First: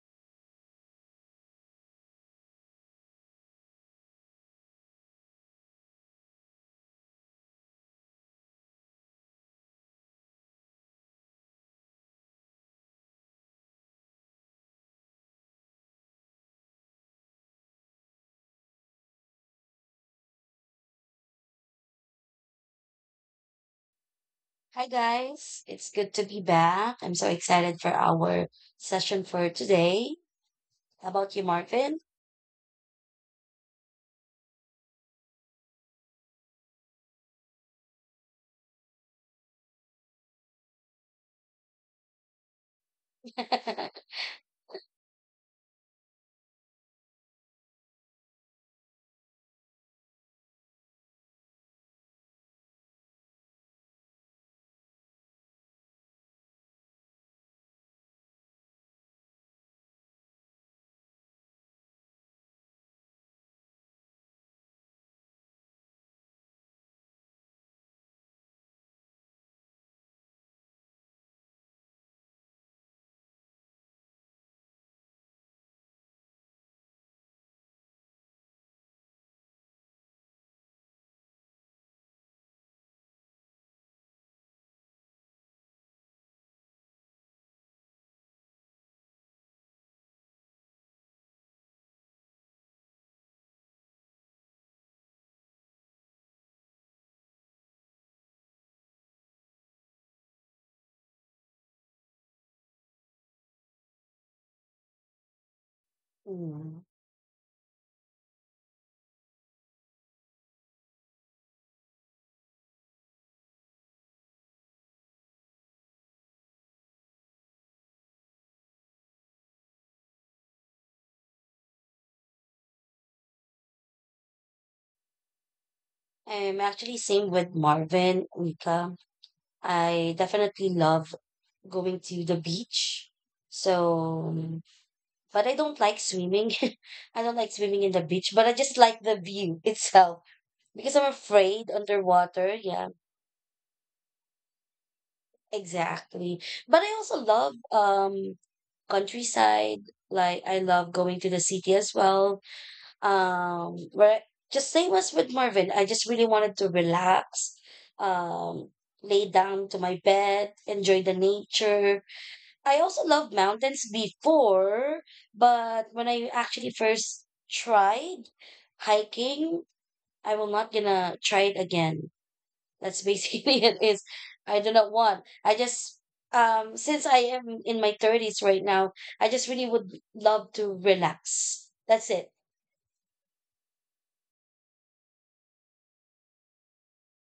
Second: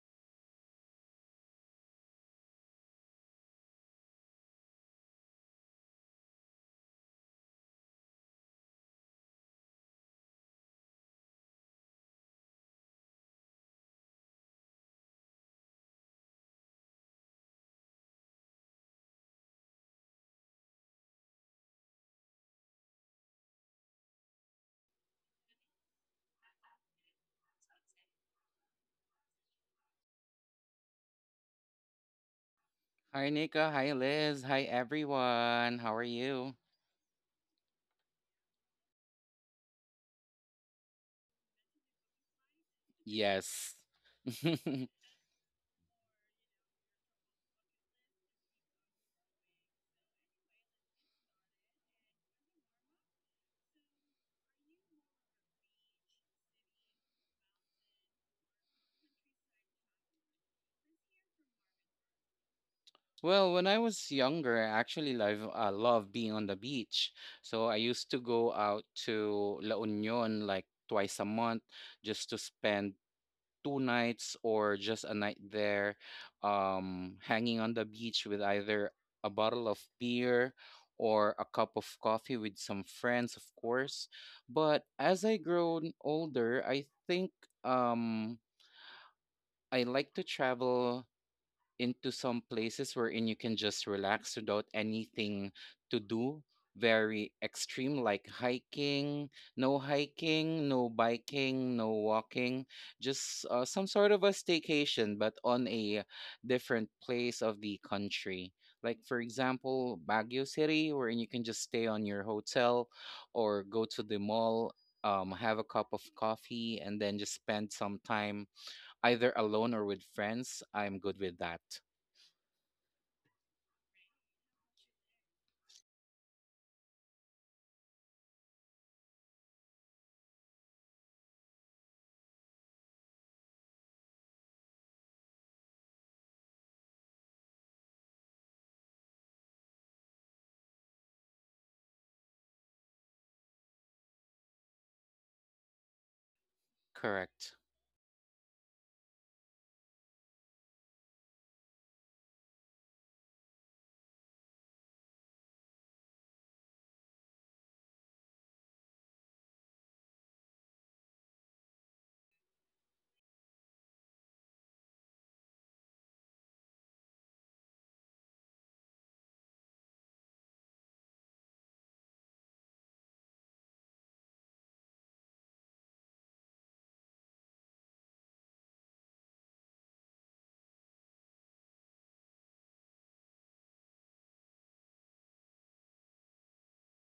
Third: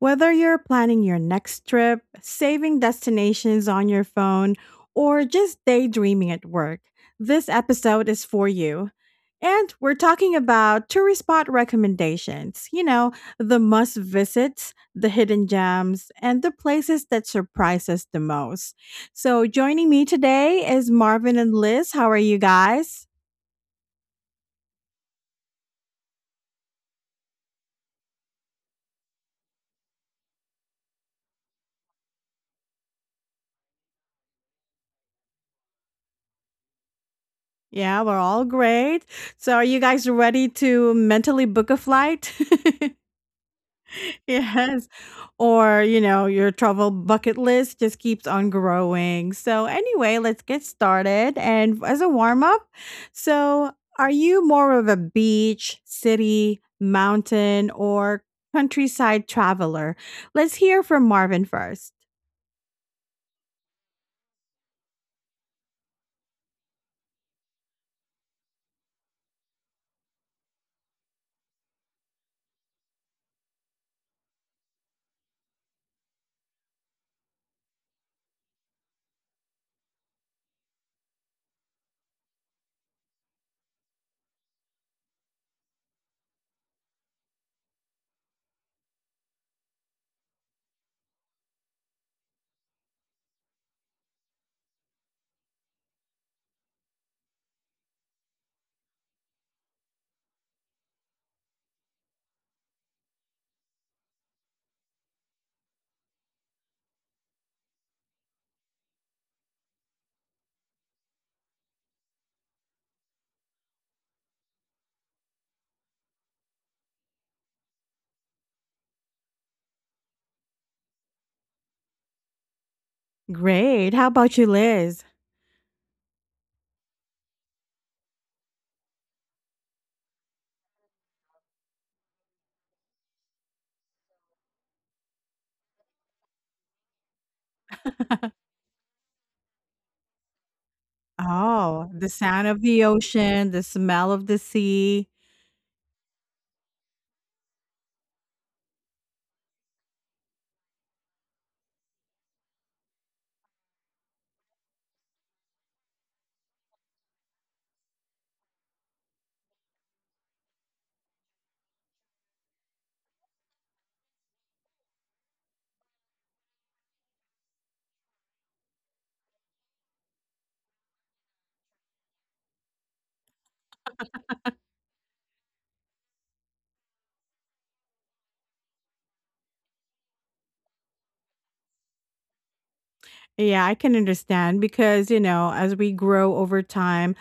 Whether you're planning your next trip, saving destinations on your phone, or just daydreaming at work, this episode is for you. And we're talking about tourist spot recommendations, you know, the must visits, the hidden gems, and the places that surprise us the most. So, joining me today is Marvin and Liz. How are you guys? Hi guys, it's good to be back. I'm so excited for our session for today. How about you, Marvin? Hi, Nika. Hi, Liz. Hi, everyone. How are you? Yeah, we're all great. So, are you guys ready to mentally book a flight? Yes. Yes. Or, you know, your travel bucket list just keeps on growing. So, anyway, let's get started. And as a warm up, so are you more of a beach, city, mountain, or countryside traveler? Let's hear from Marvin first. Well, when I was younger, I actually love I love being on the beach. So I used to go out to La Union like twice a month just to spend 2 nights or just a night there, hanging on the beach with either a bottle of beer or a cup of coffee with some friends, of course. But as I grown older, I think um, I like to travel into some places wherein you can just relax without anything to do very extreme like hiking, no hiking, no biking, no walking, just some sort of a staycation but on a Hmm. different place of the country, like for example Baguio City, wherein you can just stay on your hotel or go to the mall, have a cup of coffee and then just spend some time either alone or with friends. I'm good with that. Great. How about you, Liz? I'm actually same with Marvin, Mika. I definitely love going to the beach. So, but I don't like swimming. I don't like swimming in the beach, but I just like the view itself because I'm afraid Oh, the sound underwater. of the Yeah, ocean, the smell of the sea. exactly. But I also love Correct. Countryside. Like I love going to the city as well. Where just same as with Marvin, I just really wanted to relax, um, lay down to my bed, enjoy the nature. I also love mountains before, but when I actually first tried hiking, I will not gonna try it again, that's basically it is. I do not want. I just Since I am in my 30s right now, I just really would love to relax. That's it. Yeah, I can understand because, you know, as we grow over time,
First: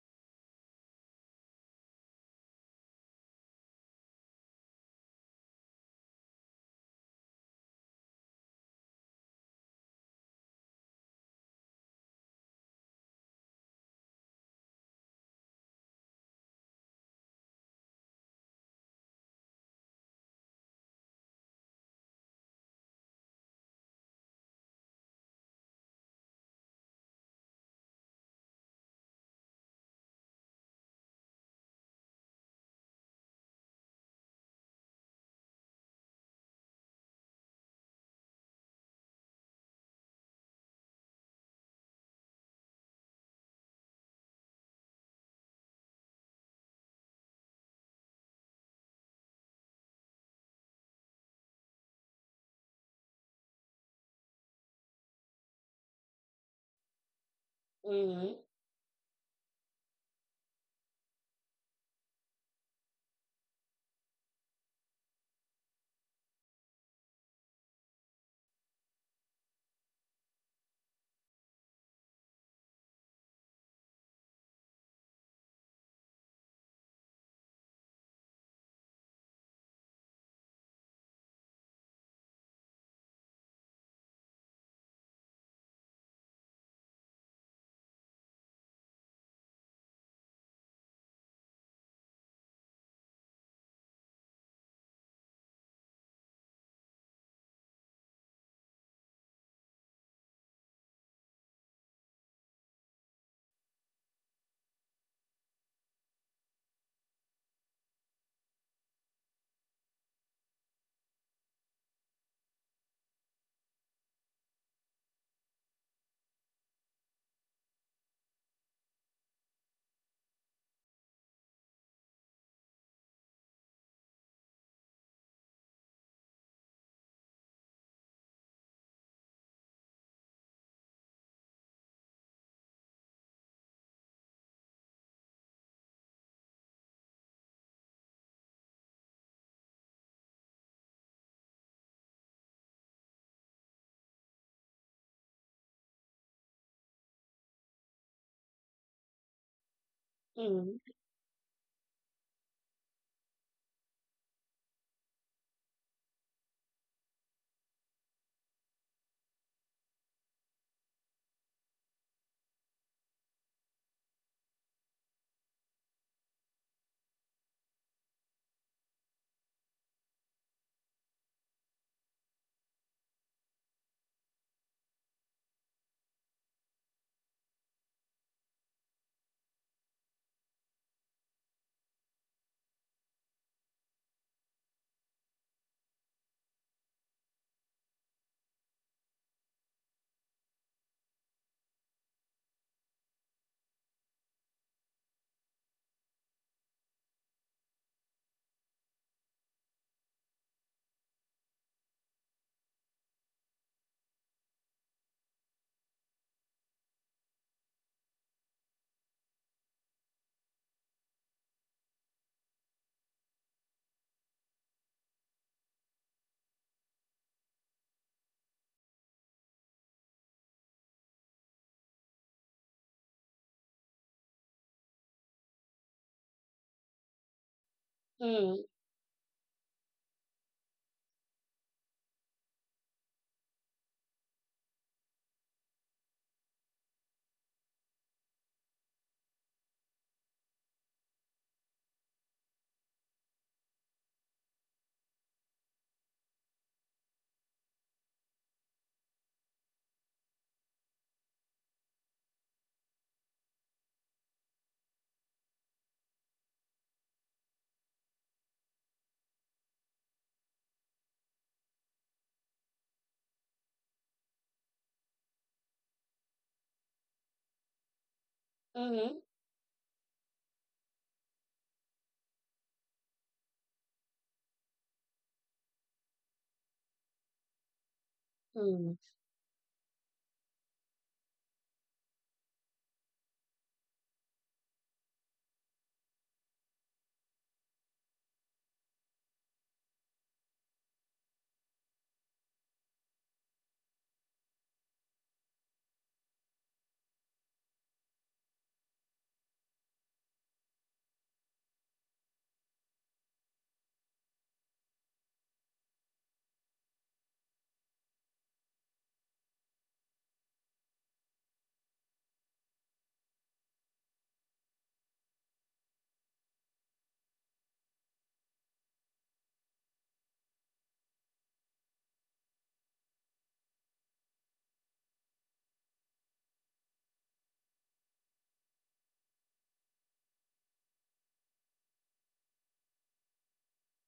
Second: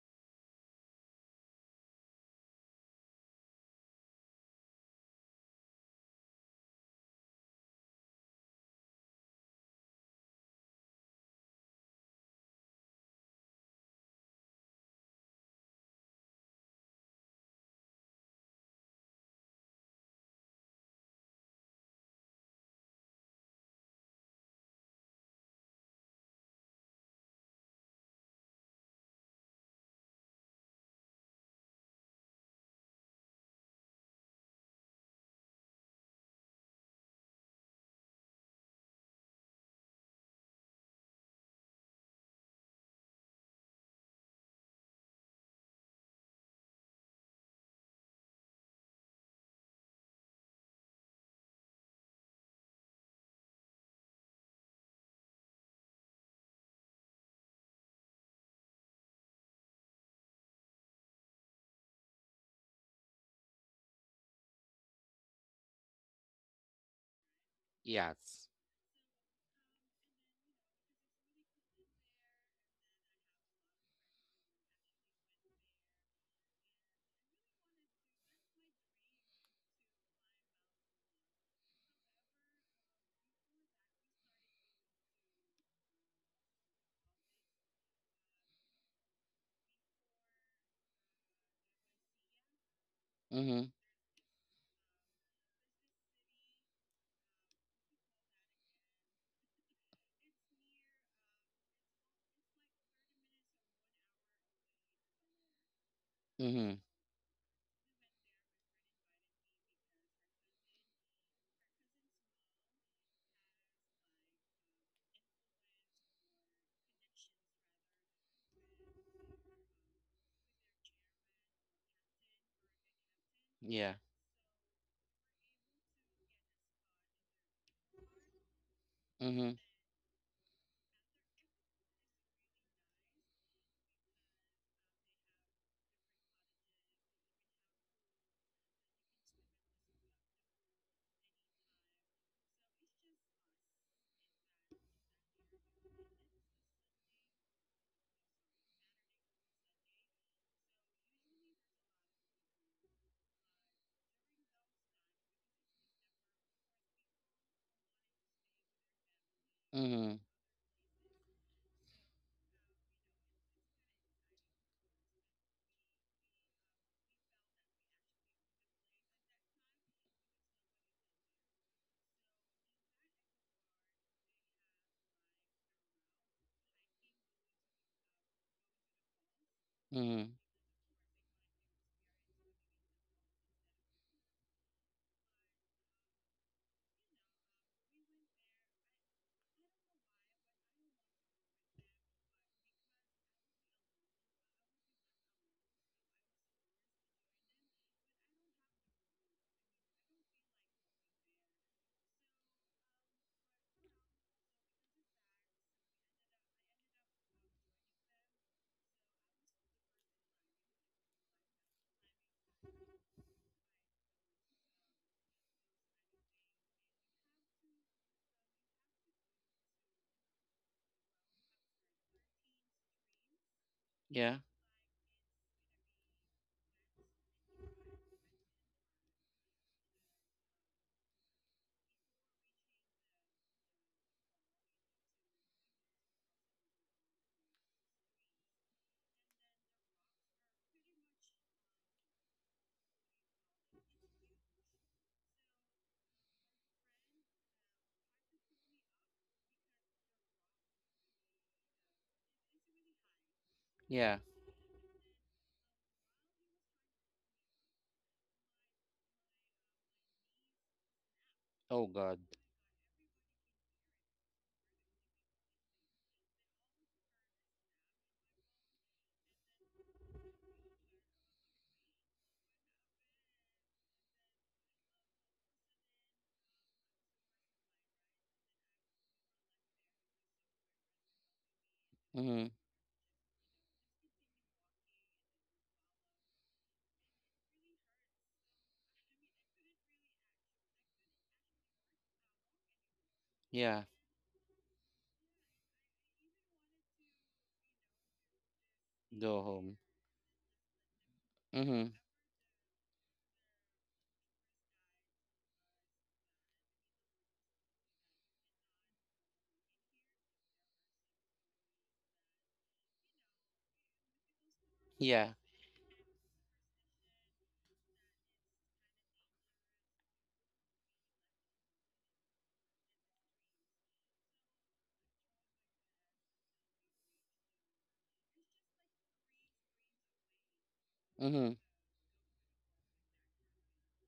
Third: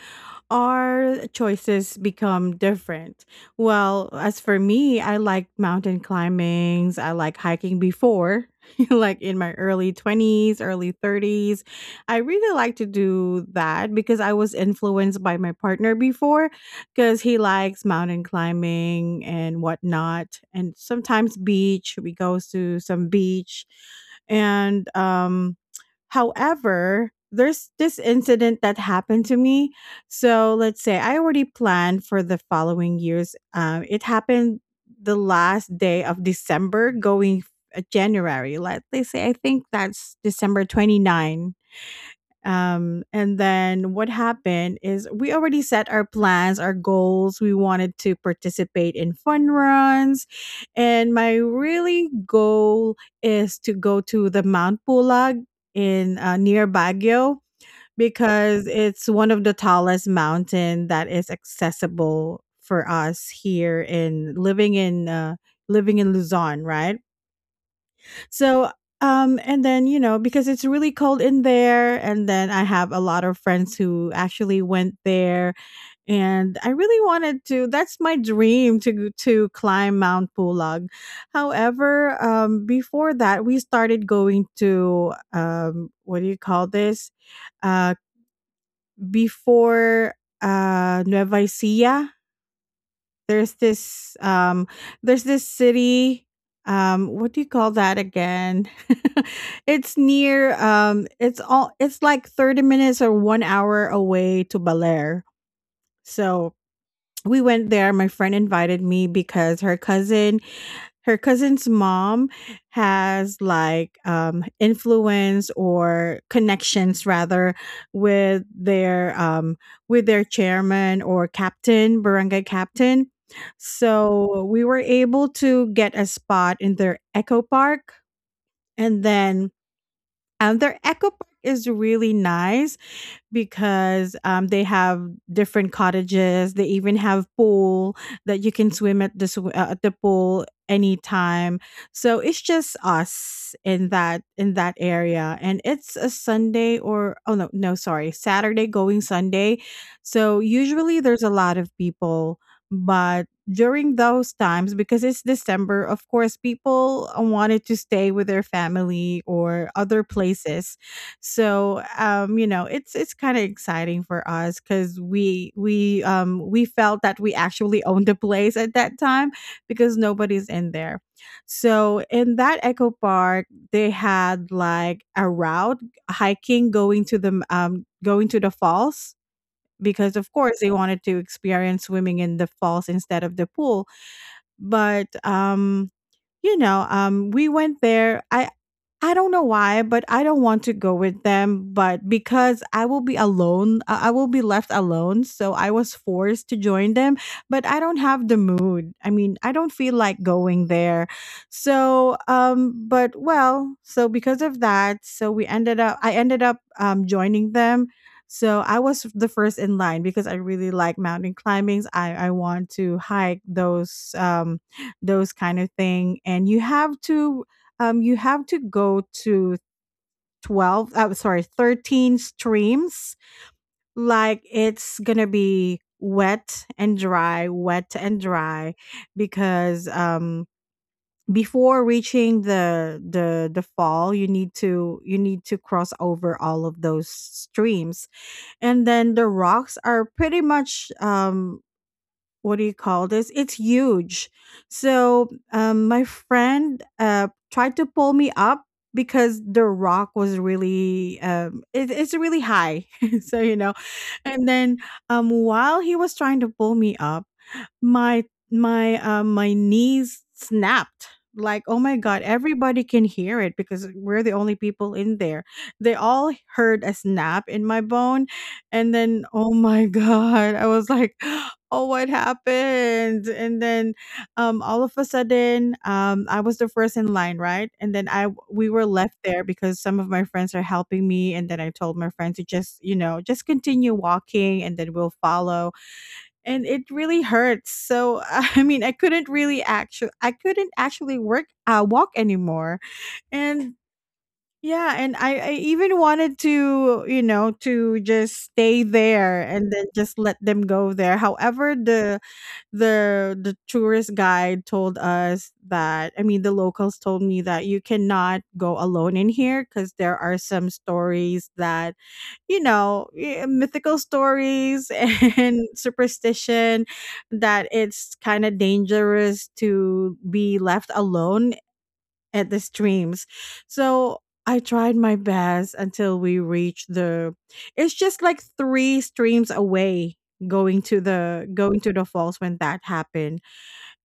our choices become different. Well, as for me, I like mountain climbings. I like hiking before, like in my early twenties, early thirties. I really like to do that because I was influenced by my partner before because he likes mountain climbing and whatnot. And sometimes beach, we go to some beach. And however, there's this incident that happened to me, so let's say I already planned for the following years. It happened the last day of December going January. Let us say I think that's December 29. And then what happened is we already set our plans, our goals. We wanted to participate in fun runs. And my really goal is to go to the Mount Pulag in near Baguio Mm, because it's one of the tallest mountain that is accessible for us here in living in living in Luzon, right? Yes. So, and then you know because it's really cold in there, and then I have a lot of friends who actually went there, and I really wanted to, that's my dream to climb Mount Pulag. However, before that we started going to what do you call this? Uh before Nueva Ecija, there's Mhm. this um there's this city, what do you call that again? It's near it's all it's like 30 minutes or 1 hour away to Belair. So Mhm. we went there. My friend invited me because her cousin, her cousin's mom has like influence or connections rather with their um, with their chairman or captain, barangay captain, Yeah. so we were able to get a spot in their eco park. And then Mhm. Their eco park is really nice because they have different cottages. They even have pool that you can swim at at the pool anytime. So it's just us in that area, and it's a Sunday or, oh no no, sorry, Saturday going Sunday. So mm, usually there's a lot of people, but during those times because it's December, of course, people wanted to stay with their family or other Mhm. places. So, you know, it's kind of exciting for us because we felt that we actually owned the place at that time because nobody's in there. So in that eco park, they had like a route, hiking going to the falls, because of Mhm. course they wanted to experience swimming in the falls instead of the pool. But you know, we went there. I don't know why, but I don't want to go with them. But because I will be alone, I will be left alone. So I was forced to join them, but I don't have the mood. I mean, I don't feel like going there. So, but well, so because of that, I ended up joining them. So I was the first in line because I really like mountain climbings. I want to hike those kind of thing, and you have to go to 13 streams. Yeah. Like it's going to be wet and mm, dry, because before reaching the the fall you need to cross over all of those streams, and then the rocks are pretty much what do you call this? It's huge. So my friend tried to pull me up because the rock was really it's really high. So you know, Yeah. and then while he was trying to pull me up, my my knees snapped. Like, oh Oh my God. god, everybody can hear it because we're the only people in there. They all heard a snap in my bone, and mm, then oh my god, I was like oh what happened. And then all of a sudden, I was the first in line, right, and then I we were mm, left there because some of my friends are helping me, and then I told my friend to Mhm. just, you know, just continue walking and then we'll follow. And it really hurts. So I mean, I couldn't really actually, I couldn't actually walk anymore, and Yeah. yeah, and I even wanted to, you know, to just stay there Go and home. then just let them go there. However, Mhm. the the tourist guide told us that, I mean, the locals told me that you cannot go alone in here because there are some stories that you know mythical stories Yeah. and superstition, that it's kind of dangerous to be left alone at the streams. So I tried my best until we reached the, it's just like three streams away Mhm. going to the falls when that happened.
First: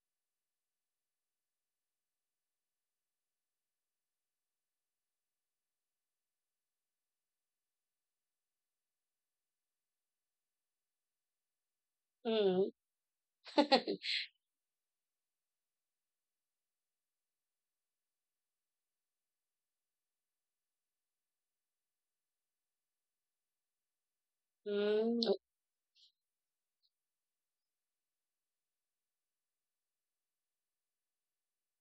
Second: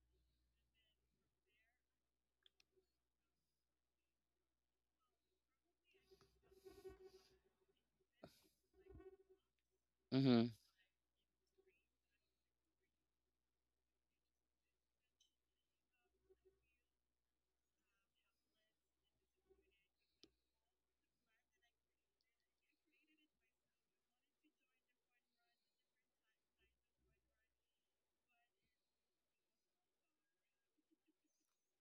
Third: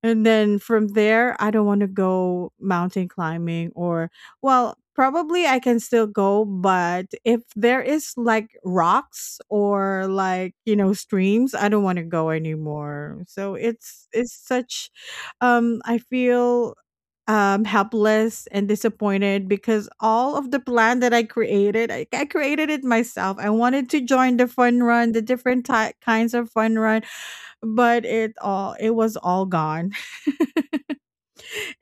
And then from there I don't want to go mountain climbing, or well probably I can still go, but if there is like rocks or Mhm. like, you know, streams, I don't want to go mm. anymore. So it's such, I feel helpless and disappointed because all of the plan that I created, I created it myself. I wanted to join the fun run, the Mm, different kinds of fun run, but it was all gone.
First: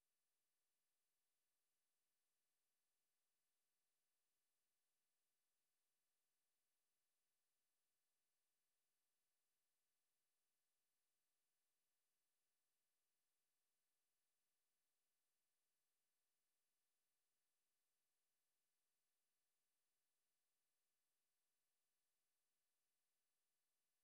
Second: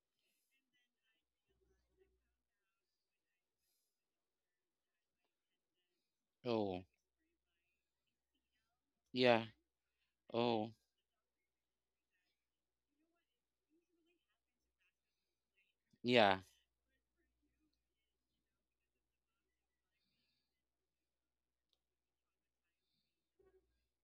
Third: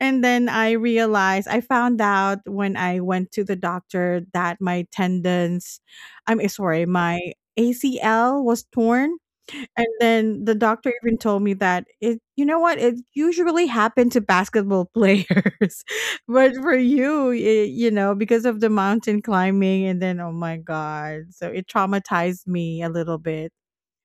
And then I realized, I found out when I went to the doctor that my tendons, I'm Oh. sorry, my ACL was torn. Yeah. And then the Oh. doctor even told me that it, you know what? It usually happened to basketball players, Yeah. but for you, it, you know, because of the mountain climbing, and then, oh my god. So it traumatized me a little bit.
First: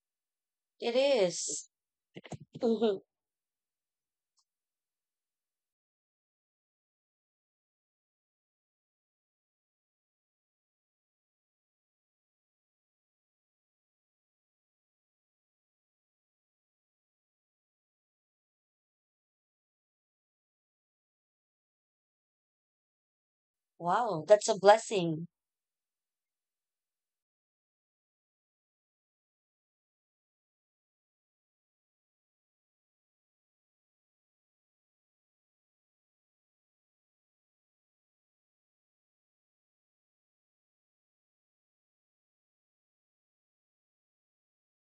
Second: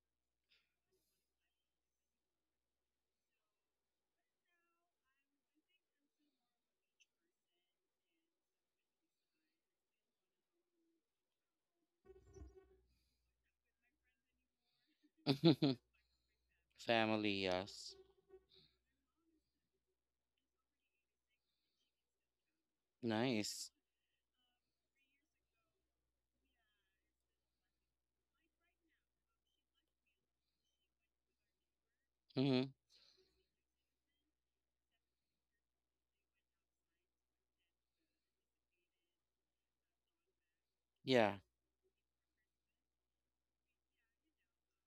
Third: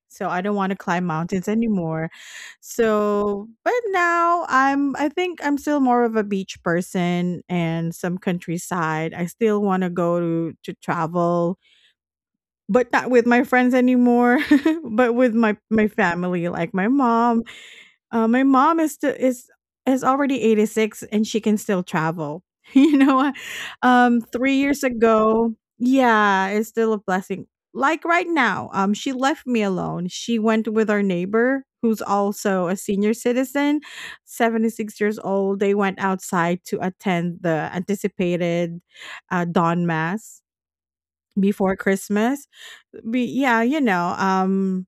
So I don't want to it climb mountains is. anymore. Mhm. So, but now I'm, I think I'm still more of a beach person and some countryside. I still want to go to travel, but not with my friends anymore, but with my family, like my mom. Family. Yes. My mom is still is already 86 and she can still travel. You know, Nice. Wow, that's a 3 years blessing. ago, yeah, it's still a blessing. Like right now, she left me alone. She went with our neighbor, who's also Mhm. a senior citizen, 76 years old. They went outside to attend the anticipated dawn mass Yeah. before Christmas be yeah, you know, um,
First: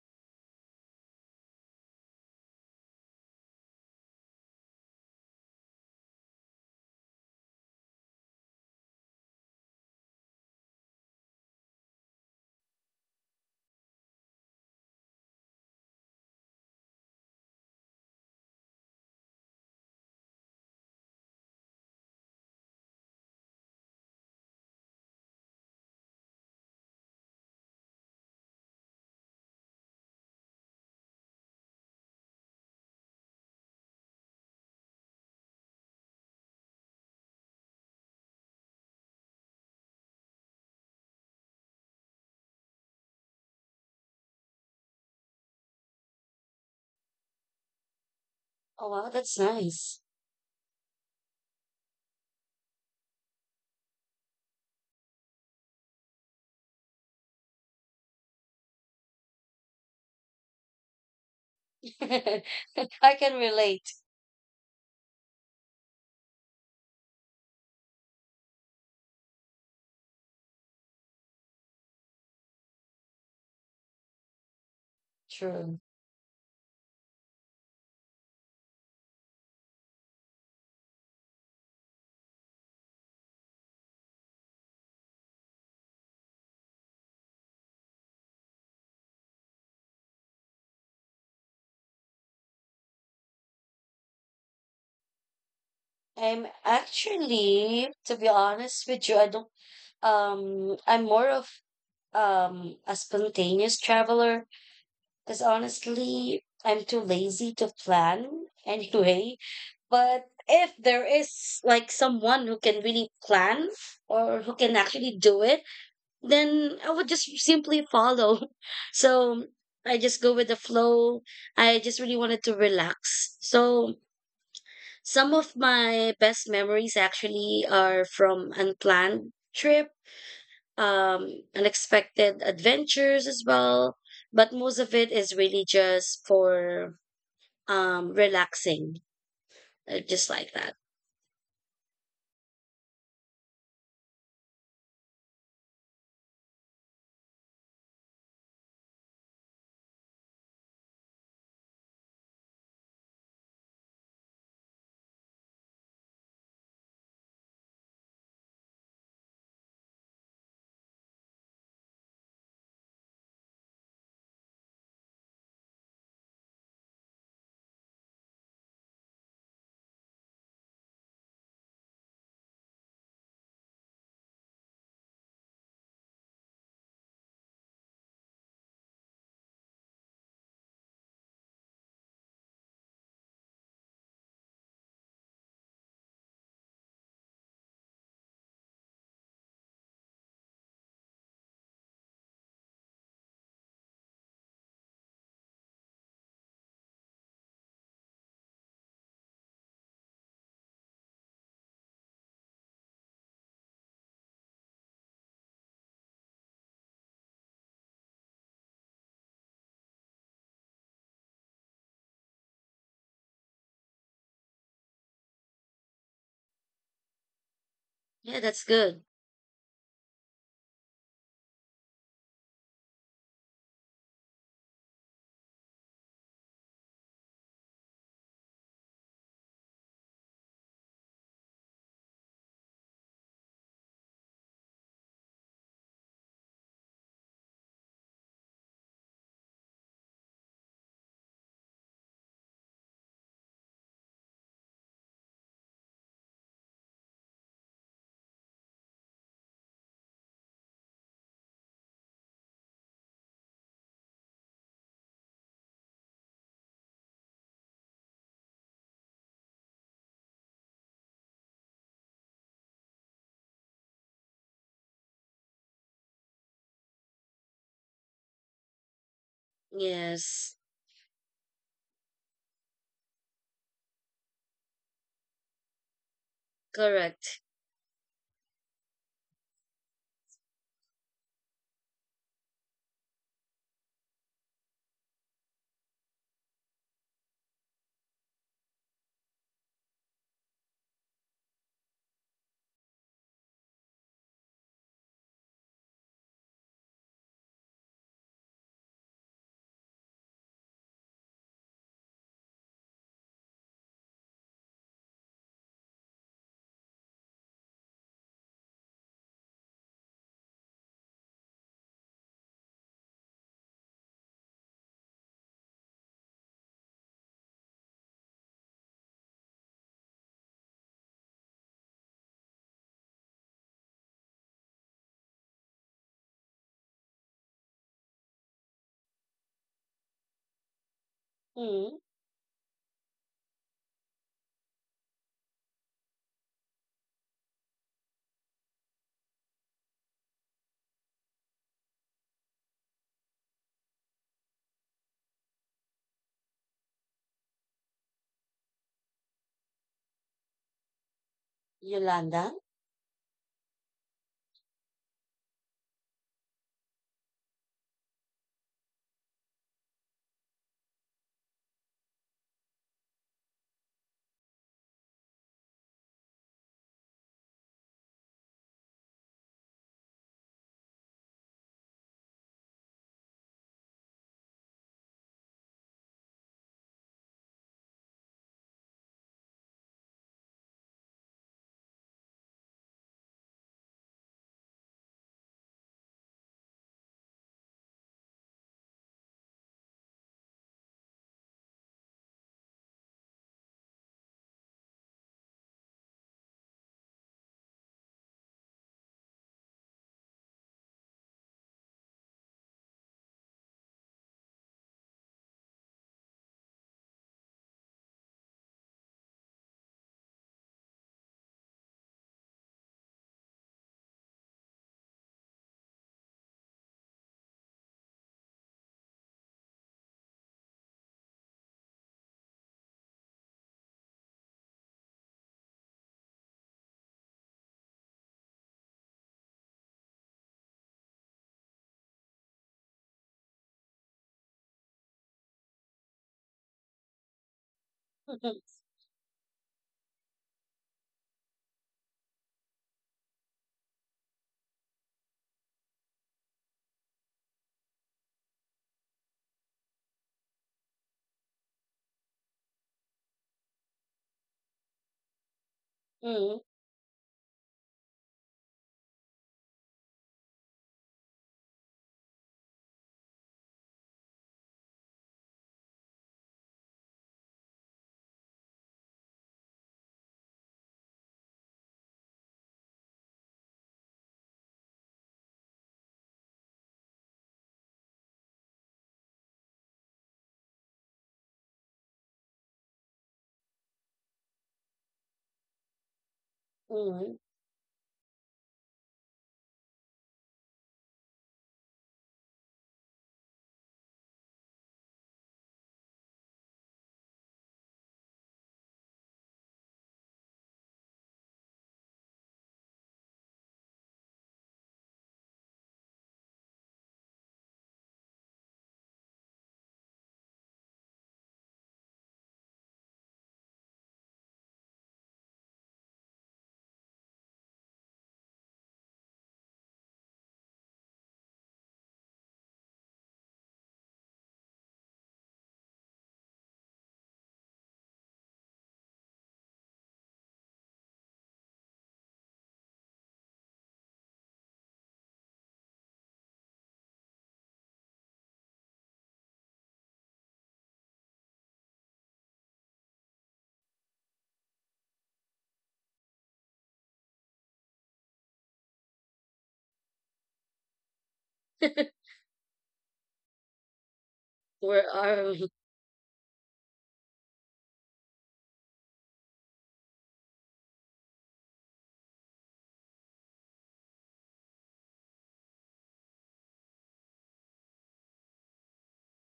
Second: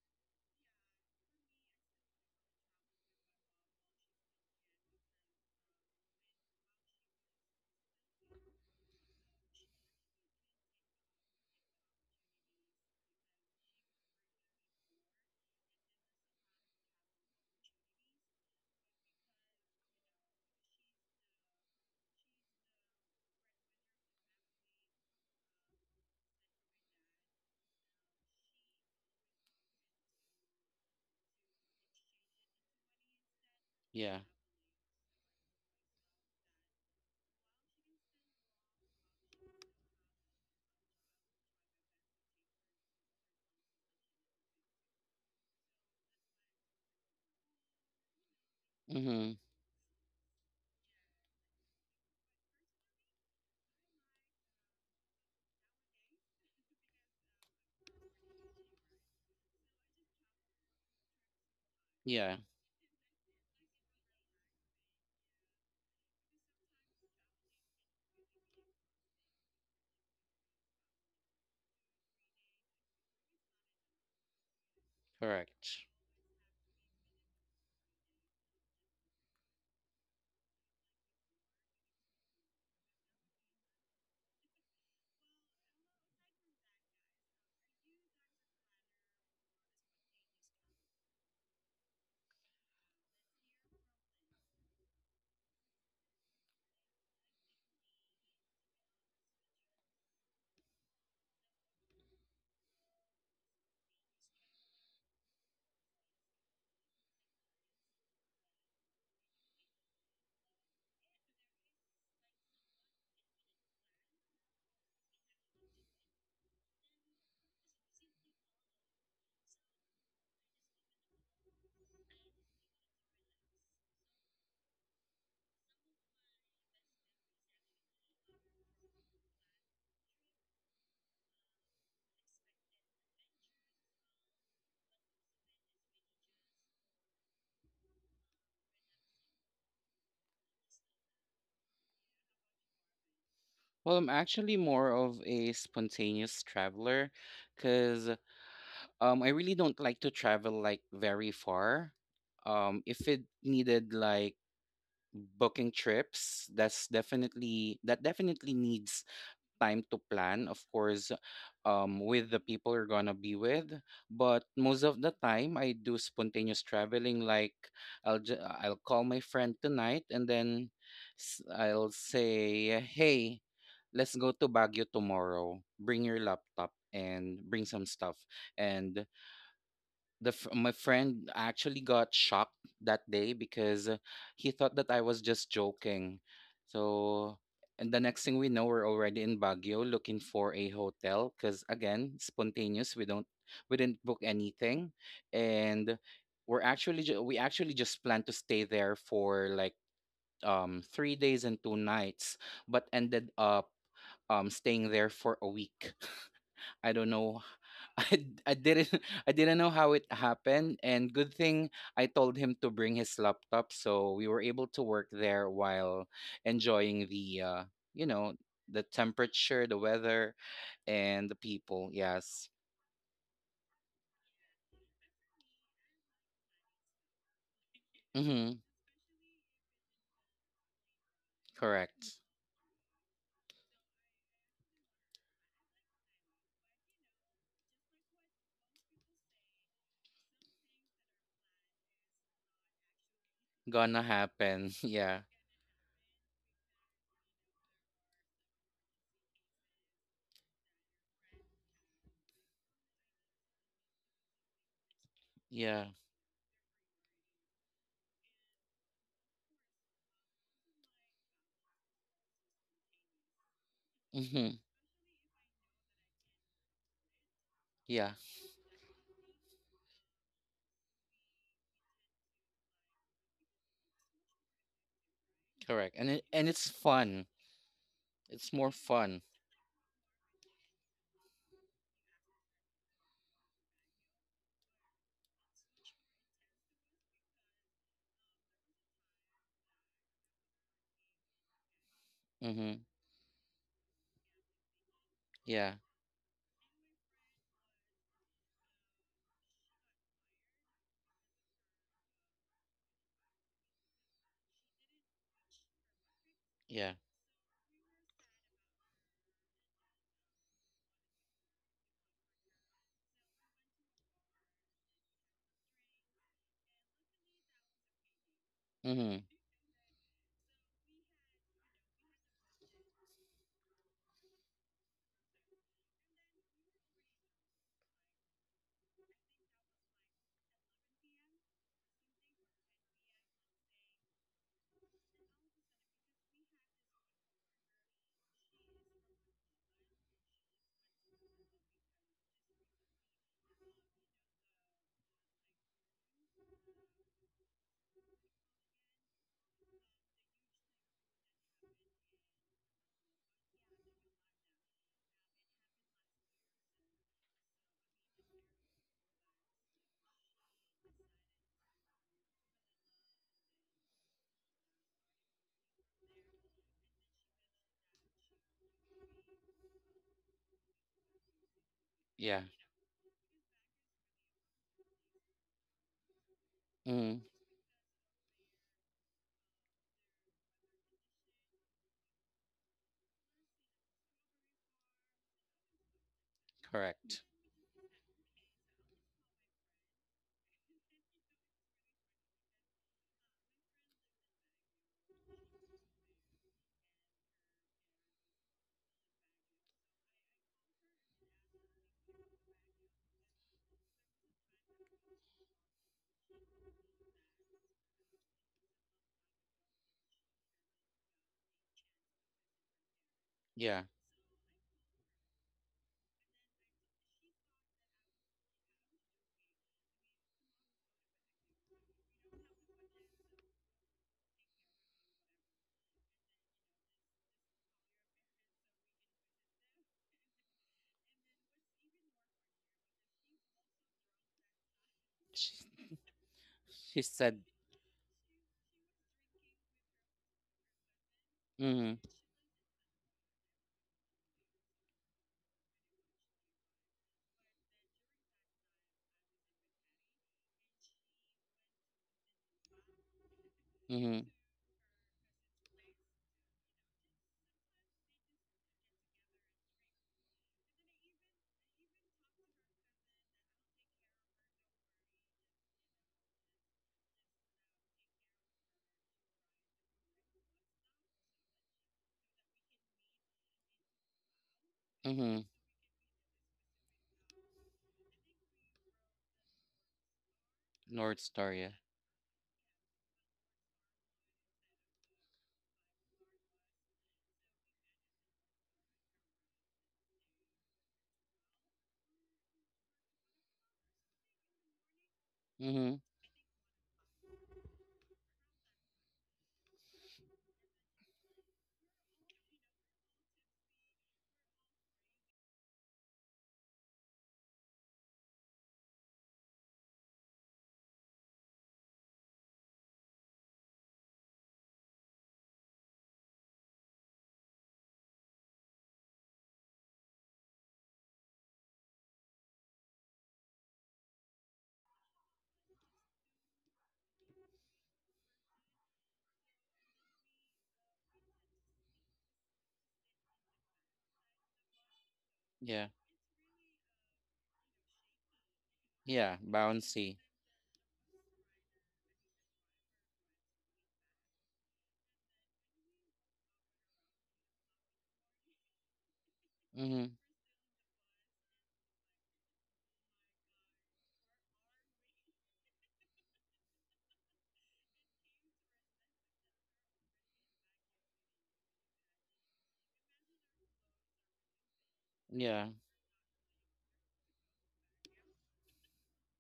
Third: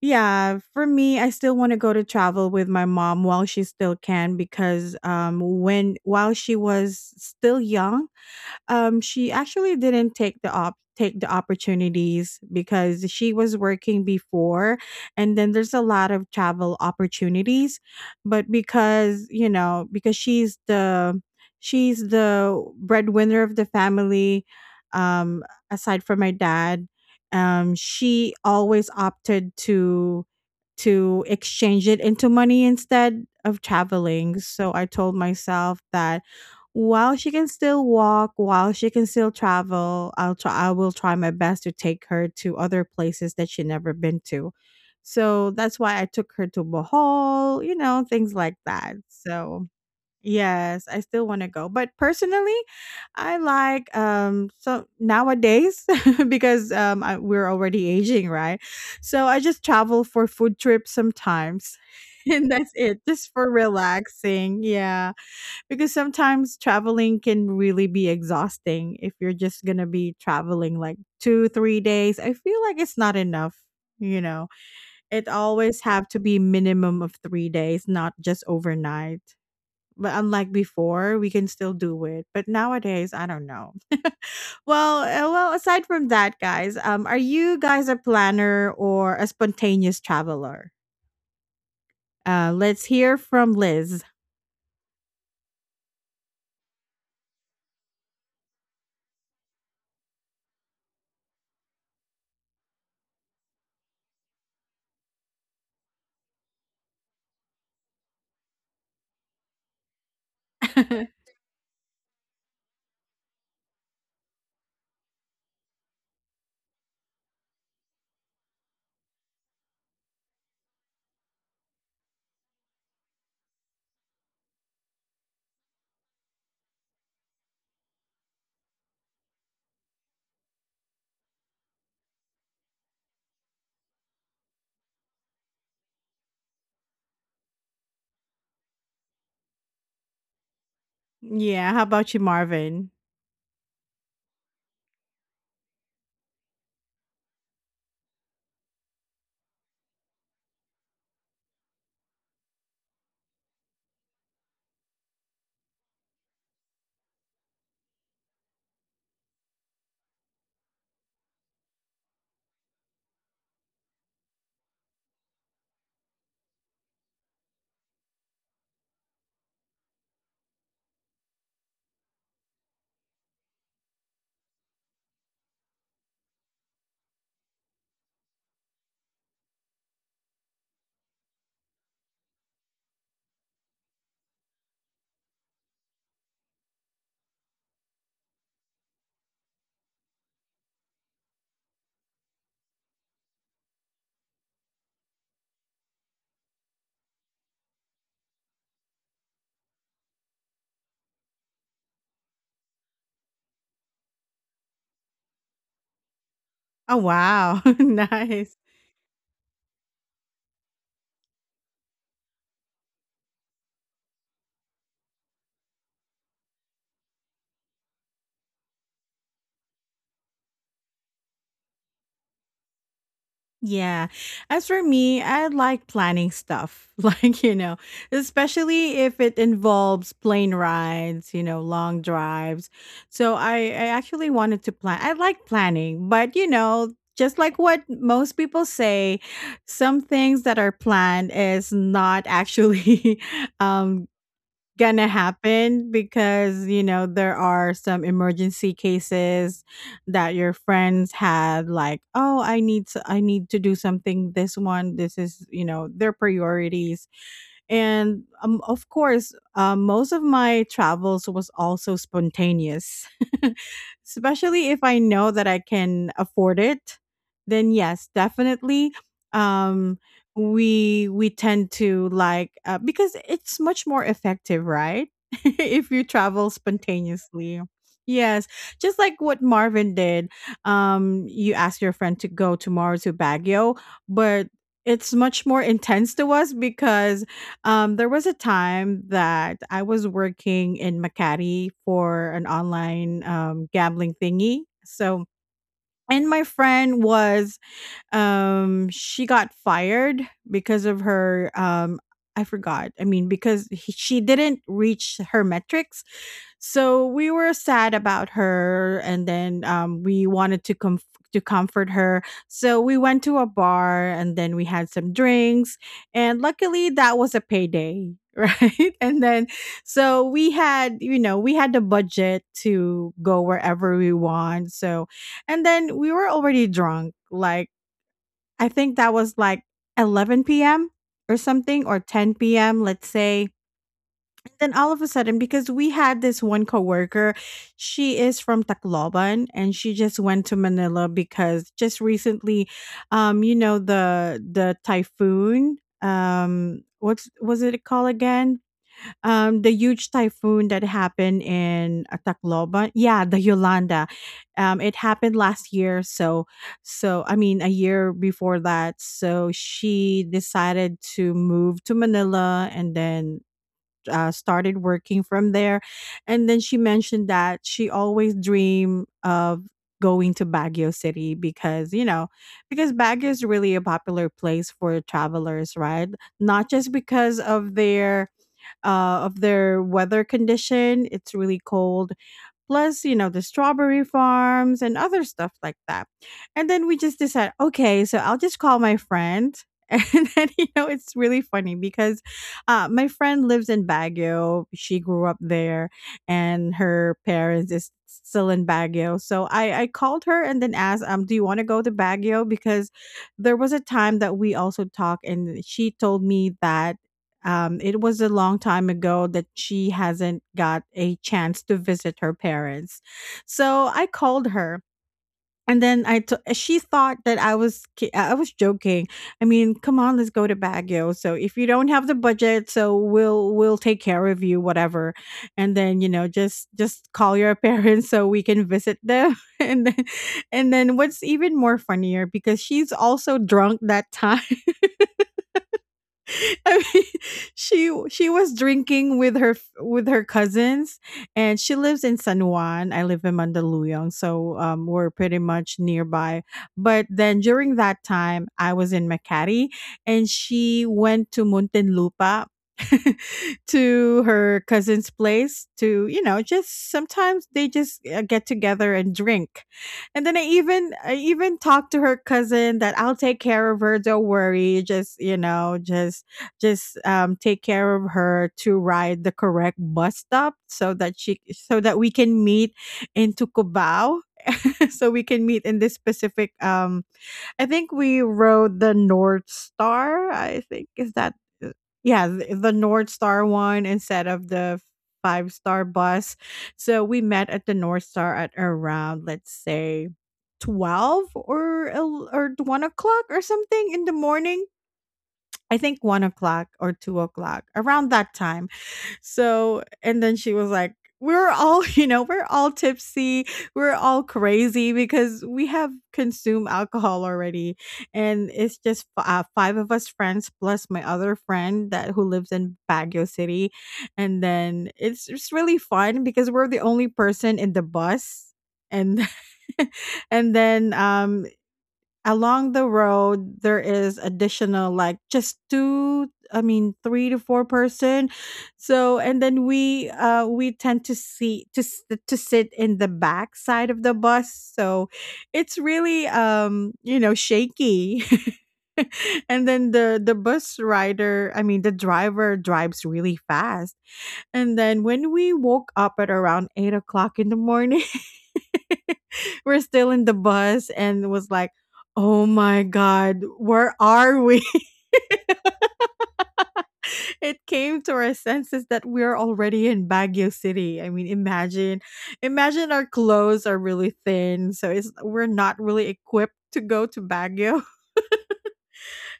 yeah, for me I still want to go to travel with my mom while she still can, because when while she was still young, she actually didn't take the opportunities because she was working before, and then there's a lot of travel opportunities, but because, you know, because she's the breadwinner of the family, um, aside from my dad, she always opted to exchange it into money instead of Yeah. traveling. So I told myself that while she can still walk, while she can still travel, I will try my best to take her to other places that she never been to. So that's why I took her to Bohol, you know, things like Oh that. wow, Mhm. that's So, nice. yes, I still want to go. But personally, I like so nowadays because I, we're already aging, right? So I just travel for food trips sometimes. Yeah. And that's it, I just can for relate. relaxing. Yeah, because sometimes traveling can really be exhausting. If you're just gonna be traveling like 2 3 days, I feel like it's not enough, you know. It True. always Correct. have to be minimum of 3 days, not just overnight. But unlike before we can still do it, but nowadays I don't know. Well, well, aside from that guys, um, are you guys a planner or a spontaneous traveler? Uh, let's hear from Liz. I'm actually, to be honest with you, I don't I'm more of a spontaneous traveler because honestly, I'm too lazy to plan anyway. But if there is like someone who can really plan or who can actually do it, then I would just simply follow. So I just go with the flow. I just really wanted to relax. So some of my best memories actually are from unplanned trip, um, unexpected adventures as well. But most of it is really just for relaxing, just like that. Yeah, how about you, Marvin? Well, I'm actually more of a spontaneous traveler, cause I really don't like to travel like very far. If it needed like booking trips, that definitely needs time to plan, of course, with the people you're gonna be with. But most of the time, I do spontaneous traveling. Like, I'll call my friend tonight, and then I'll say, "Hey, let's go to Baguio tomorrow. Bring your laptop and bring some stuff." And my friend actually got shocked that day because he thought that I was just joking. So, and the next thing we know, we're already in Baguio looking for a hotel because, again, spontaneous. We don't, we didn't book anything, and we actually just planned to stay there for like 3 days and two nights, but ended up staying there for a week. I Oh don't know. wow, I nice. didn't I didn't know how it happened, and good thing I told him to bring his laptop so we were able to work there while enjoying the you know Yeah, that's good. temperature, the weather, and the people. Yes. Yeah. As for me, I like planning stuff. Like, you know, Mhm. especially if it involves plane rides, you know, long Correct. drives. So I actually wanted to plan. I like planning, but you know, just like what most people say, some things that are planned is not actually Gonna um happen. gonna Yeah. happen because you know there are some emergency cases that your friends had, like, oh, I need I need to do something. This one, this is, you Yeah. know, their priorities. And of course, most of my travels was also spontaneous Mhm. especially if I know that I can afford it, then yes, Yeah. definitely. um Yes, we tend to, like, because it's much more effective, right? If Correct. you And it, and travel it's fun. correct. spontaneously, yes, It's more just like fun. what Marvin did. You asked your friend to go tomorrow to Baguio, but it's much more intense to us because, there was a time that I was working in Makati for an Mhm. online gambling thingy. So, Yeah. and my friend was, she got fired because of her I forgot. I mean, because she didn't reach her metrics. Yeah. So we were sad about her, and then we wanted to come to comfort her. So we went to a bar, and then we had some drinks, and luckily that was a payday, right? And Mhm. then so we had, you know, we had the budget to go wherever we want. So and then we were already drunk. Like, I think that was like 11 p.m. or something, Mm, or 10 p.m., let's say. And then all of a sudden, because we had this one coworker, she is from Tacloban, and she just went to Manila because just recently, you know, the typhoon, what's was it called again? The huge typhoon that happened in Yolanda? Tacloban, yeah, the Yolanda, it happened last year. So, so I mean, a year before that. So she decided to move to Manila, and then started working from there. And then she mentioned that she always dreamed of going to Baguio City because, you know, Yeah. because Baguio is really a popular place for travelers, right? Not just Mhm. because of their weather condition. It's really cold. Plus, you know, the strawberry farms and other stuff like that. And then we just Correct. decide, okay, so I'll just call my friend. And then, you know, it's really funny because, my friend lives in Baguio. She grew up there, and her parents is still in Baguio. So I called her and then asked, do you want to go to Baguio? Because there was a time that we also talked, and she told me that, it was a long time ago that she hasn't got a chance to visit her parents. Yeah. So I called her, and then she thought that I was I was joking. I mean, come on, let's go to Baguio. So if you don't have the budget, so we'll take care of you, whatever. And then, you know, just call your parents so we can visit them. And then what's even more funnier because she's also drunk that time. I She mean, said, she was drinking with her cousins, and she mm, lives in San Juan. I live in Mandaluyong, so we're pretty much nearby. But then during that time, I was in Makati, and she went to Muntinlupa to mm, her cousin's place to, you know, Mm, just sometimes they just get together and drink. And then I even talked to her cousin that I'll take care of her, don't worry, just, you know, just take care of her to ride the correct bus stop so that she so that we can meet in Tucubao. So we mm, can meet in this specific I think we rode the North Star. I think is North that Star, uh, yeah. yeah, the North Star one instead of the five-star bus. So we mm. met at the North Star at around, let's say, 12 or or 1 o'clock or something in the morning. I Mm, think 1 o'clock or 2 o'clock, around that time. So, and then she was like, "We're all, you know, we're all tipsy, we're all crazy because we have consumed alcohol already." And it's just f 5 of us friends plus my other friend that who lives in Baguio City. And then it's really fun because we're the only person in the bus. And and then, along the road there is additional, like, just two, I mean, three to four person. So, and then we tend to see to to sit in the back side of the bus, so it's yeah, really, you know, shaky. yeah, And then bouncy. The bus rider I mean the driver drives really fast. And then when we woke up at around 8 o'clock in the morning, we're Mm, still in the bus and was like, oh my God, where are we? Where are we? It came to our senses that we're already in Baguio City. I mean, imagine, imagine our clothes are really thin. So it's, we're yeah. not really equipped to go to Baguio.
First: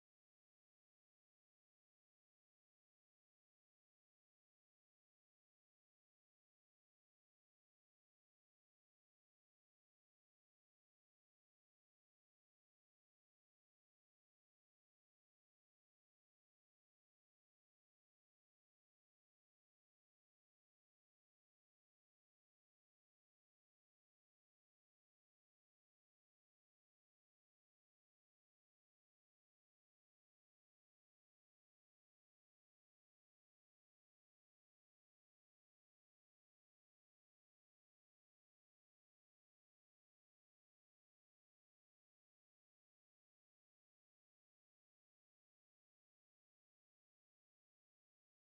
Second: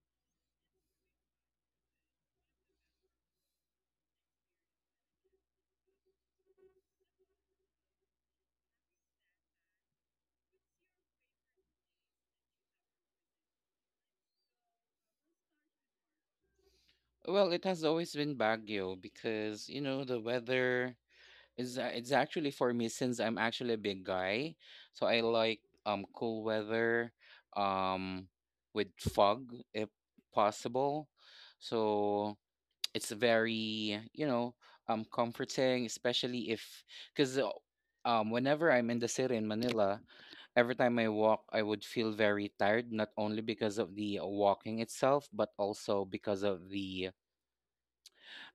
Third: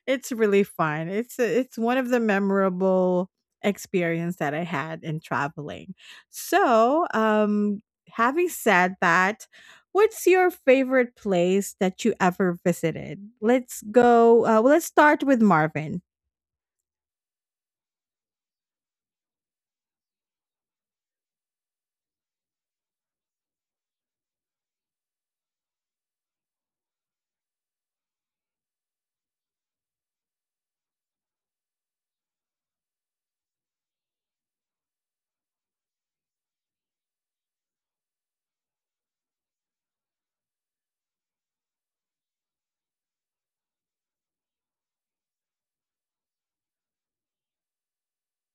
It's really fun. It's one of the memorable experience that I had in traveling. So, having said that, what's your favorite place that you ever visited? Let's go. Well, let's start with Marvin. Well, it has always been Baguio because, you know, the weather it's actually, for me, since I'm actually a big guy, so I like cool weather, um with fog if possible. So it's very, you know, comforting, especially if, because whenever I'm in the city in Manila, every time I walk, I would feel very tired, not only because of the walking itself, but also because of the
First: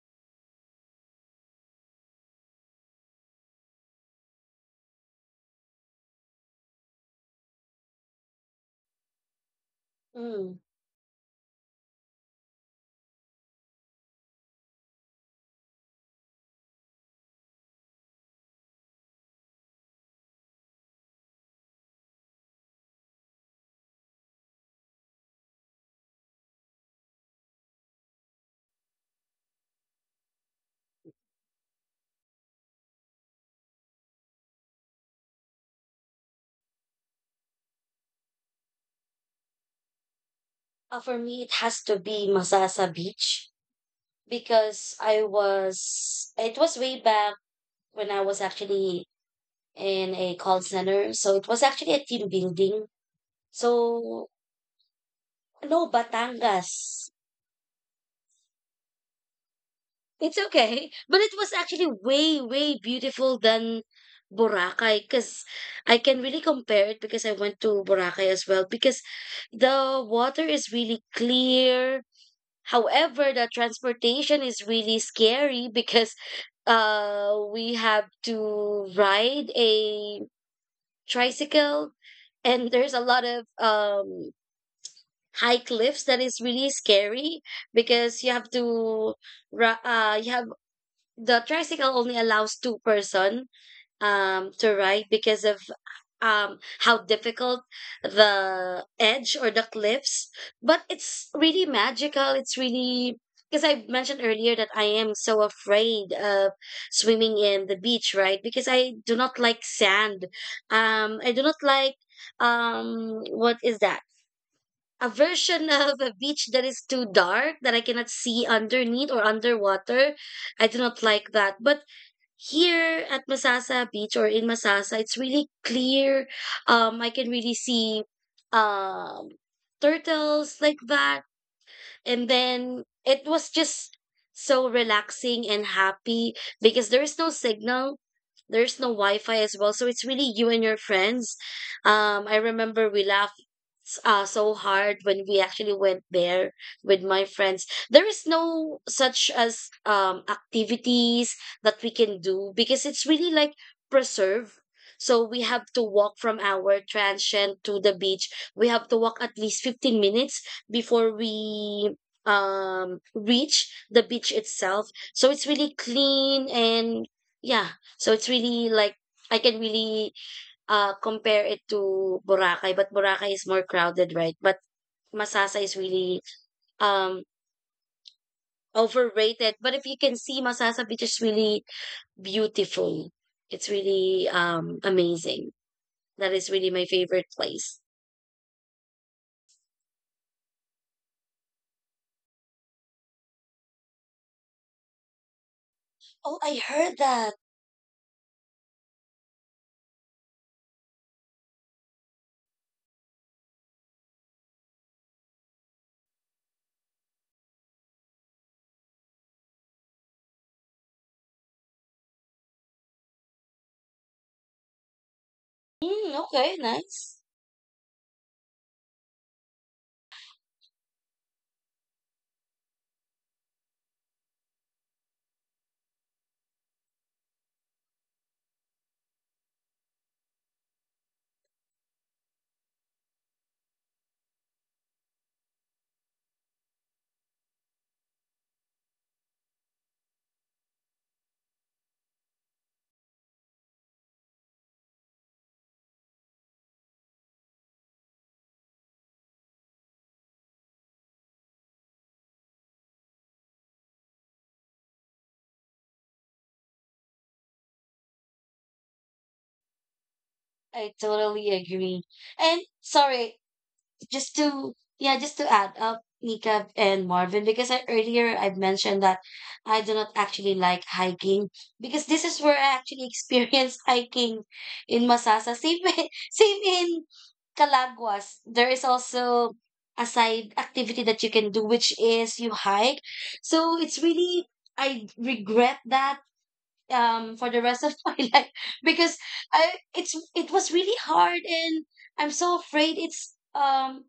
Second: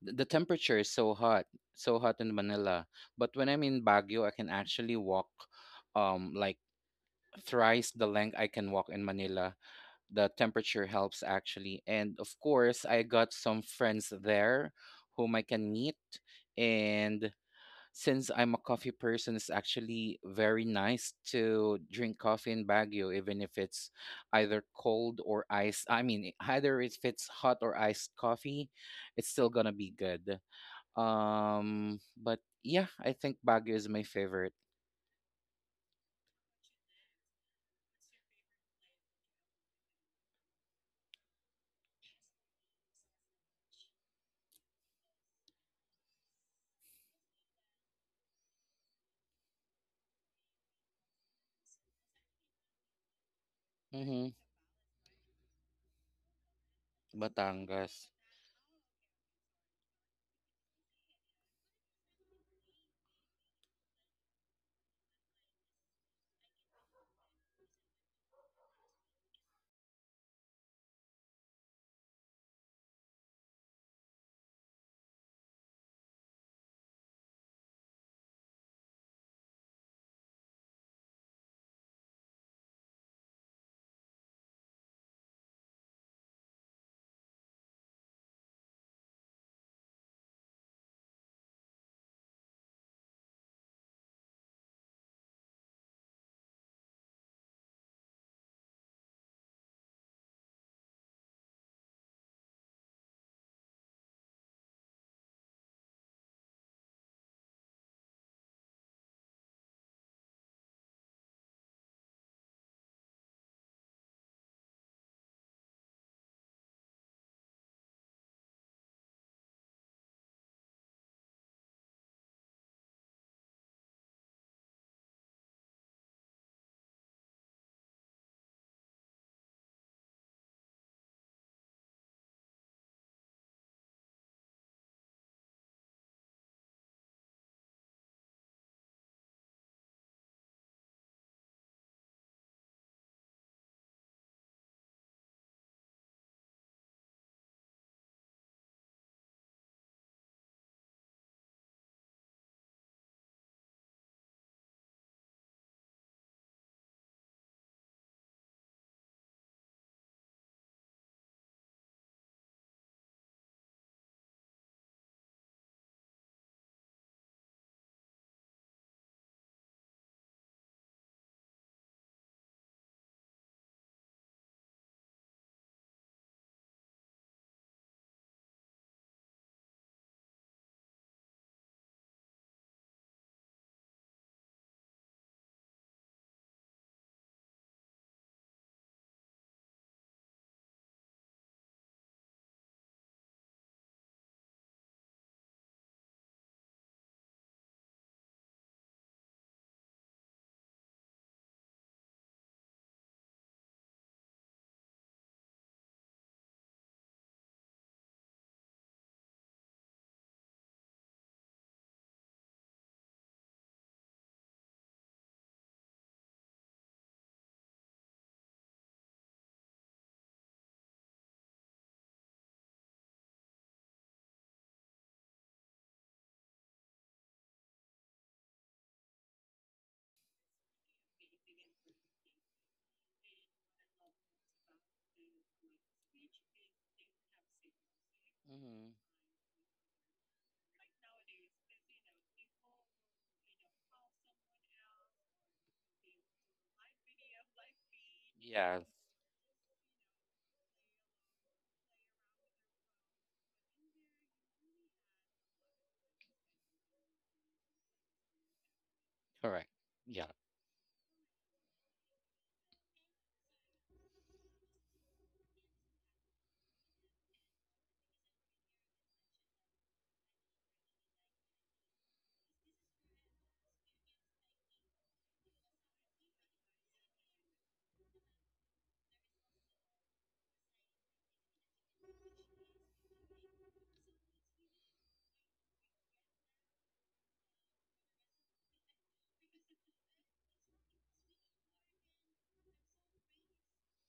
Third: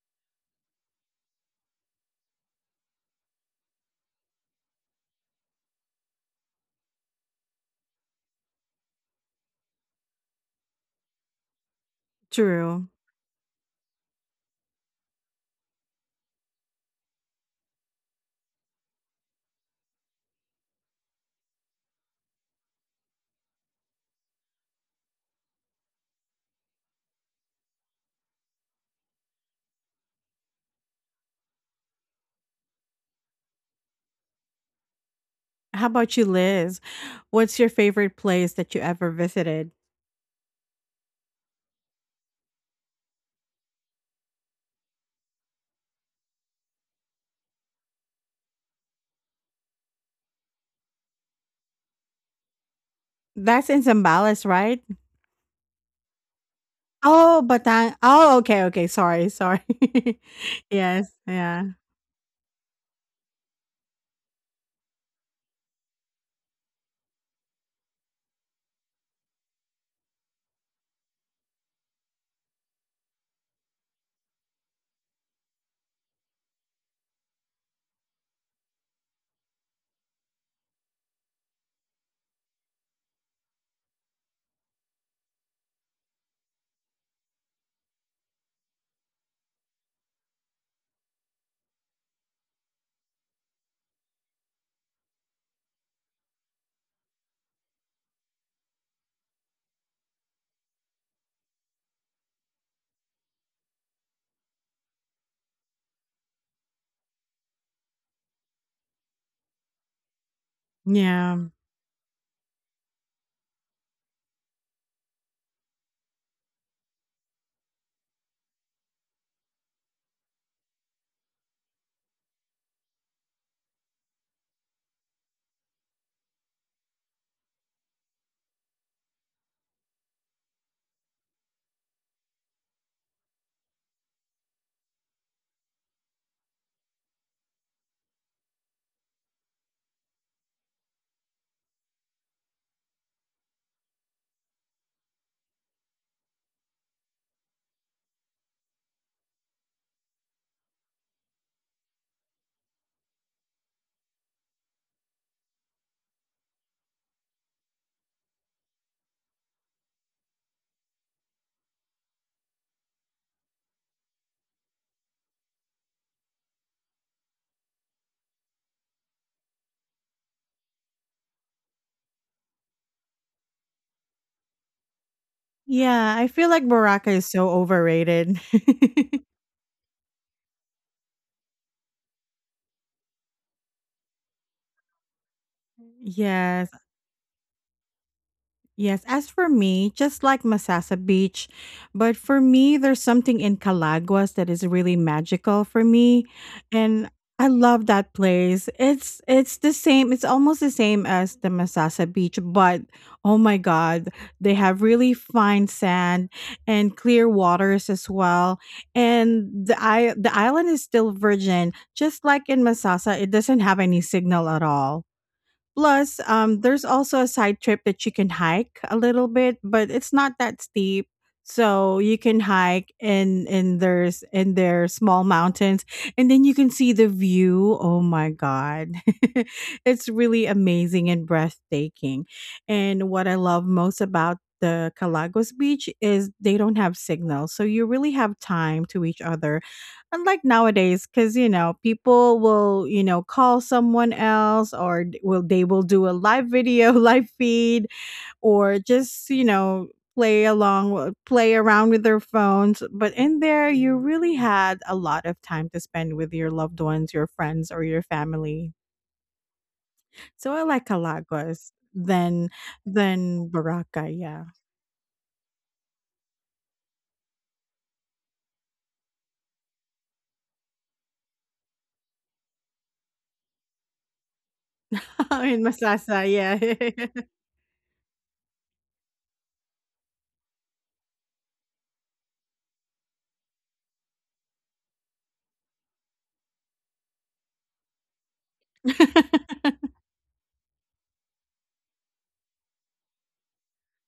the temperature is so hot in Manila. But when I'm in Baguio, I can actually walk, like thrice the length I can walk in Manila. The Mm. temperature helps, actually. And of course, True. I got some friends there whom I can meet. And since I'm a coffee person, it's actually very nice to drink coffee in Baguio, even if it's either cold or ice. I mean, either if it's hot or iced coffee, it's still gonna be good. But yeah, I think Baguio is my favorite. How about you, Liz? What's your favorite place that you ever visited? For me, it has to be Masasa Beach because it was way back when I was actually in a call center. So it was actually a team building. That's in So, Mm-hmm. Zambales, right? no, Batangas. Oh, Batangas. Batang. Oh, okay, okay. Sorry, sorry. It's okay. Yes, But it was yeah, actually way, way beautiful than Boracay because I can really compare it because I went to Boracay as well because the water is really clear. However, the transportation is really scary because we have to ride a tricycle and there's a lot of high cliffs that is really scary because you have to you have the tricycle only allows two person, to ride because of how difficult the edge or the cliffs. But it's really magical. It's really because I mentioned earlier that I am so afraid of swimming in the beach, right? Because I do not like sand. I yeah. do not like what is that? A version of a beach that is too dark that I cannot see underneath or underwater. I do not like that. But here at Masasa Beach or in Masasa, it's really clear. I can really see um turtles like that. And then it was just so relaxing and happy because there is no signal, there's no Wi-Fi as well. So it's really you and your friends. I remember we laughed so hard when we actually went there with my friends. There is no such as activities that we can do because it's really like preserve. So we have to walk from our transient to the beach. We have to walk at least 15 minutes before we reach the beach itself, so it's really clean. And yeah, so it's really like I can really compare it to Boracay, but Boracay is more crowded, right? But Masasa is Yeah, really I feel like Boracay um is so overrated. overrated. But if you can see, Masasa Beach is really beautiful, it's really amazing. That is Yeah. really my favorite place. Yes, as for me, just like Masasa Beach, but for me, there's something in Calaguas that is really magical for me, Oh, I heard and that. I love that place. It's the same. It's almost the same as the Masasa Beach, but oh my God, they have really fine sand and clear waters as well. And the I the island is still virgin, just like in Masasa. It doesn't have any signal at all. Mm, Plus, okay, there's also nice. a side trip that you can hike a little bit, but it's not that steep. So you can hike in there's in their small mountains, and then you can see the view. Oh my god, it's really amazing and breathtaking. And what I love most about the Calagos Beach is they don't have signal, so you really have time Mm-hmm. to each other unlike nowadays because, you know, people will, you know, call someone else or will do a live video, live feed, Yeah, or just, you know, play along play around with their phones. But in there you really had a lot of time to spend with your loved ones, your friends, or your family. correct. Yeah. So I like I totally Calagos agree. And sorry, than Baraka, just yeah. to, yeah, just to add up, Nika and Marvin, because I, earlier I've mentioned that I do not actually like hiking, because this is where I actually experienced hiking in Masasa, In same Masasa, yeah. same in Calaguas. There is also a side activity that you can do which is you hike. So it's really, I regret that for the rest of my life because I it's, it was really hard, and I'm so afraid. It's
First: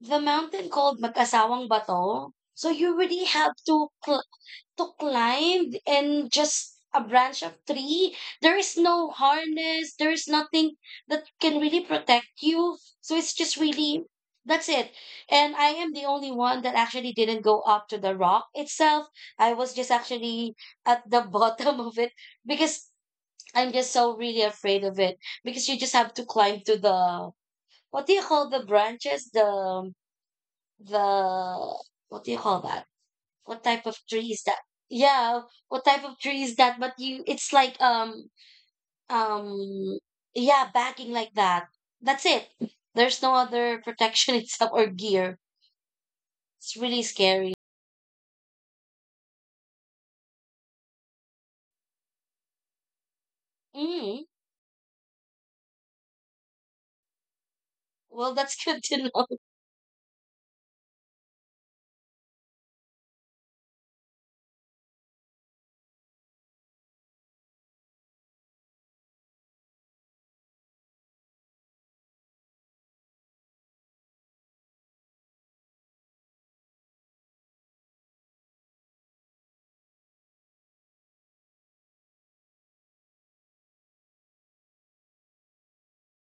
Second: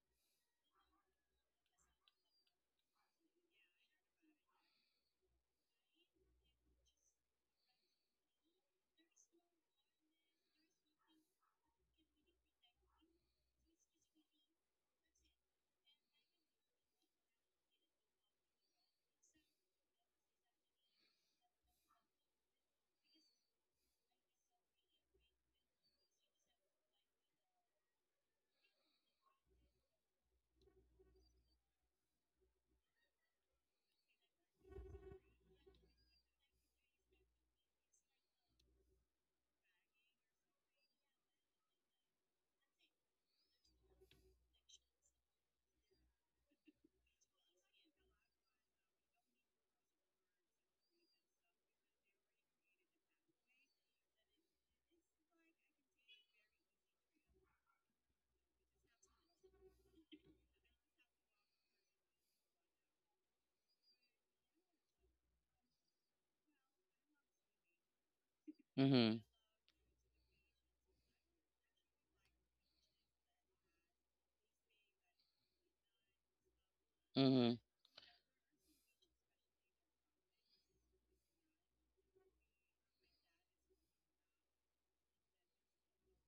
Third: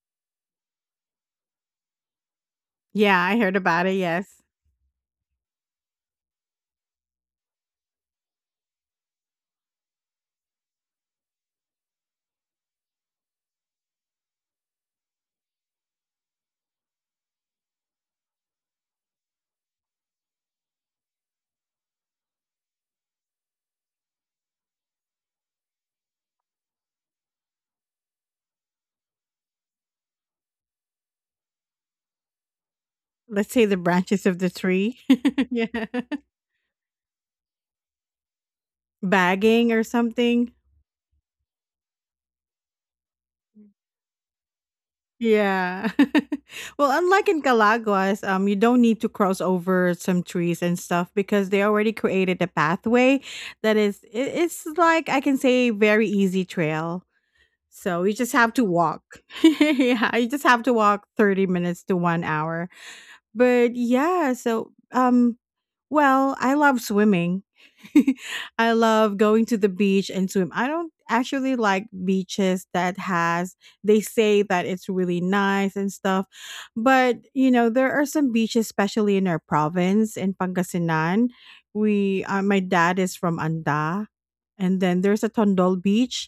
the mountain called Mag-asawang Bato. So you Yeah, really I have heard about to it, yes. to climb and just a branch of tree. There is no harness. There is nothing that can really protect you. So it's just really, that's it. And I am the only one that actually didn't go up to the rock itself. I was just actually at the bottom of it because I'm just so really afraid of it because you just have to climb to the what do you call, the branches, the, what do you call that? Let's What say the type of branches tree of is the that? tree. Yeah, Yeah. what type of tree is that? But you, it's like Bagging or um something. yeah, backing like that. That's it. There's no other protection itself or gear. Yeah. It's Well, really unlike in scary. Calaguas, you don't need to cross over some trees and stuff because they already created a pathway that is Mm, it, it's like I can say very easy trail. So you just well, have that's to good to walk. know. Yeah, you just have to walk 30 minutes to 1 hour. But yeah, so well, I love swimming. I love Mm-hmm. going to the beach and swim. I don't actually like beaches that has they say that it's really nice and stuff. But, you Mm-hmm. know, there are some beaches especially in our province in Pangasinan. We my dad is from Anda, and then there's a Tondol beach.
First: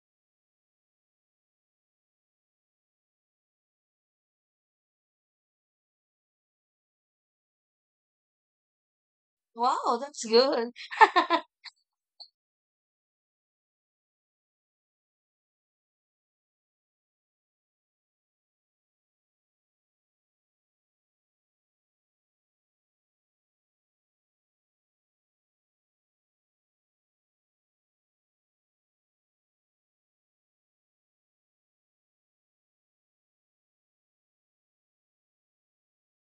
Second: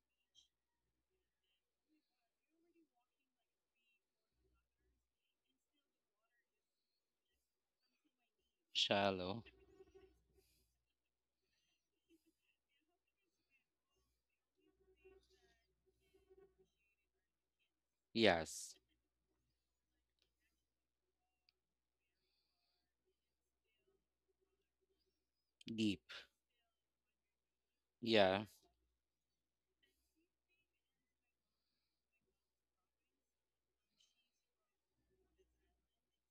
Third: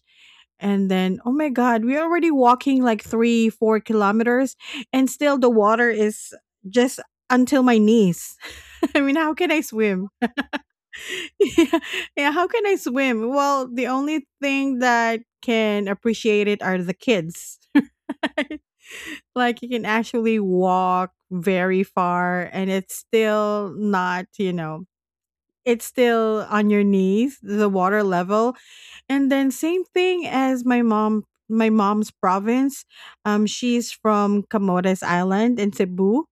And then oh my god, we're already walking like 3 4 kilometers, and still the water is just until my knees. I mean, how Shallow. can I Wow, swim? that's good. Yeah, yeah, how can I swim? Well, the only thing that can appreciate it are the kids. Right? Yes. Like, you can actually walk very far, and it's still not, you know, it's Deep. still on your knees, the water Yeah. level. And then same thing as my mom's province. Um, she's from Camores Island in Cebu.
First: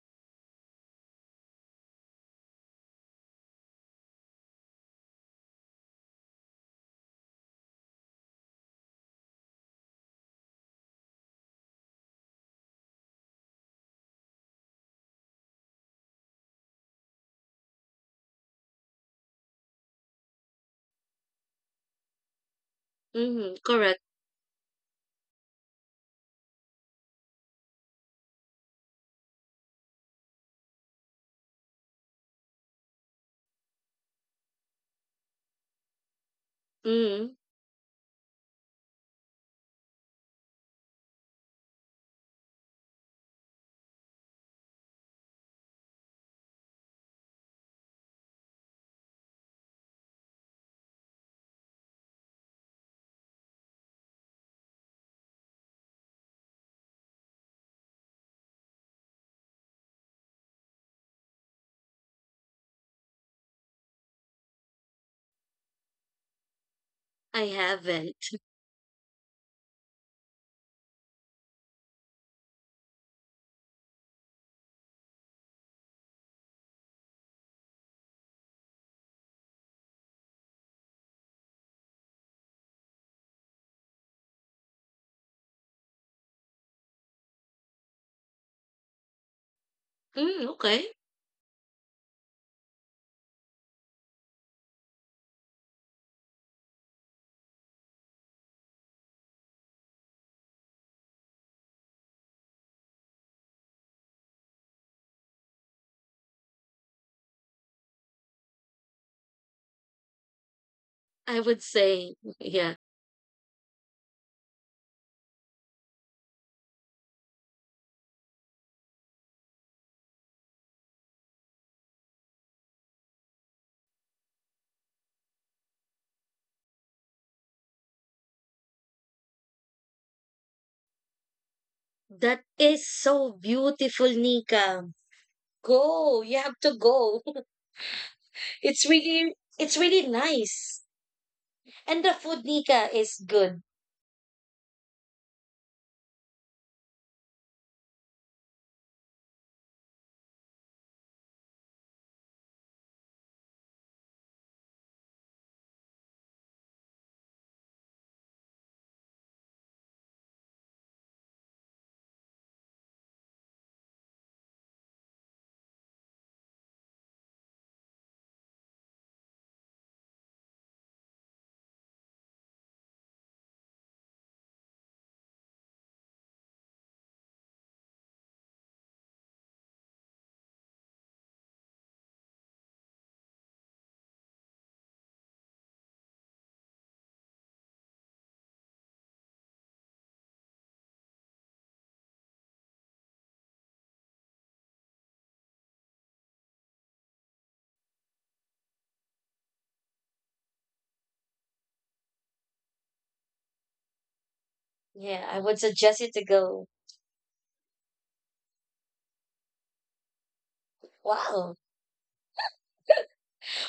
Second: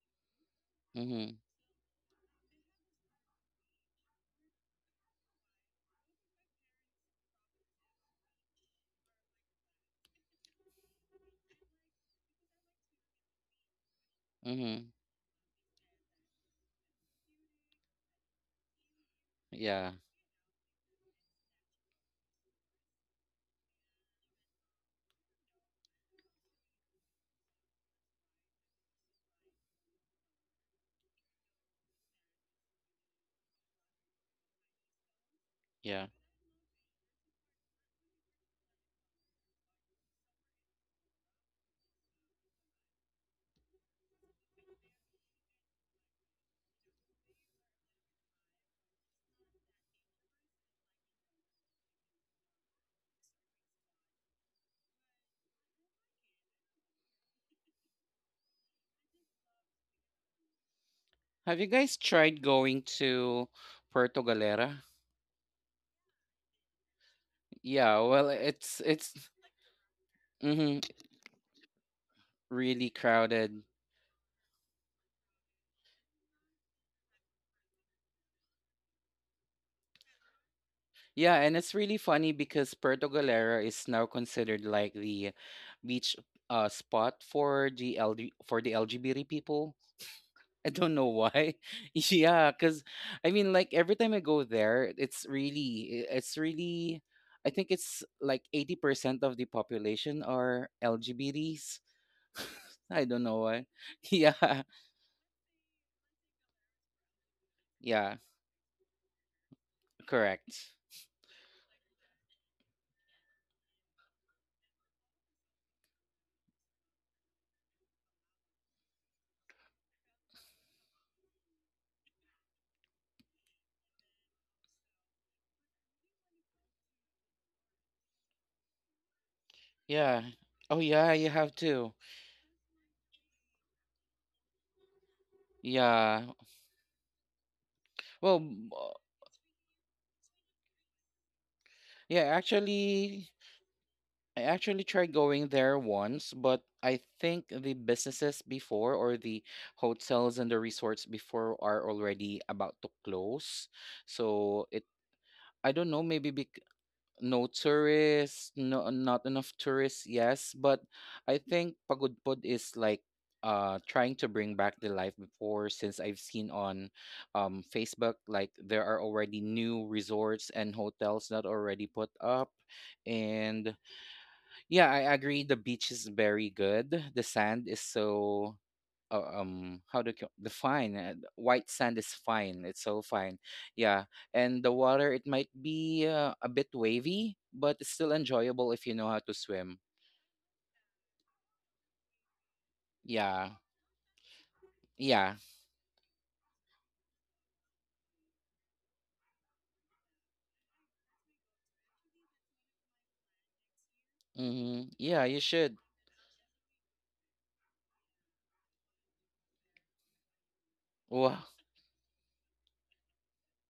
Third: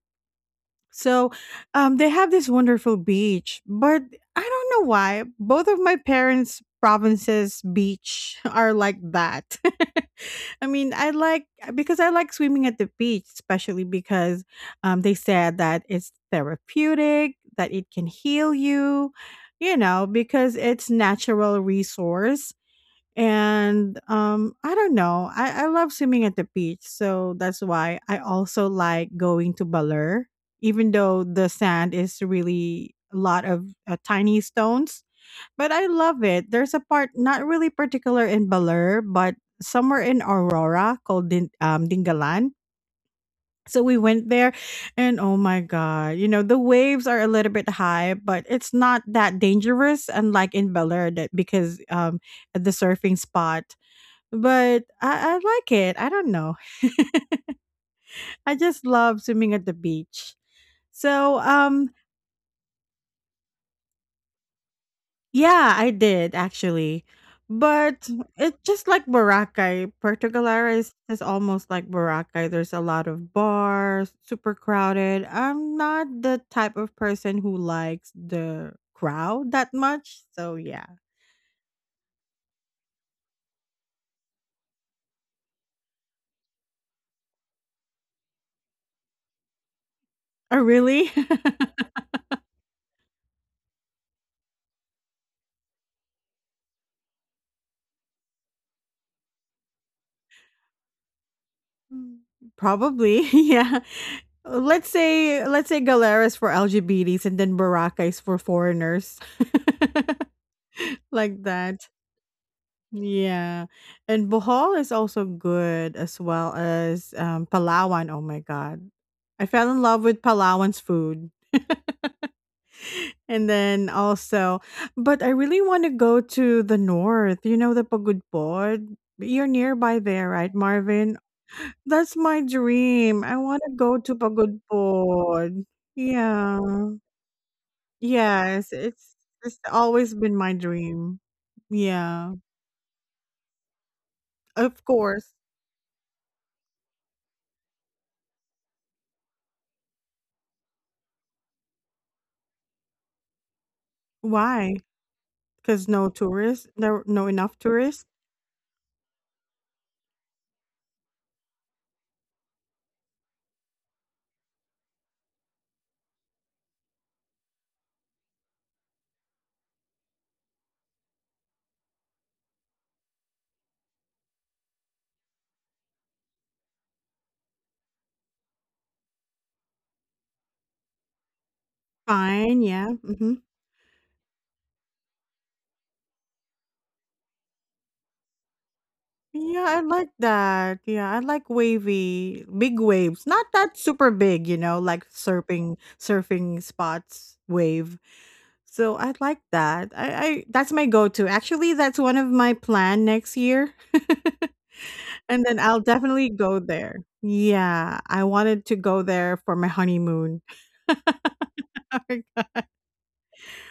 So, Mhm. They have this wonderful beach, but I don't know why both of my parents' provinces' beach are like that. I mean, I like because I like swimming at the beach, especially because, Mhm. They said that it's therapeutic, that it can heal you, you Yeah. know, because it's natural resource. Mm, And correct. I don't know. I love swimming at the beach, so that's why I also like going to Baler, even though the sand is really a lot of tiny stones. But I Yeah. love it. There's a part Mm, not really particular in Baler, but somewhere in Aurora called Dingalan. So we went there, and oh my god, you know the waves are a little bit high, but it's not that dangerous, unlike in Baler, that because at the surfing spot but I like it. I don't know. I just love swimming at the beach. So Have you um guys tried going to Puerto Galera? yeah, I did actually. I Yeah, But haven't. well, it's just like Boracay. Puerto Galera mhm, is almost like Boracay. There's a really lot of crowded. bars, super crowded. I'm not the type of person who likes the crowd that much. So yeah. Yeah, and it's really funny because Puerto Galera is now considered like the beach spot for the LGBT people. Mm, Oh I okay. don't know really? why. Yeah, because I mean, like every time I go there, I think it's like 80% of the population are LGBTs. Mm, I probably. don't know why. Yeah. Yeah, Let's say Galeras for LGBTs and then yeah, Barakais for foreigners. correct. I Like would that. say, yeah. Yeah. And Bohol is also good as well as Palawan. Oh my god. I fell in love with Palawan's food. And then also, but I really want to go to the north. You know the Pagudpod? You're nearby Yeah. there, right, Oh, yeah, Marvin? you have to. That's my That is dream. so I want to go beautiful, to Nika. Pagudpod. Go. Yeah. You Yeah. have to go. Well, Yes, It's really it's it's really always been my nice. dream. And the yeah, Yeah, food, Nika, is good. I actually of tried course. going there once, but I think the businesses before, or the hotels and the resorts before, are already about to close. So Why? Cause it, I don't know, no maybe tourists, there no no enough tourists? tourists, no, not enough tourists, yes, but I think Pagudpud is like trying to bring back the life before, since I've seen on Facebook like there are already new resorts and hotels that already put up. And yeah, I agree. The beach is very good. The sand is so how do you the fine the white sand is Fine, fine. It's yeah, so fine. mhm. Yeah, and the water, it might be a bit wavy, but it's still enjoyable if you know how to Yeah, swim. I like that. Yeah, I like wavy, big waves. Not Yeah, that super big, you know, like yeah, surfing spots wave. So I like that. I that's my go-to. Actually, that's one of my plan next year. mm-hmm. Yeah. Yeah, I You And then would should. I'll suggest you to definitely go go. there. Yeah, I wanted to go there for my honeymoon Wow. Wow.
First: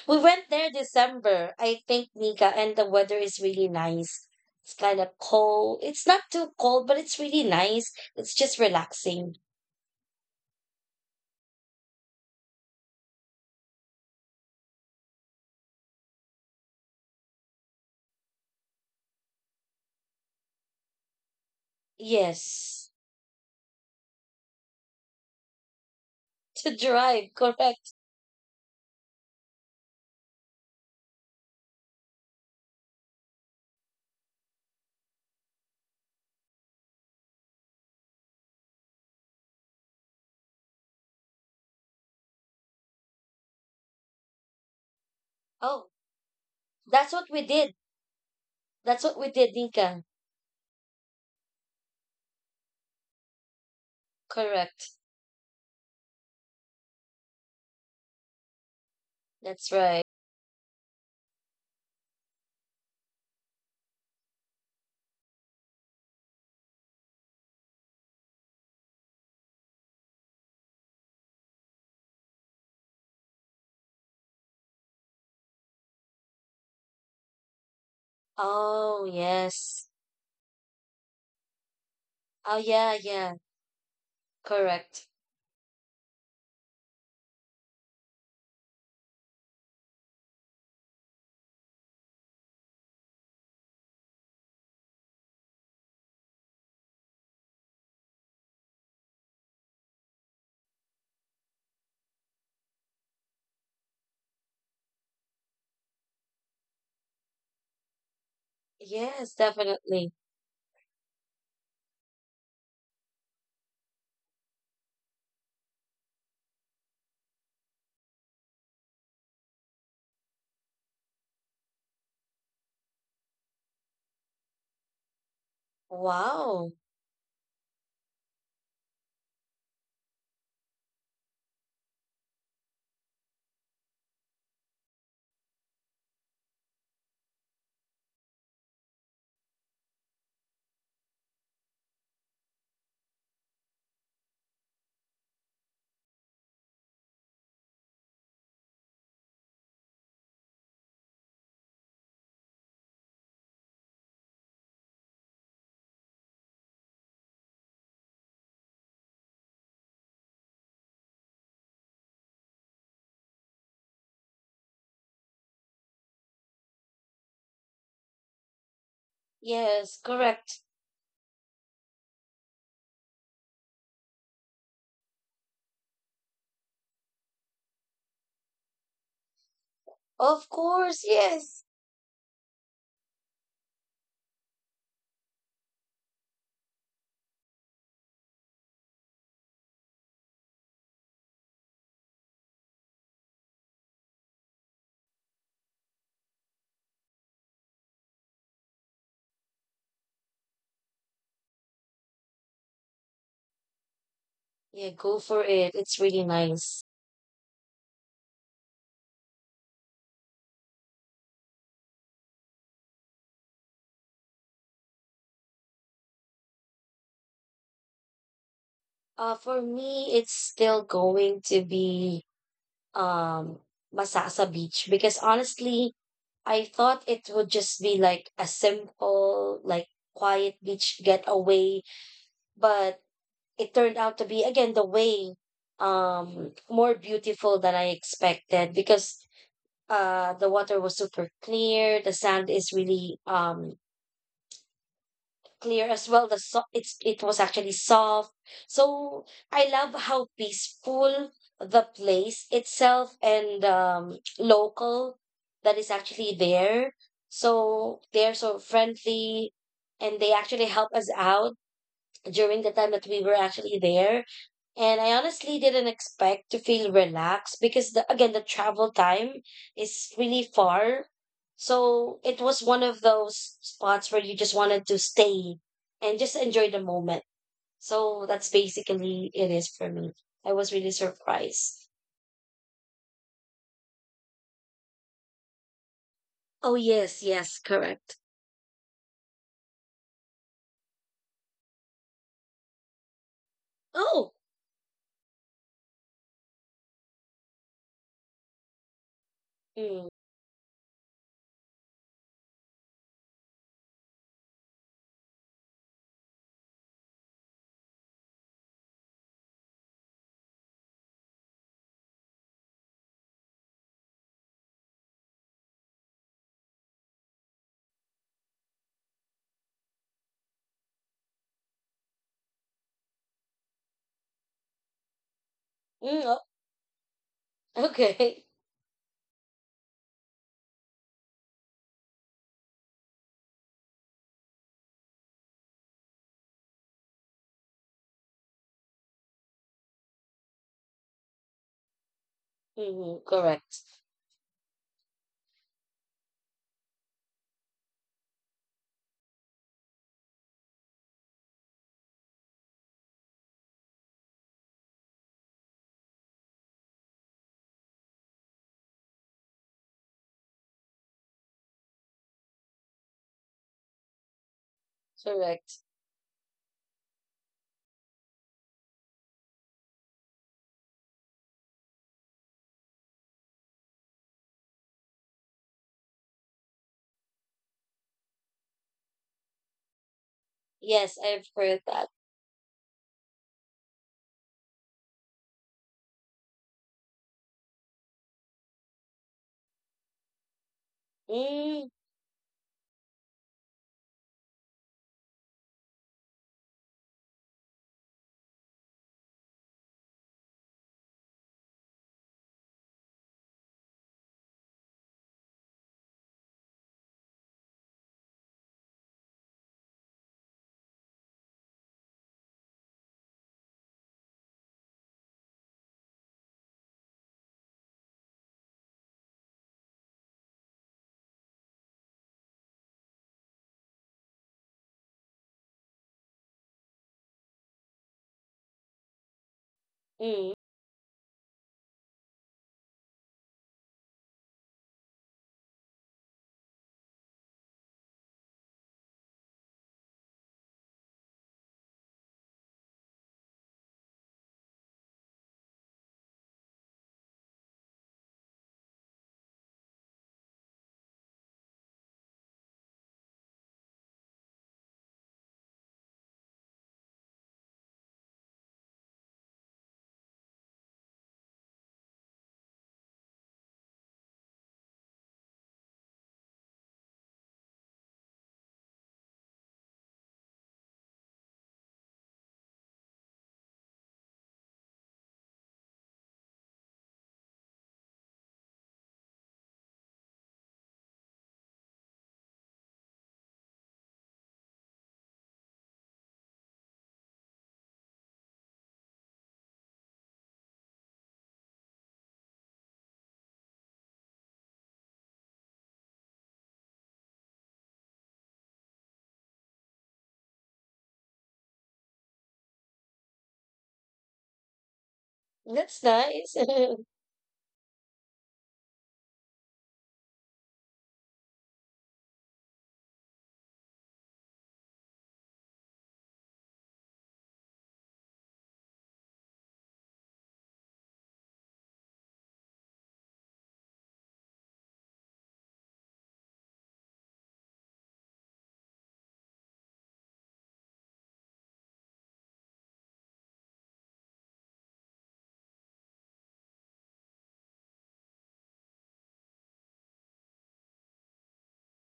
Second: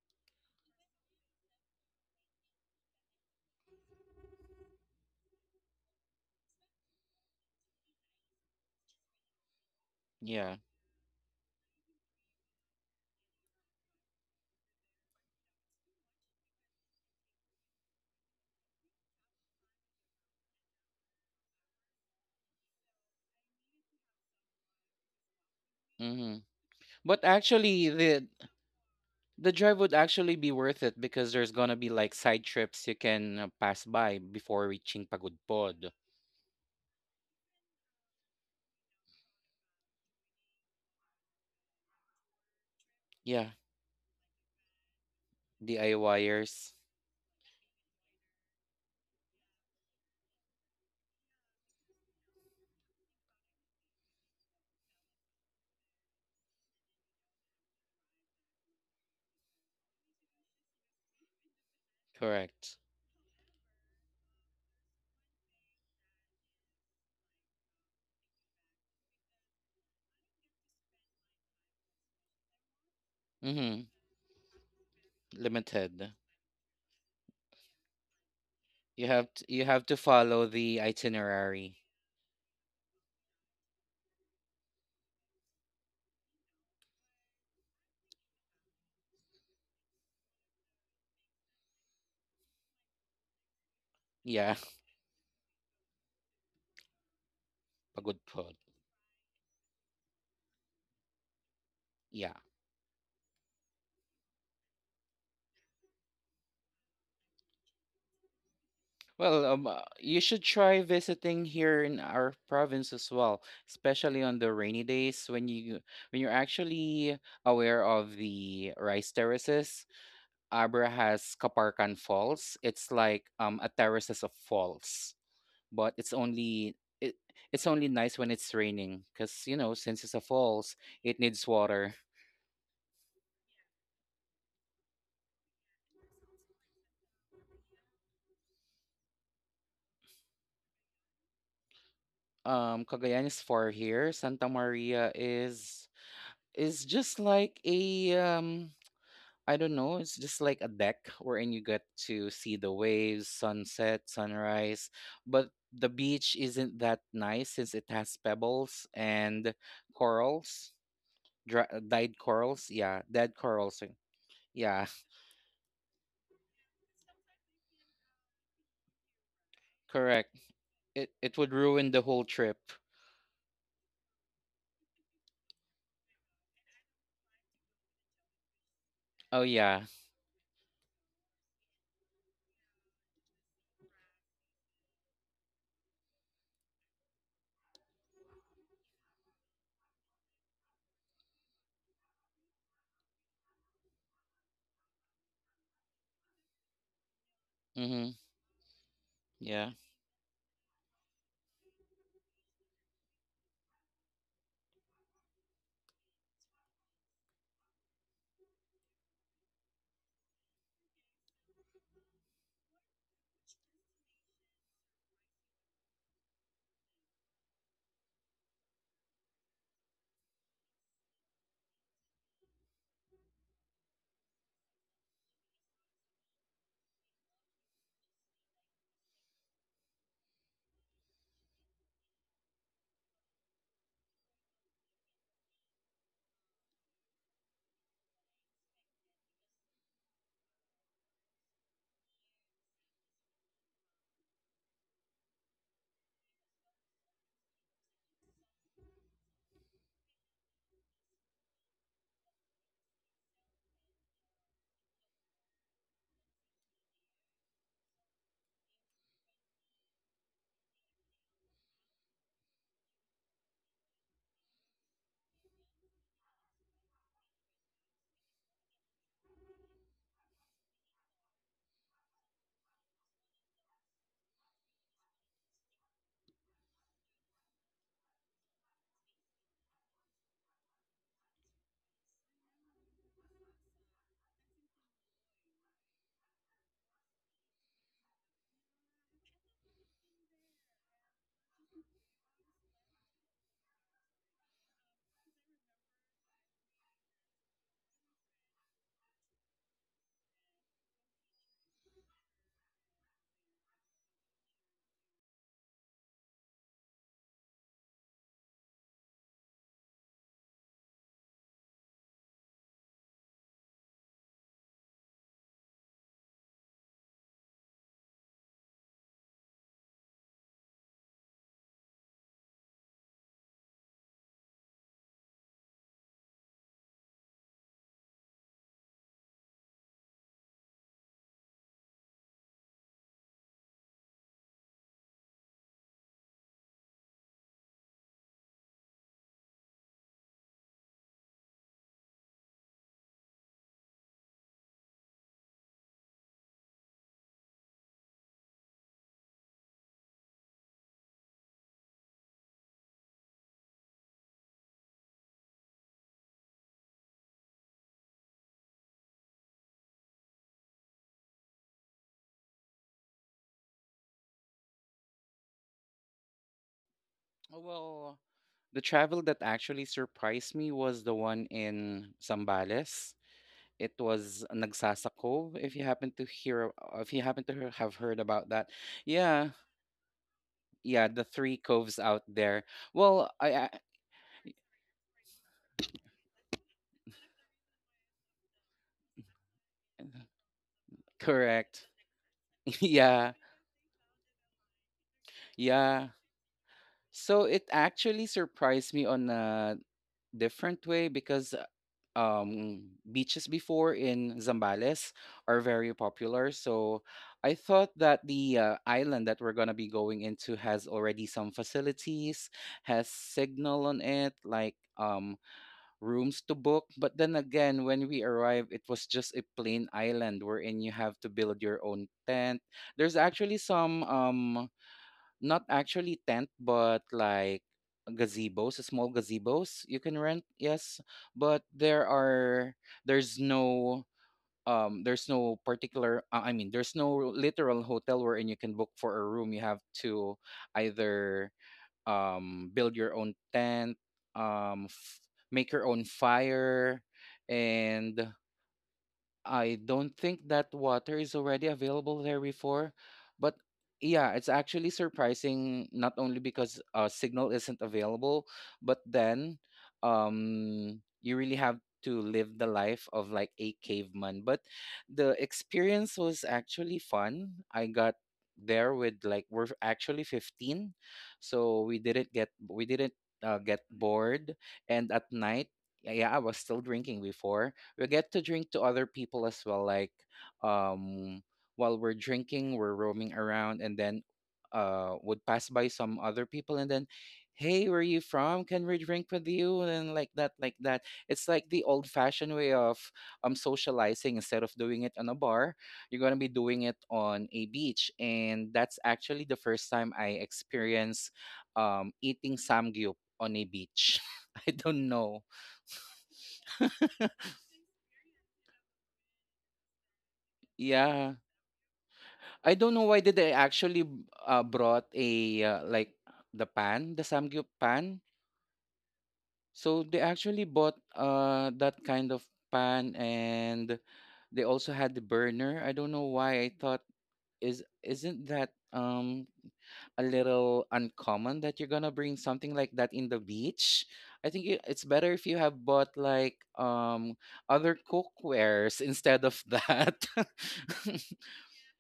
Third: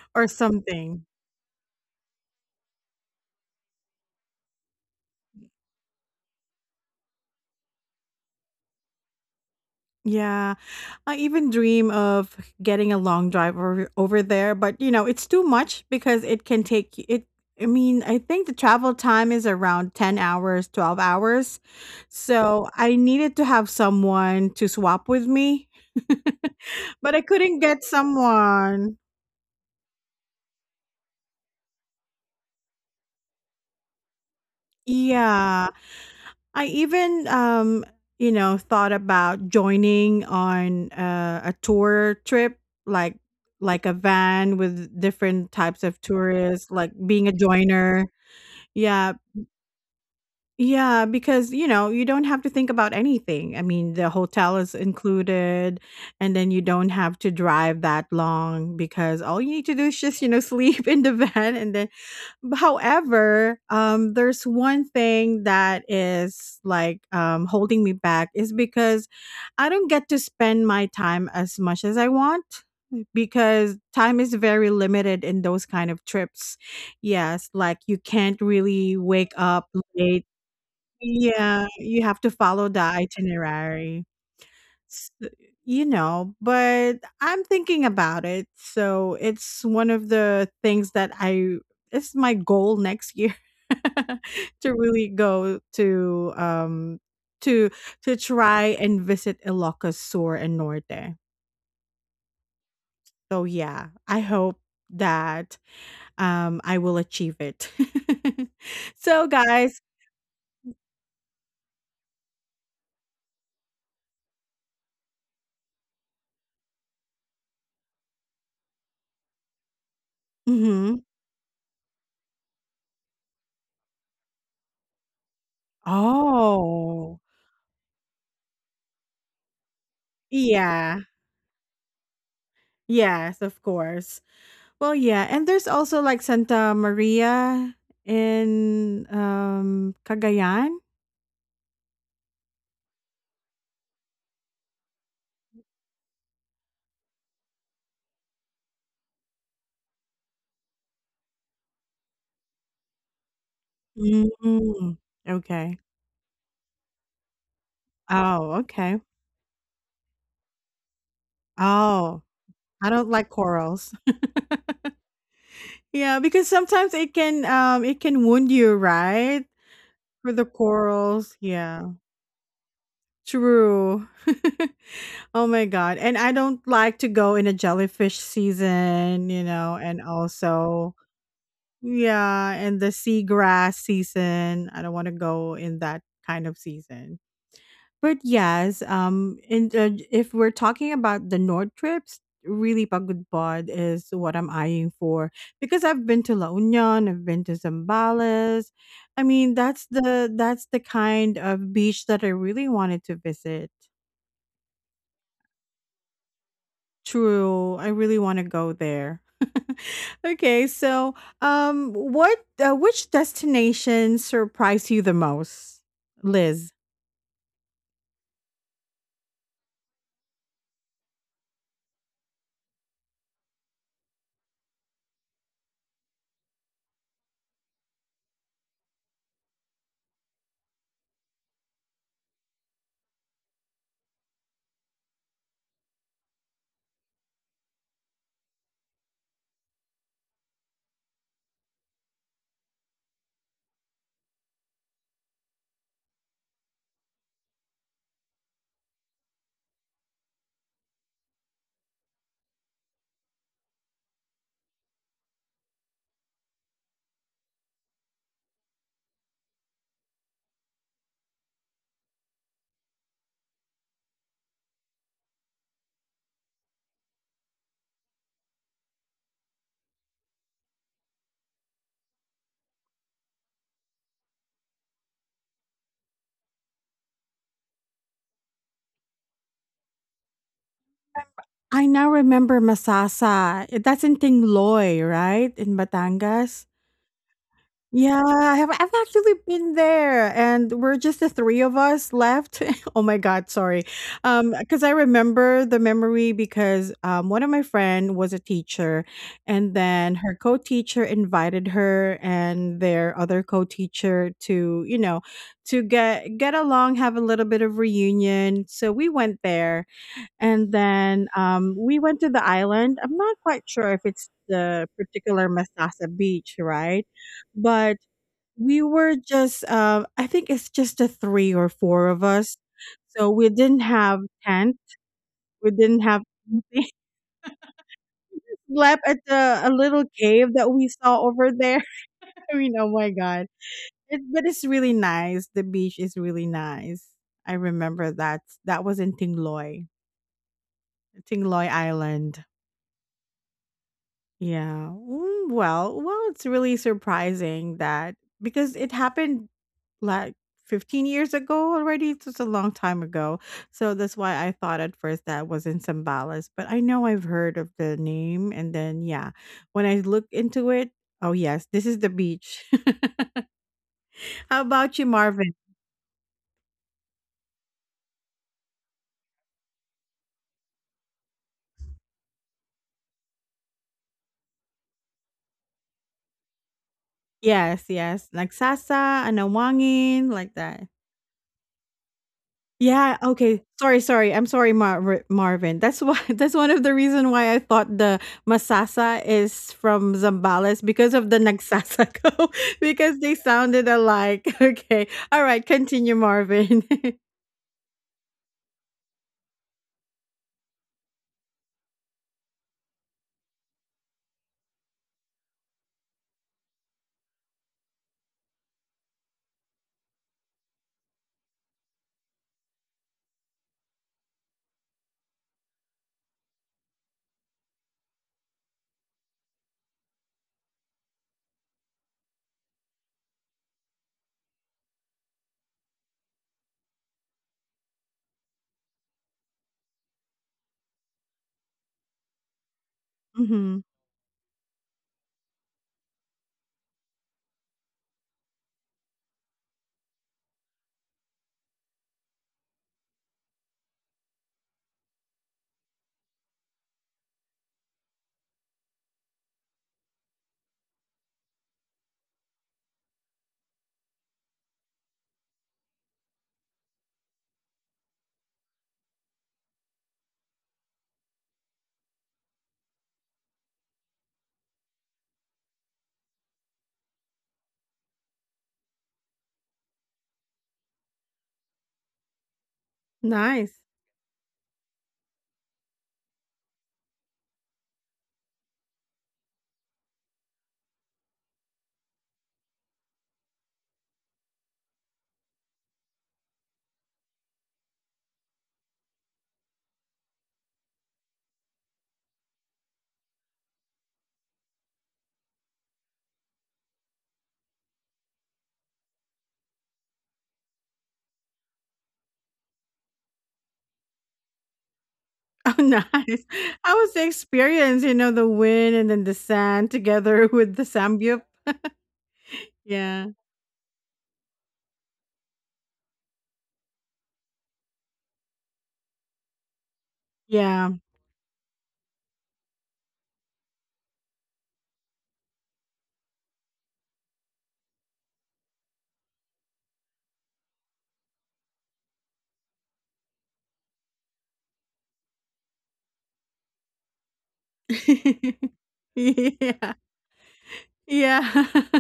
We or went there something. December, I think, Nika, and the weather is really nice. It's kind of cold. It's not too cold, but it's really nice. It's just relaxing. Yeah, Yeah. I even dream of getting a long drive over there, but you know, it's too much because it can take y- it. I mean, I think the travel time is around 10 hours, 12 hours. So Yes. I needed to have someone to swap with me, Mm-hmm. To but I But drive, couldn't get actually, correct. the someone. the drive would actually be worth it because there's gonna be like side trips you can pass by before reaching Yeah. Pagudpod. I even you know thought about joining on a tour trip like Yeah. like a van with different types Oh, of tourists DIYers. like that's what being a we did. joiner. That's Yeah. what we did, Nika. Yeah, because you know, you don't have to think about anything. I mean, the hotel is Correct. included and then you don't have to drive that long because all you need That's to do is right. just, you know, sleep in the van and then Correct. however, there's one thing that is, like, holding me back is because I don't get to spend my time as much as I want because Mm-hmm. time is very limited in those kind of Limited. trips. Yes, like, you can't really Oh, You wake have to, you up have yes. to late. follow the Yeah, itinerary. you have to Oh, follow the yeah, yeah. itinerary Correct. s- you know, but I'm thinking about it. So it's one of the things that I it's my goal next year Yeah. to really go to Pagod to pod. try and visit Ilocos Sur and Norte. Yeah. So yeah, I hope that I will achieve it. So Yes, Well, guys, definitely. you should try visiting here in our province as well, especially on the rainy days when you're actually aware of the rice terraces. Abra mhm. has Kaparkan Falls. It's like a terraces of falls. But it's Wow. only, it, Oh. it's only nice when it's raining because, you know, since it's a falls, Yeah. it needs water. Yes, of course. Well, yeah, and there's also like Santa Maria in Cagayan. Cagayan is far here. Santa Maria is just like a, I don't know, it's just like a deck wherein you get to see the waves, sunset, sunrise, Mm, but okay. the beach isn't that nice since it has Oh, pebbles okay. and corals, dry, dyed Oh, corals, I yeah, don't like dead corals, eh, corals. yeah. Yeah, because sometimes it can wound you, right? Yes, For Correct. the correct. It corals. would ruin Yeah. the whole trip. True. Oh my god. And I don't like to go in a jellyfish season, Oh you know, yeah. and Of also course, yes. yeah, and the seagrass season. I don't want to go in that kind of season. But yes, and if we're talking about the north trips, really Pagud Bod is what I'm eyeing for because I've been to La Union, I've been to Mhm. Zambales. I mean, Yeah. That's the kind of beach that I really wanted to visit. Yeah, go for it. It's really nice. True. I really want to go there. Okay, so what which destination surprised you the most, Liz? For me, it's still going to be um Masasa Beach because honestly, I thought it would just be like a simple, like quiet beach getaway, but it turned out to be again the way more beautiful than I expected because the water was super clear, the sand is really clear as well. It's, it was actually soft. So I love how peaceful the place itself and local that is actually there. So they're so friendly, and they actually help us out during the time that we were actually there. And I honestly didn't expect to feel relaxed because, the again, the travel time is really far. So it was one of those spots where you just wanted to stay and just enjoy the moment. So that's basically it is for me. I was really I surprised. now remember Masasa. That's in Tingloy, right? In Batangas. Oh, yes, yes, correct. Yeah, I have I've actually been there, and we're just the 3 of us left. Oh my god, sorry. Oh, Because I remember the memory because, one of my friend was a teacher, and mm. then her co-teacher invited her and their other co-teacher to, you know, to get along, have a little bit of reunion. So we went there, and then, we went to the island. I'm not quite sure if it's the particular Masasa Beach, right? But we were just, I think it's just the three or four of us. So we didn't have tent. We didn't Mm, have oh, anything. okay. Slept at the, a little cave that we saw over there. I mean, oh my God. It, but it's really nice. The beach is really nice. I remember that. That was in Tingloy, Tingloy Island. Mm, correct. Yeah. Mm, well, well, it's really surprising that because it happened like 15 years ago already. So it's just a long time ago. So that's why I thought at first that was in Zambales, but I know I've heard of the name. And then, yeah, when I look into it, oh, yes, this is the beach. How about you, Marvin? Correct. Oh. Well, the travel that actually surprised me was the one in Zambales. It was Nagsasako, if you happen to hear if you happen to Yes, have heard yes. about Like that. Sasa, Yeah. Anawangin, like that. Yeah, Yes, the I've three heard coves that. out there. Yeah, Well, okay. I Sorry, sorry. I'm sorry, Mar- Marvin. That's why that's one of the reason why I thought the masasa is from Zambales because of the correct. Mm, nagsasako because Yeah. they sounded alike. Okay. All right, Yeah. continue, Marvin. So it actually surprised me on a different way because, um, beaches before in Zambales are very popular. So I thought that the, island that we're going to be going into has already some facilities, has signal on it, like, rooms to book. But then again, when we arrived, it was just a plain island wherein you have to build your own tent. There's actually some. Not actually tent, but like gazebos, small gazebos you can rent, mm. yes. But there are there's Mhm. no there's no particular, I mean, there's no literal hotel wherein you can book for a room. You have to either build your own tent, um f- make your own fire, and I don't think that water is already available there before, but yeah, it's actually surprising not only because, signal isn't available, but then, you really have to live the life of like a caveman. But the experience was actually fun. I got there with like we're actually 15, so we didn't get, we didn't Nice. get bored, and at night, yeah, I was still drinking before. We get to drink to other people as well, like, um while we're drinking, we're roaming around, and then would pass by some other people and then, hey, where are you from, can we drink with you, and like that, it's like the old fashioned way of socializing instead of doing it on a bar. You're going to be doing it on a beach, and that's actually the first time I experienced eating samgyup on a beach. I don't know. Oh, That's nice. nice. How was the experience, you know, the wind and then the sand together with the Yeah, samgyup? I don't know why Yeah. did I actually, brought a, like the pan, the samgyup pan. So they actually Yeah. bought that kind of pan, and they also had the burner. I don't know why I thought, is isn't that a little uncommon that you're gonna bring something like that in the beach. I think it's better if you have bought like other cookwares instead of yeah. that. Yeah.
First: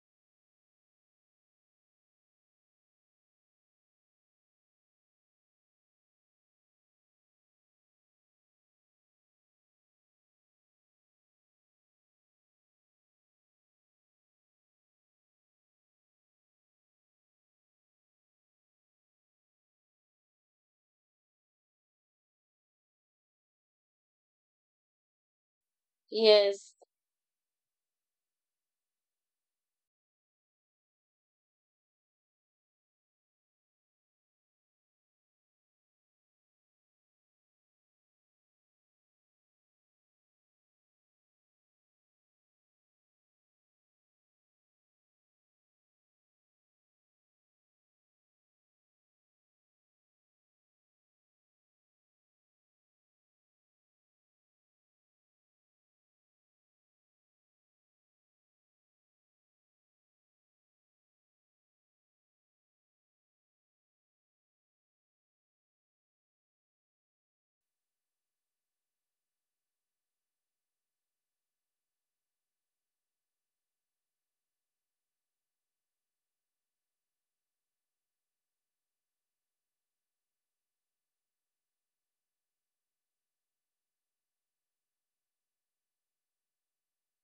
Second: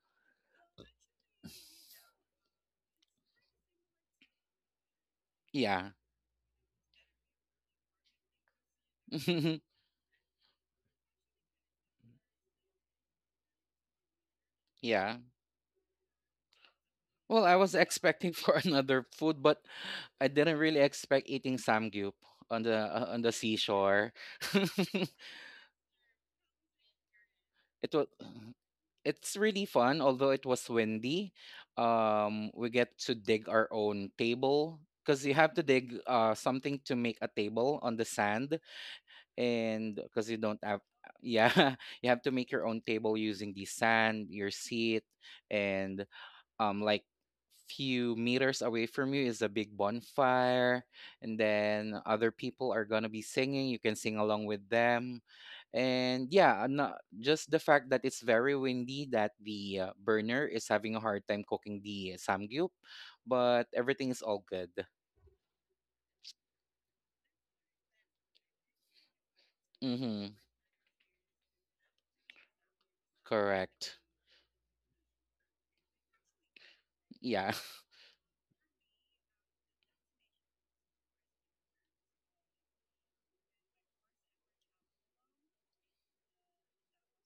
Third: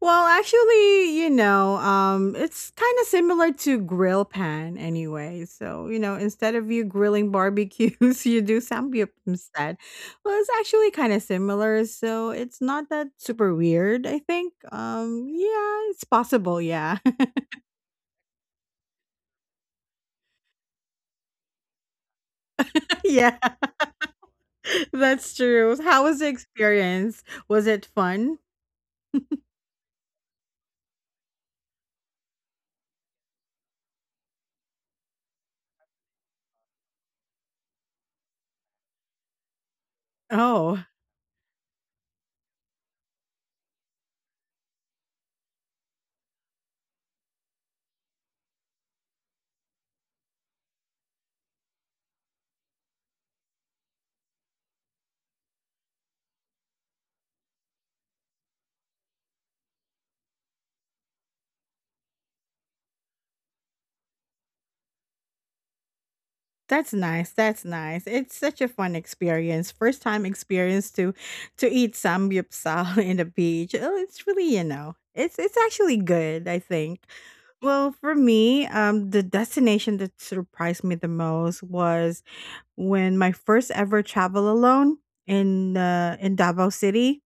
Well, actually, you know, it's kind of similar to grill pan anyway. So, Yeah. you know, instead of you grilling barbecues, you do samgyup instead. Well, it's actually kind of similar, so it's not that super weird, I think. Yeah. Yeah, it's possible, yeah. Well, I was expecting for another food, but I didn't really expect eating samgyup on the Yeah, seashore. that's true. How was the Yes, experience? Was it it was fun? it's really fun, although it was windy. We get to dig our own table because you have to dig, something to make a table on the sand, and because you don't have, Oh. yeah, you have to make your own table using the sand, your seat, and like few meters away from you is a big bonfire, and then other people are going to be singing, you can sing along with them. And yeah, just the fact that it's very windy that the, burner is having a hard time cooking the samgyup, but everything is all good. That's nice. That's nice. It's such a fun experience. First time Mhm. experience to eat samgyeopsal in the beach. Oh, Correct. it's really, you know, it's actually good, I think. Yeah. Well, for me, the destination that surprised me the most was when my first ever travel alone in Davao City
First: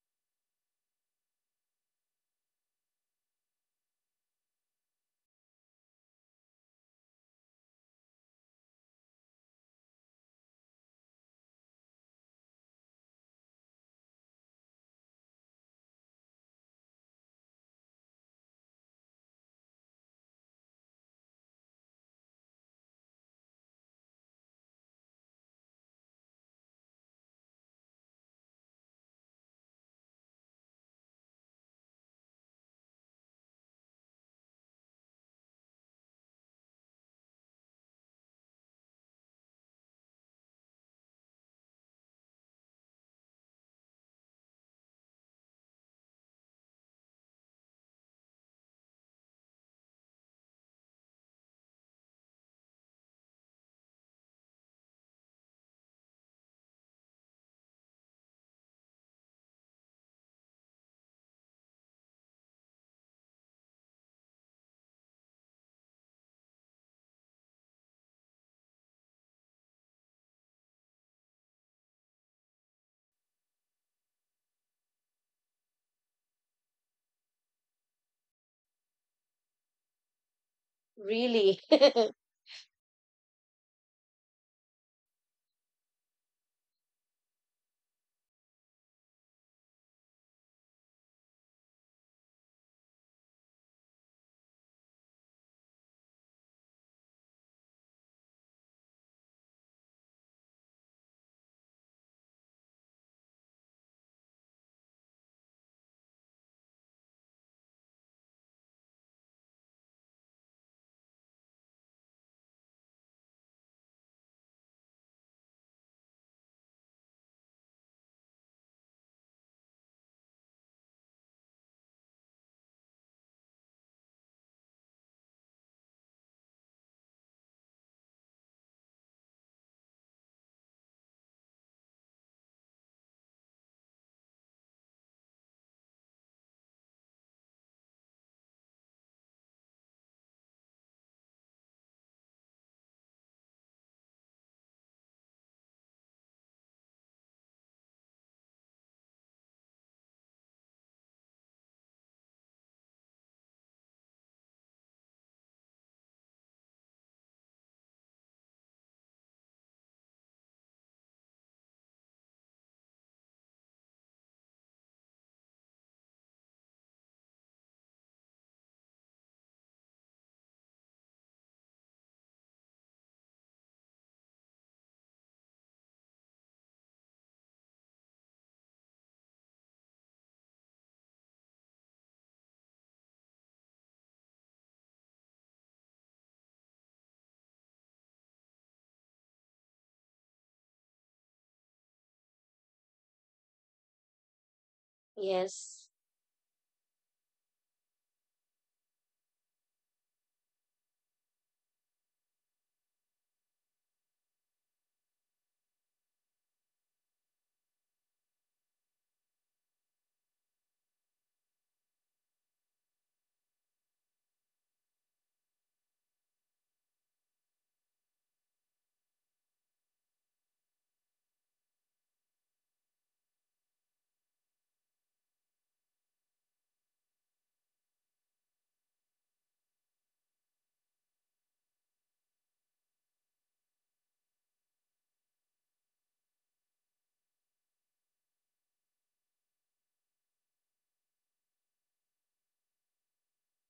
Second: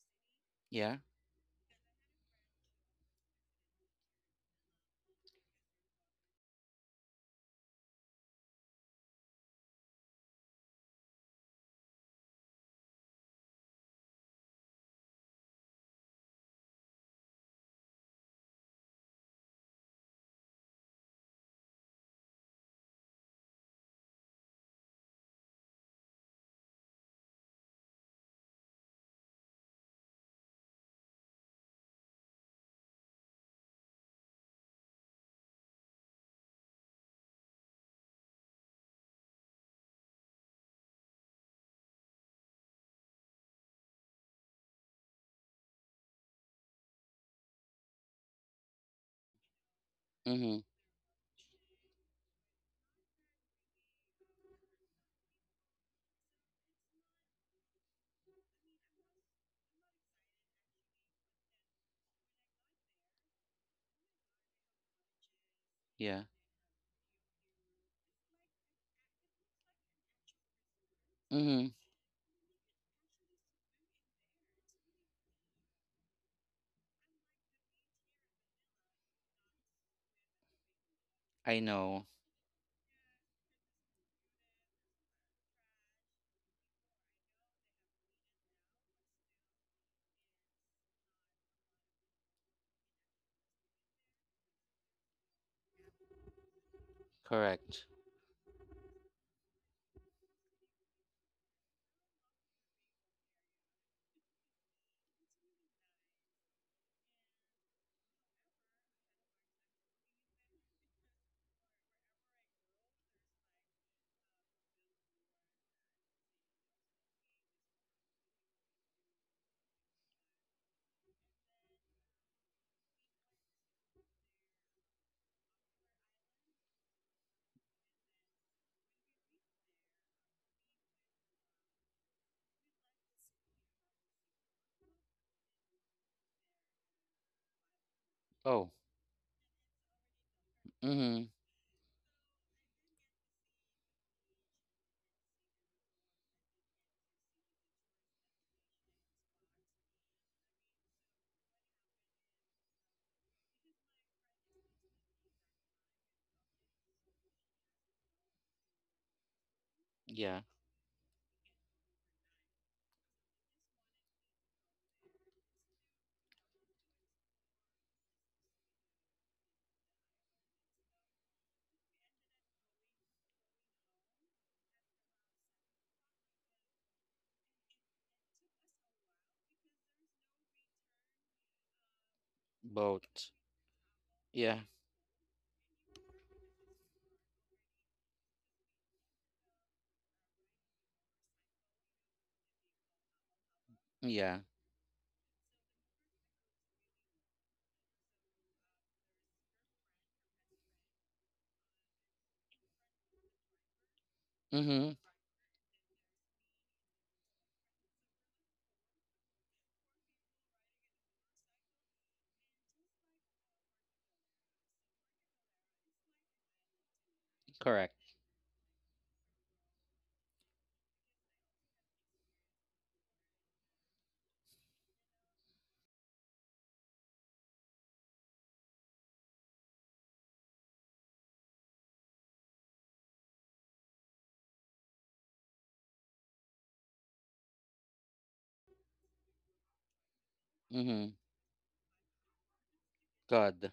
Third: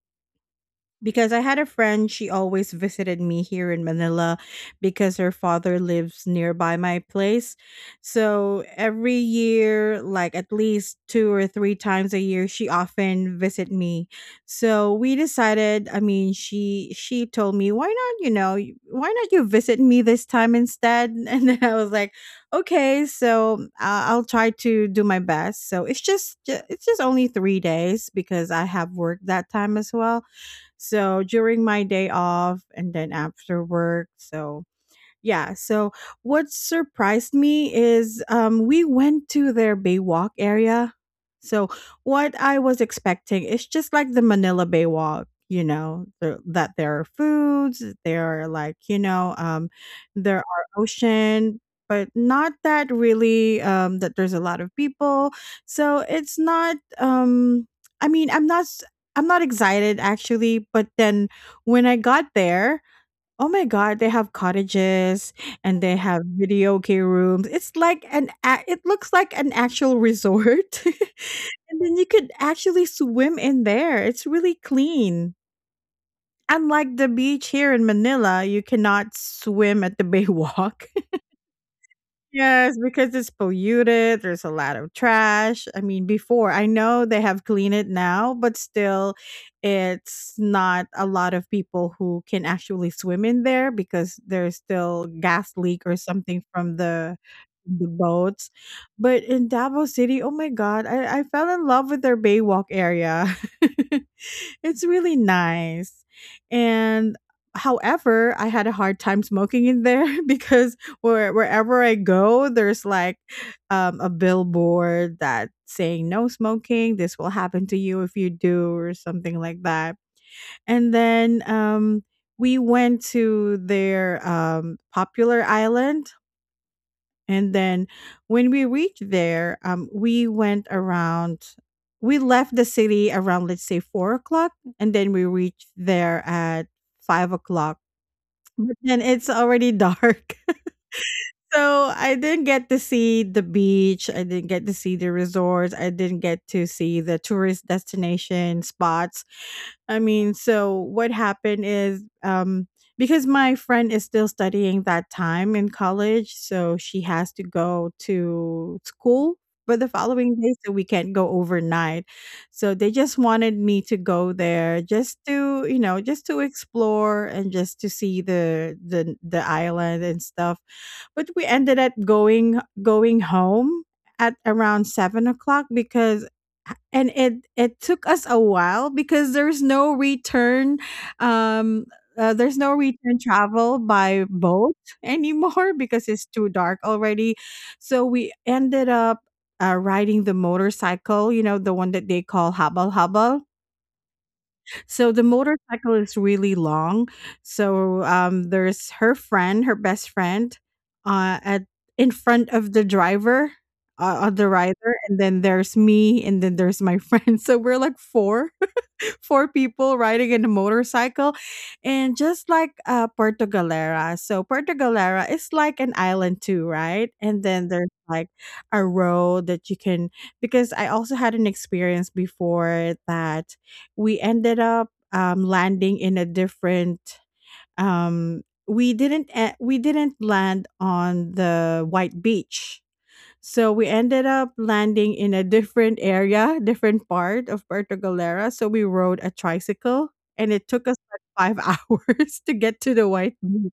Yeah. because I had a friend, she always visited me here in Manila because her father lives nearby my place. So every year, like at least two or three times a year, she often visit me. So we decided, I mean, she told me, "Why not, you know, y- why not you visit me this time instead?" And then I was like, "Okay, so I'll try to do my best." So it's just ju- it's just only 3 days because I have work that time as well so during my day off and then after work, so yeah. So what surprised me is we went to their Baywalk area. So what I was expecting is just like the Manila Baywalk, you know, the, that there are foods, there are like you know, there Mhm. are ocean, but not that really that there's a lot of people. So it's not. I mean, I'm not. S- I'm not excited actually, but then when I got there, oh my God, they have cottages and they Yeah. have videoke rooms. It's like an a- it looks like an actual resort. Mhm. And then you could actually swim in there. It's really clean. Unlike the beach here in Manila, you cannot swim at the Baywalk. really. I know. Yes, because it's polluted. There's a lot of trash. I mean, before I know they have cleaned it now, but still, it's not a lot of people who can actually swim in there because there's still gas leak or something from Correct. the boats. But in Davao City, oh my God, I fell in love with their Baywalk area. It's really nice. And however, I had a hard time smoking in there because wherever I go, there's like a billboard that saying no smoking. This will happen to you if you do, or something like that. And then we went to their popular island. And then when we reached there, we went around. We left the city around, let's say, 4 o'clock, and then we reached there at 5 o'clock. Oh. But then it's already dark. Mhm. So I didn't get to see the beach. I didn't get to see the resorts. I didn't get to see the tourist destination spots. I mean, so what happened is because my friend is still studying that time in college, so she has to go to school for the following Yeah. day, so we can't go overnight. So they just wanted me to go there just to, you know, just to explore and just to see the island and stuff but we ended up going home at around 7 o'clock because and it took us a while because um there's no return Boat. travel by Yeah. boat anymore because it's too dark already so we ended up riding the motorcycle you know the one that they call habal habal Yeah. so the Yes, motorcycle is really long. So there's her friend, her best friend, at in front of the driver, of the rider, Mhm. and then there's me, and then there's my friend. So we're like four people riding in a motorcycle and just like Puerto Galera. So Puerto Galera is like an island too, right? And then there's Correct. like a road that you can. Because I also had an experience before that we ended up landing in a different we didn't e- we didn't land on the white beach, so we ended up landing in a different area, different part of Puerto Galera. So we rode a tricycle and it took us Mm-hmm. like five hours to get to the White Beach. God.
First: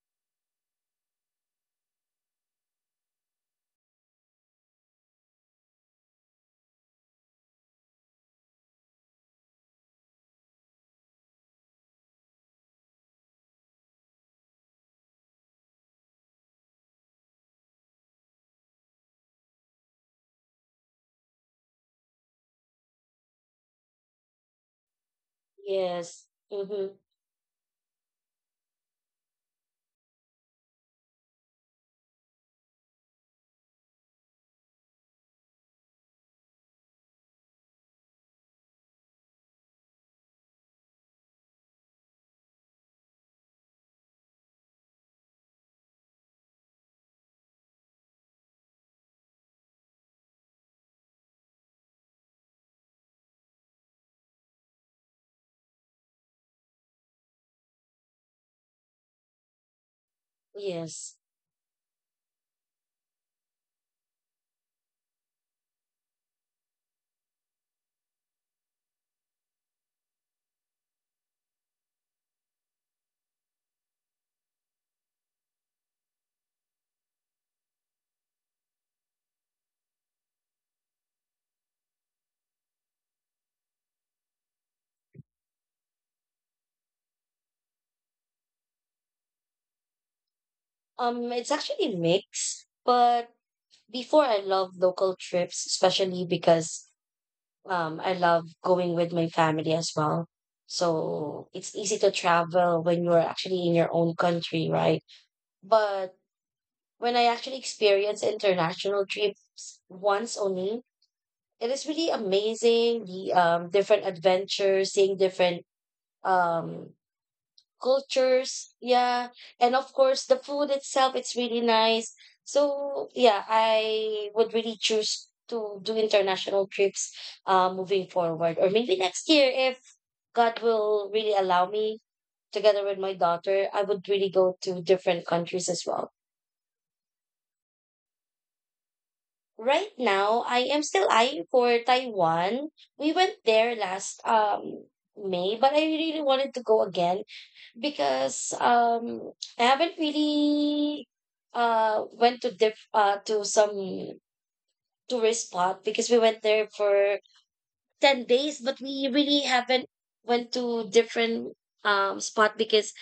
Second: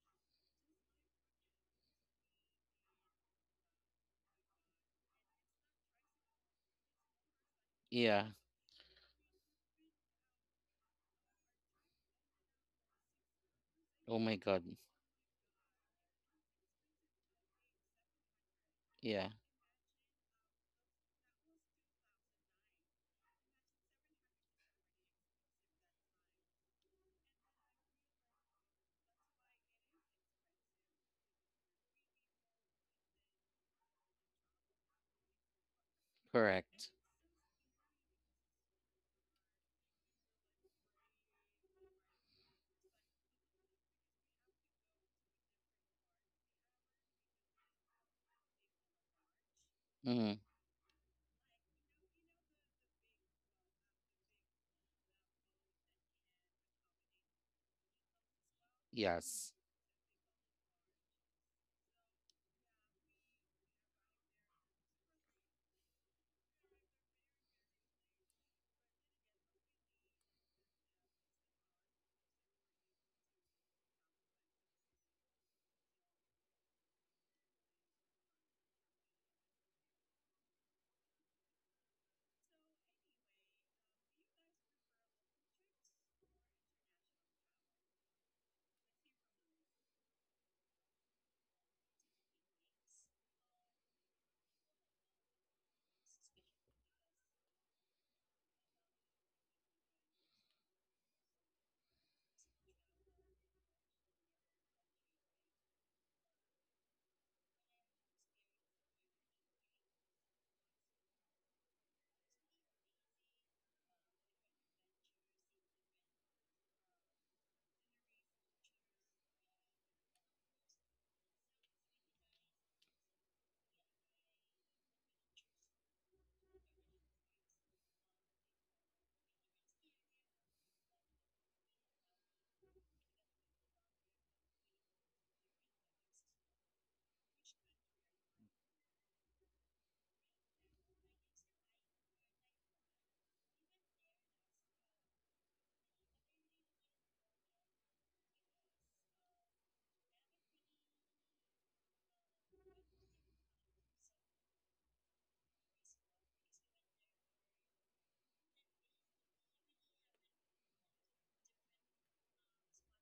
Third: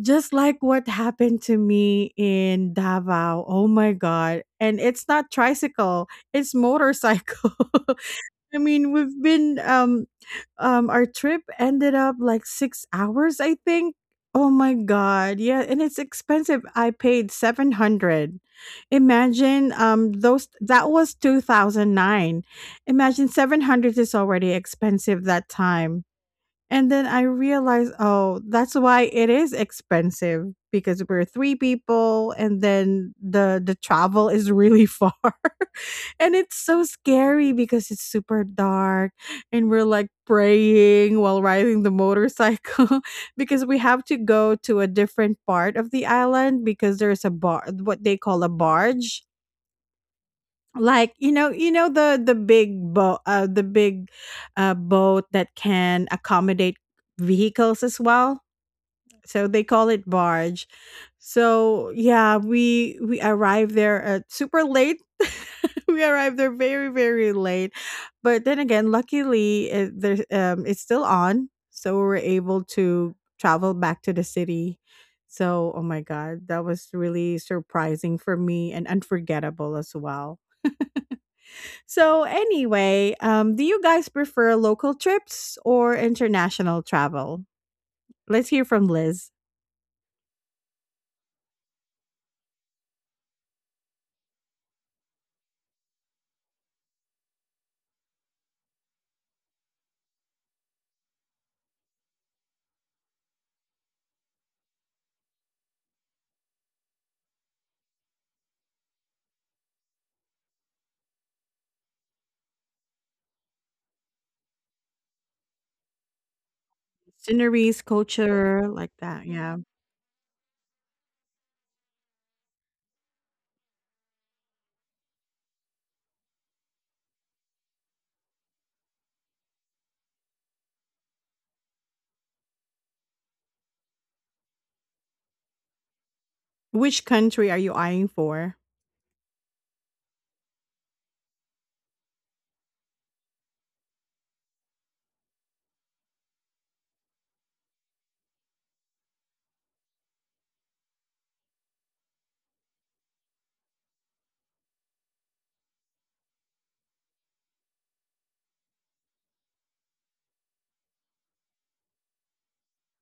Just like what happened to me in Davao. Oh my God. And it's not tricycle, it's motorcycle. Yeah. We've been our trip ended up like 6 hours, I think. Oh my Oh God. my god. Yeah, and it's expensive. I paid 700. Yeah. Imagine those, that was 2009. Imagine 700 is already expensive that time. yes, mm-hmm. And then I realized, oh, that's why it is expensive because we're three people, and then the travel is really far. And it's so Correct. scary because it's super dark, and we're like praying while riding the motorcycle because we have to go to a different part of the island because there's a bar, what they call a barge, Mm-hmm. like you know, the big boat, the big boat that can accommodate vehicles as well, so Yes. they call it barge. Yes. So yeah, we arrived there at super late. We arrived there very late, but then again, luckily there's it's still on, so we were able to travel back to the city. So oh my god, that was really surprising for me and unforgettable as well. So anyway, do you guys prefer local trips or international travel? Let's hear from Liz. It's actually mixed, but before I love local trips, especially because I love going with my family as well. So it's easy to travel when you're actually in your own country, right? But when I actually experience international trips once only, it is really amazing. The different adventures, seeing different um Sceneries, culture, cultures, like that. yeah, Yeah. and of course the food itself, it's really nice. So yeah, I would really choose to do international trips, moving forward, or maybe next year, if God will really allow me, together with my daughter, I would really go to different countries as well. Which country are you eyeing for? Right now I am still eyeing for Taiwan. We went there last May, but I really wanted to go again because I haven't really went to diff to some tourist spot because we went there for 10 days, but we really haven't went to different spot because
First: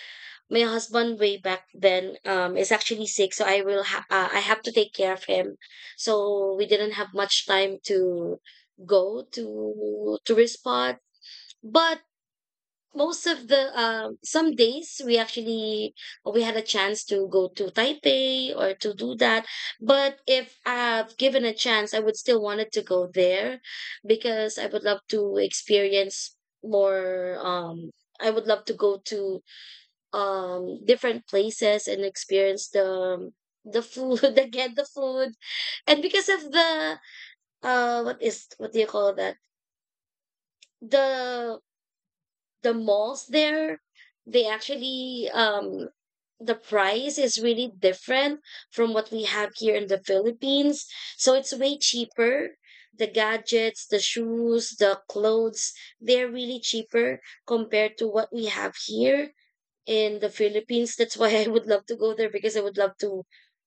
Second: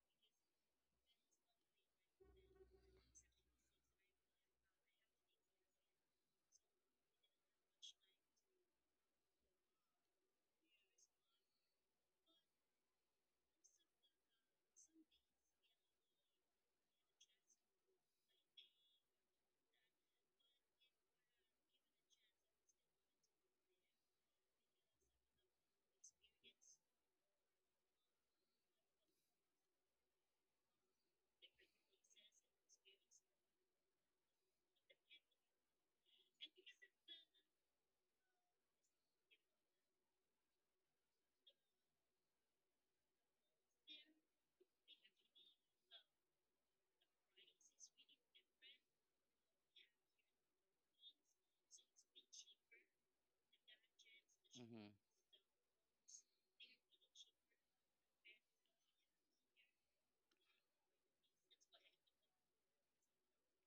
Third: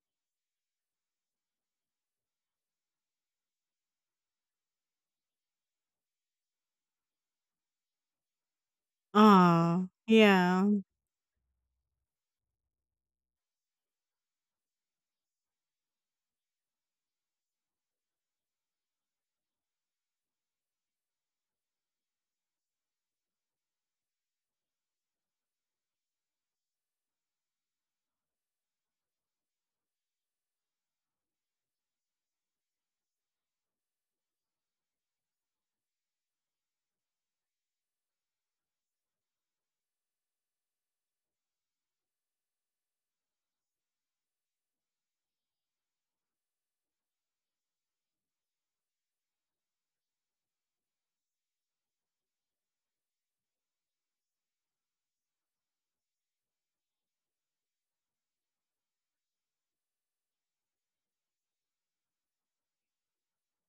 my husband way back then is actually sick, so I have to take care of him, so we didn't have much time to go Oh, to tourist yeah, spot. But most of the some days we actually, we had a chance to go to Taipei or to do that. But if I've given a chance, I would still wanted to go there because I would love to experience more, I would love to go to different places and experience the food again, the food. And because of the what is, what do you call that, the the malls there, they actually the price is really different from what we have here in the Philippines. So it's way cheaper. The gadgets, the shoes, Hmm. the clothes, they're really cheaper compared to what we have here in the Philippines. That's why I would love to go there, because I would love to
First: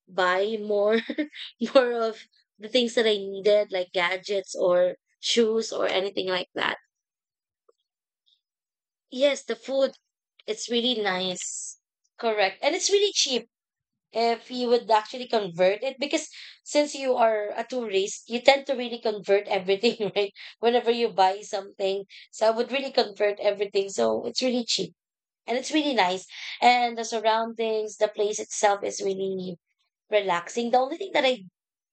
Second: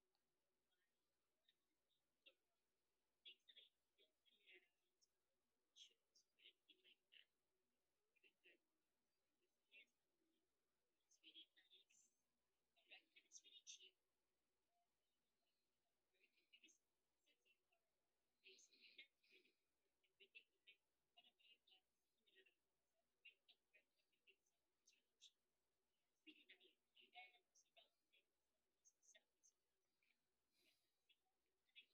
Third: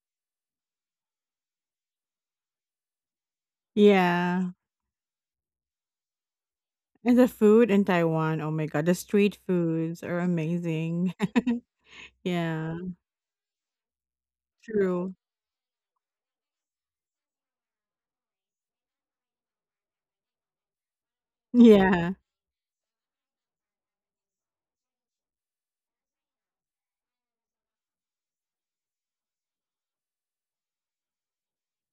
buy more, more of the things that I needed, like yeah. gadgets or shoes or anything like that. And the food in Taiwan. Oh my God, the street Yes, the food, foods are it's really amazing. nice. Correct. Yeah, And it's really cheap if you would true. actually convert it, because since you are a tourist, you tend to really convert everything, right? Whenever you buy something. Yeah. So I would really convert everything. So it's really cheap. And it's really nice. And the surroundings, the place itself is really relaxing. The only thing that I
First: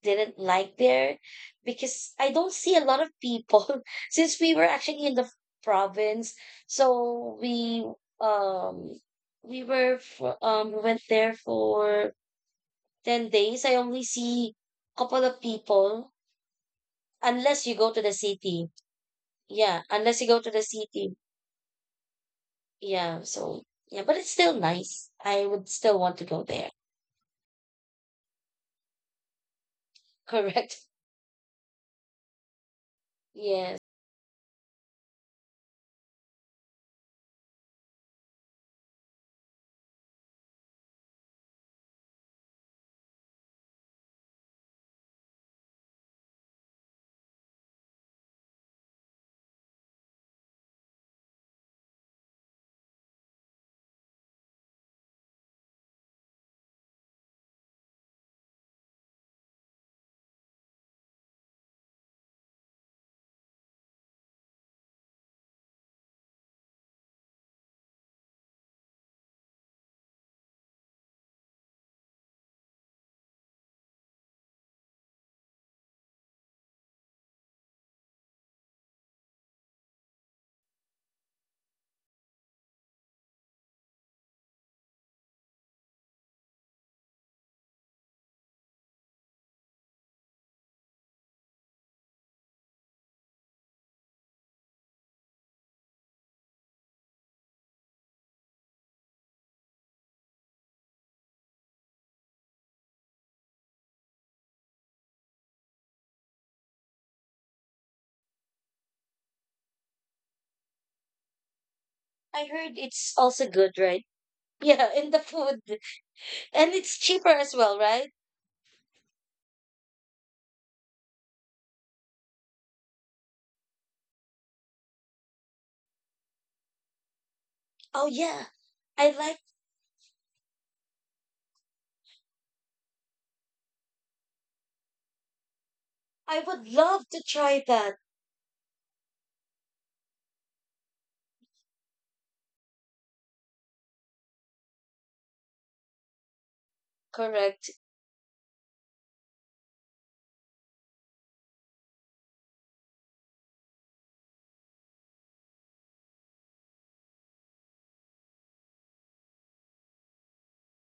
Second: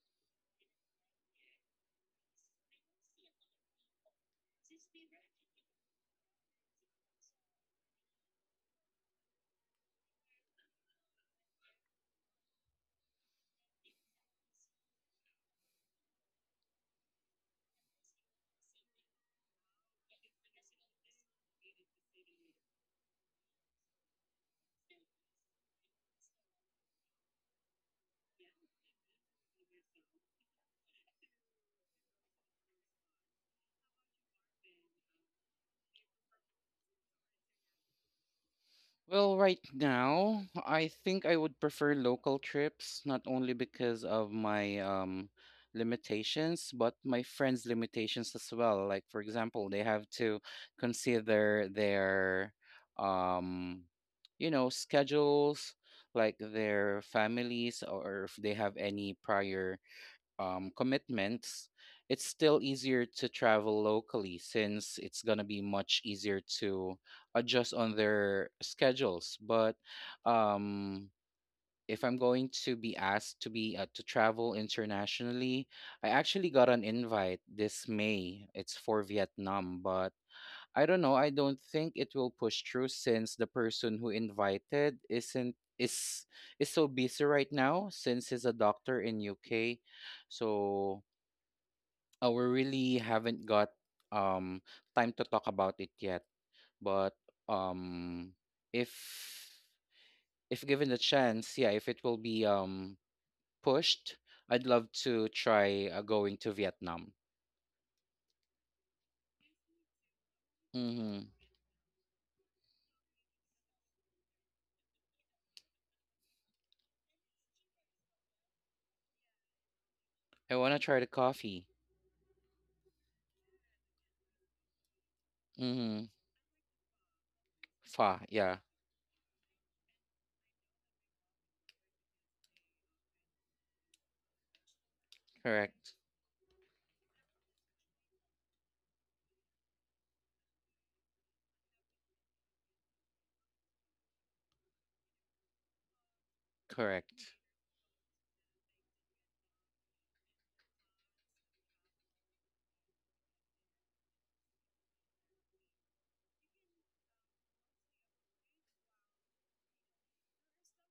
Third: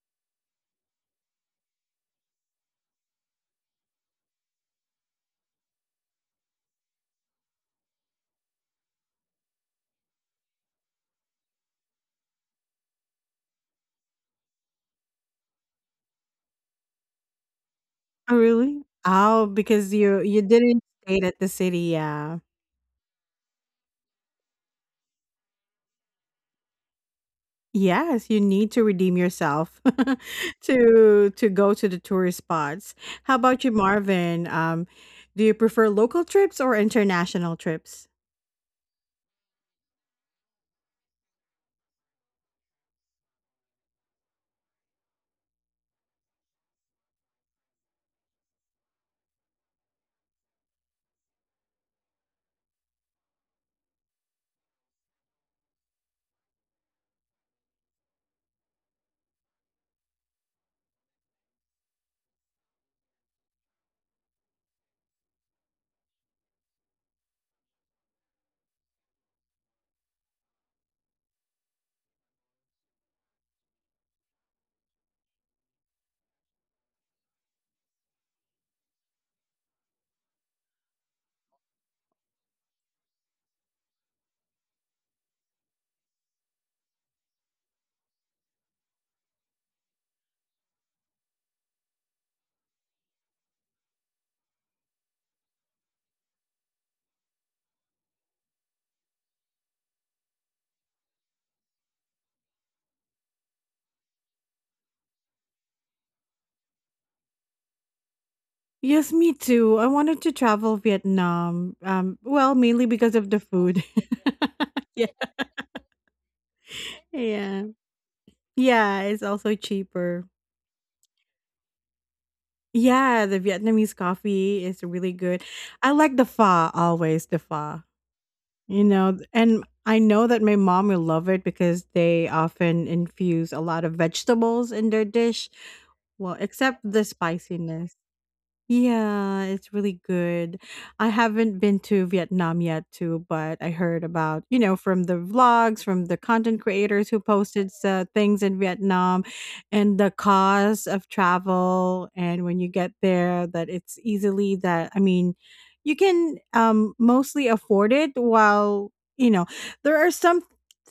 didn't like there, because I don't see a lot of people since we were actually in the province. So um we were for, we went there for 10 days. I only see a couple of people unless you go to the Oh, city. really? Oh, Yeah, because unless you you go you to the didn't city. stay at the city. Yeah. Yeah, so yeah, but it's still nice. I would still want to go there. Yes, you need to redeem yourself Correct. To go to the tourist spots. How about you, Yes. Marvin? Do you prefer local trips or international trips? Well, right now, I think I would prefer local trips, not only because of my limitations, but my friends' limitations as well. Like, for example, they have to consider their, um, schedules, like their families, or if they have any prior, commitments. It's still easier to travel locally since it's going to be much easier to adjust on their schedules. But um, if I'm going to be asked to travel internationally, I actually got an invite this May. It's for Vietnam, but I don't know. I don't think it will push through since the person who invited isn't is so busy right now since he's a doctor in UK. So, we really haven't got um time to talk about it yet. But um if if given the chance, yeah, if it will be pushed, I'd love to try, going to Vietnam. Yes, me too. I wanted to travel Mm-hmm. Vietnam. I Well, heard mainly it's because of the also good, food. right? Yeah, in Yeah. the food. And it's cheaper as Yeah. well, right? Yeah, it's also cheaper. I want to try the coffee. Yeah, the Vietnamese coffee is really good. I Mm-hmm. like the pho always, the pho. Oh Pho, yeah. yeah, You I know, like, and I know that my mom will love it because they often infuse a lot of vegetables in their dish. correct. I Well, would except the love to try that. spiciness. Yeah, it's really good. I haven't been to Vietnam yet too, but I heard about, you know, from the vlogs, from the content creators who Correct. Correct. posted things in Vietnam and the cost of travel and when you get there that it's easily that I mean, you can mostly afford it while, you know, there are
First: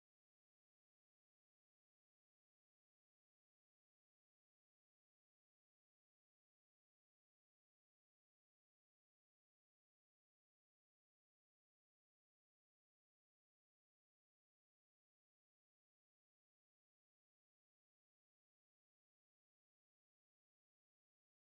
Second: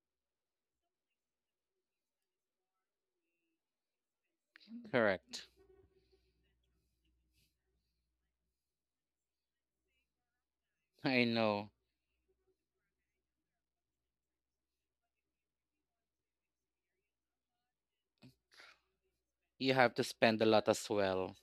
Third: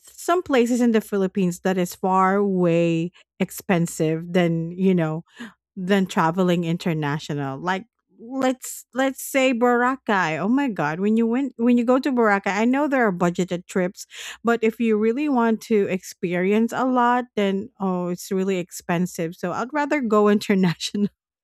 some places in the Philippines that is far way expensive than, you know, Correct. than traveling international. Like let's say Boracay. Oh my god, when I you know. Go to Boracay, I know there are budgeted trips, but if you really want to experience a lot, then oh, it's really expensive. So I'd You have rather to go spend a lot as international, well.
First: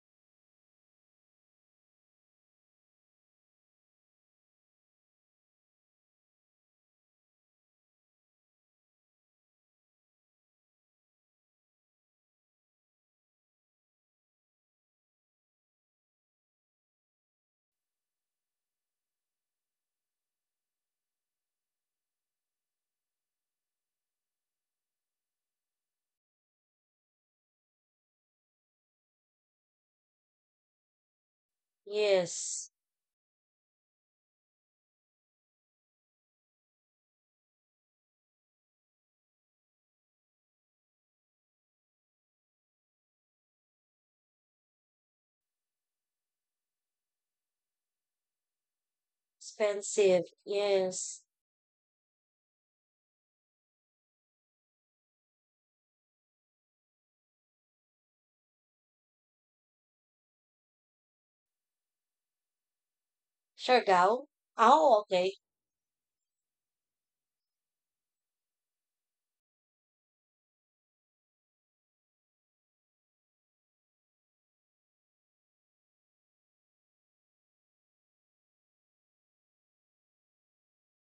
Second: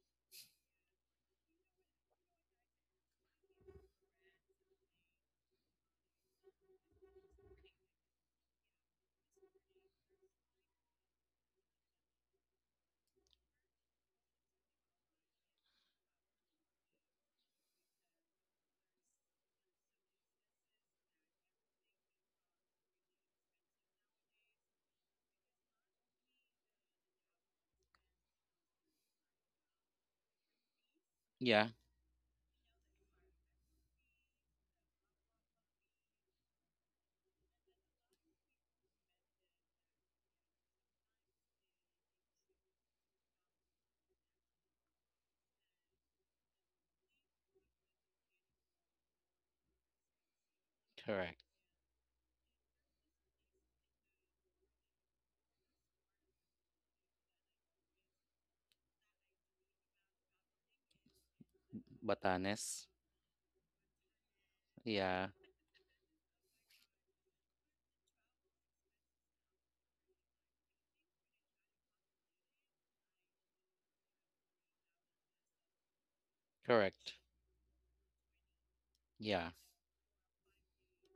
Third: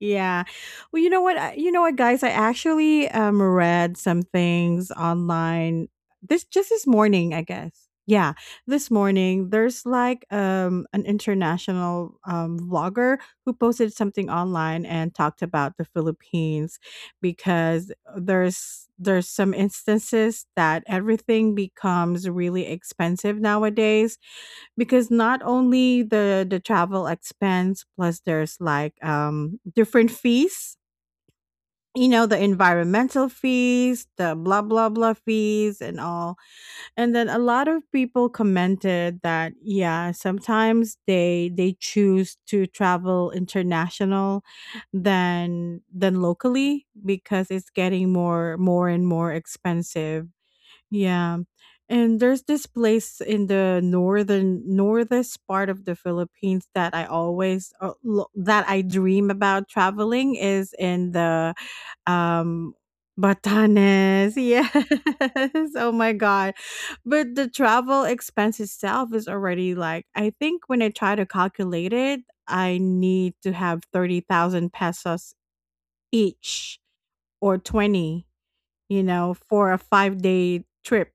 yeah. Well, you know what? You know what, guys? I actually read some things online this just this morning, I guess. Yeah, this morning there's like an international vlogger who posted something online and talked about the Philippines because there's some instances that everything becomes really expensive nowadays because not only the travel expense, plus there's like different fees, Yeah, you know, the Yes. environmental fees, the blah blah blah fees and all. And then a lot of people commented that yeah, sometimes they choose to travel international than locally because it's getting more and more Expensive. expensive, Yes. yeah. correct. And there's this place in the northern northest part of the Philippines that I always that I dream about traveling is in the um Batanes. Siargao? Batanes. Oh, Yeah, okay. Yes. Oh my god. But the travel expense itself is already like, I think when I try to calculate it, I need to have 30,000 pesos each, correct. or 20, you know, Yeah. for a 5-day trip.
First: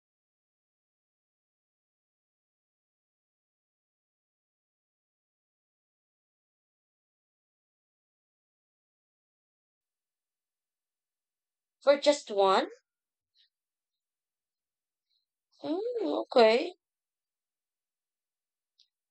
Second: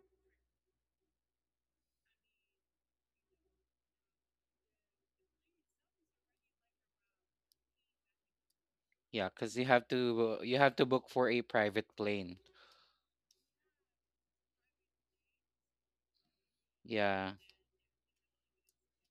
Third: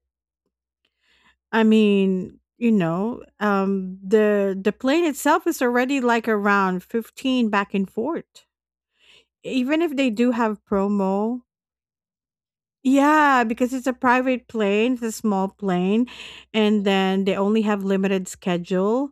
I mean, you know, the plane itself is already like around 15 back and forth. Yeah, because you Even have if they do to, have book for a promo, private For just plane. one? yeah, because it's a private plane, it's a small Mm, plane, okay. and then Yeah, they only have limited schedule.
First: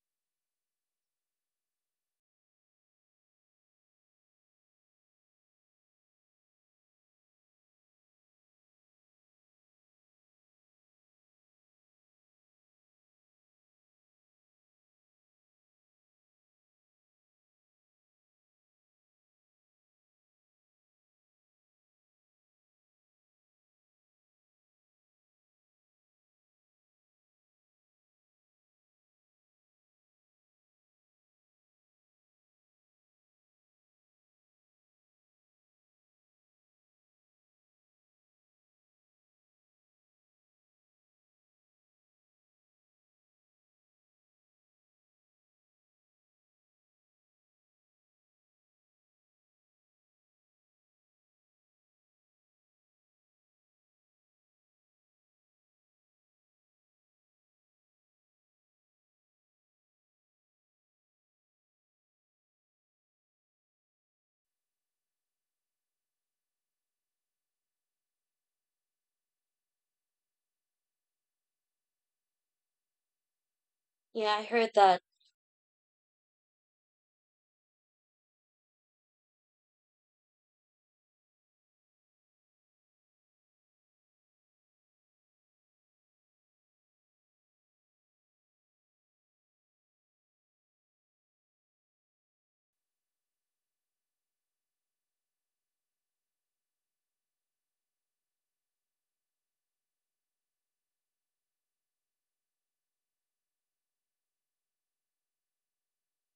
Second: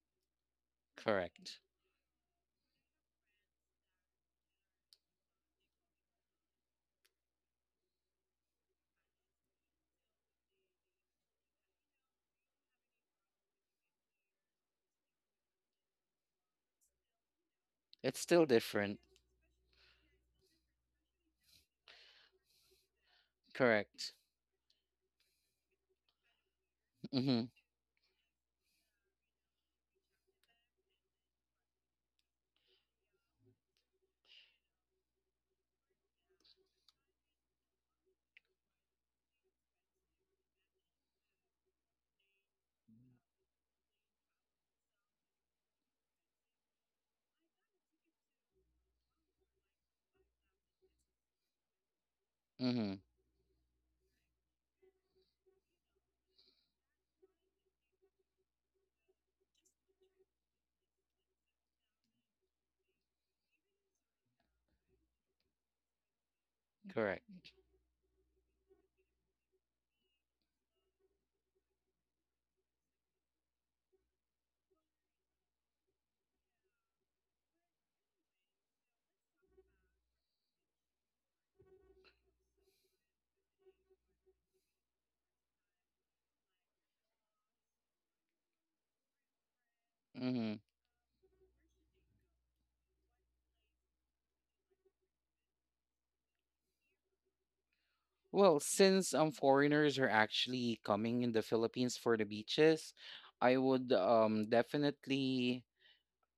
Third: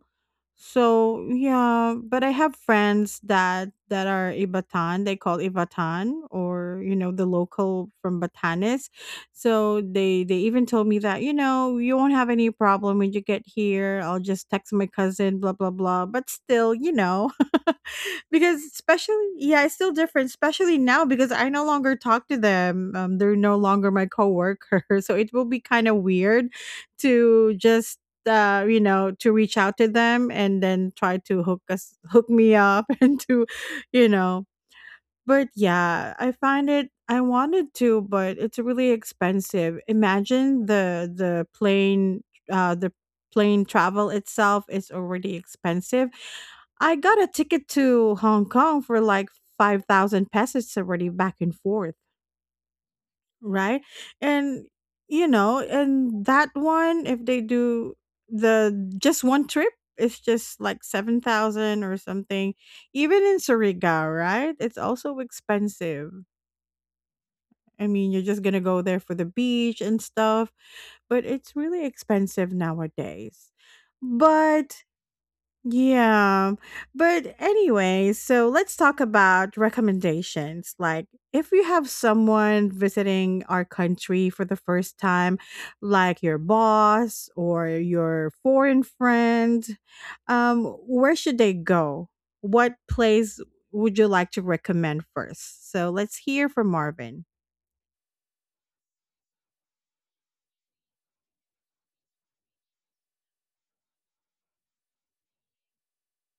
So correct. yeah, but I have friends that are Ibatan. They call Ibatan, or you know, the local from Batanes. So they even told me that you know you won't have any problem when you get here. I'll just text my cousin, blah blah blah. But still, you know. It's still Because different. especially yeah, it's still different, especially now because I no longer talk to them. They're no longer my Correct. coworker. So it will be kind of weird Mm-hmm. to just you know, to reach out to them and then try to hook me up and to you know. But yeah, I find it, I wanted to, but it's really expensive. Imagine the plane the plane travel itself is already expensive. I got a ticket to Hong Kong for like 5,000 pesos already back and forth, Mm-hmm. right? And you know, and that one, if they do the just one trip, it's just like 7,000 or something. Even in Surigao, right? It's also expensive. Correct. I mean, you're just gonna go there for the beach and stuff, but it's really expensive nowadays. Yeah, I heard But that. yeah, but anyway, so let's talk about recommendations. Like, if you have someone visiting our country for the first time, like your boss or your foreign friend, Mm-hmm. Where should they go? What place would you like to recommend first? So let's hear from Marvin. Well, since foreigners are actually coming in the Philippines for the beaches, I would definitely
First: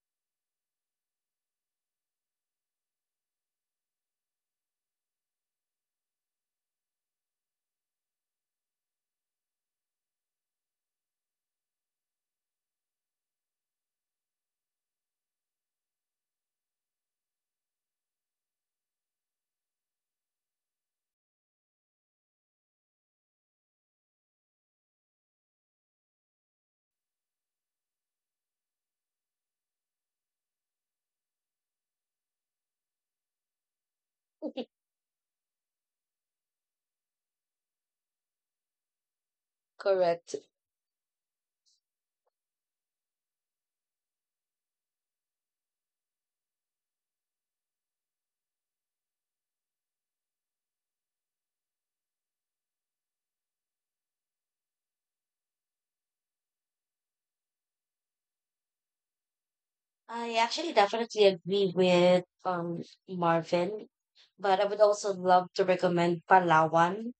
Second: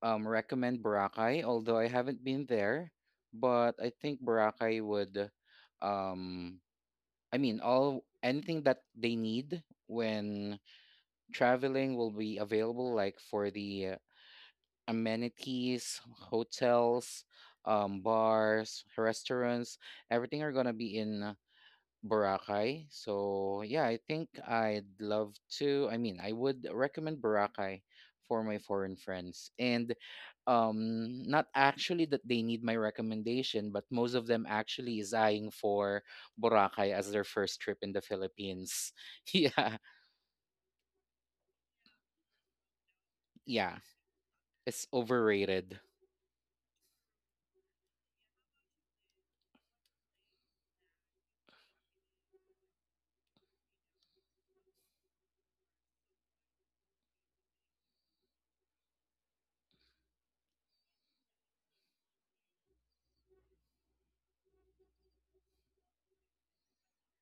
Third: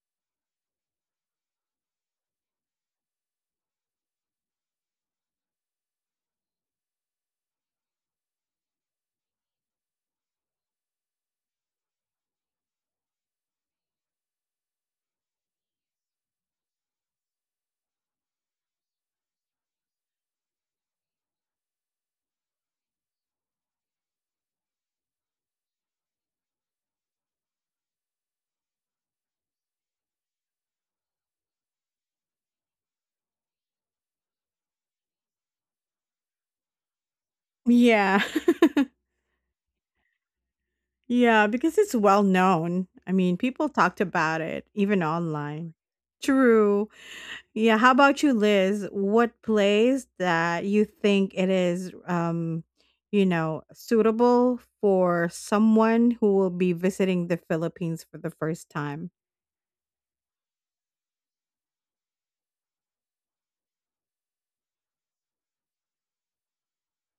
recommend Boracay. Although I haven't been there, but I think Boracay would, um I mean, all anything that they need when traveling will be available, like for the, amenities, hotels, bars, restaurants, everything are gonna be in, Boracay. So yeah, I think I'd love to. I mean, I would recommend Boracay for my foreign friends, and not actually that they need my recommendation, but most of them actually is eyeing for Boracay as their first trip in the Yeah. Philippines. Yeah, Correct. Yeah, because it's well known. I mean, people yeah, talked about it it's even online. overrated. True. Yeah. How about you, Liz? What place that you think it is, you know, suitable for someone who will be visiting the Philippines for the first time? I actually definitely agree with Marvin, but I would also love to recommend Palawan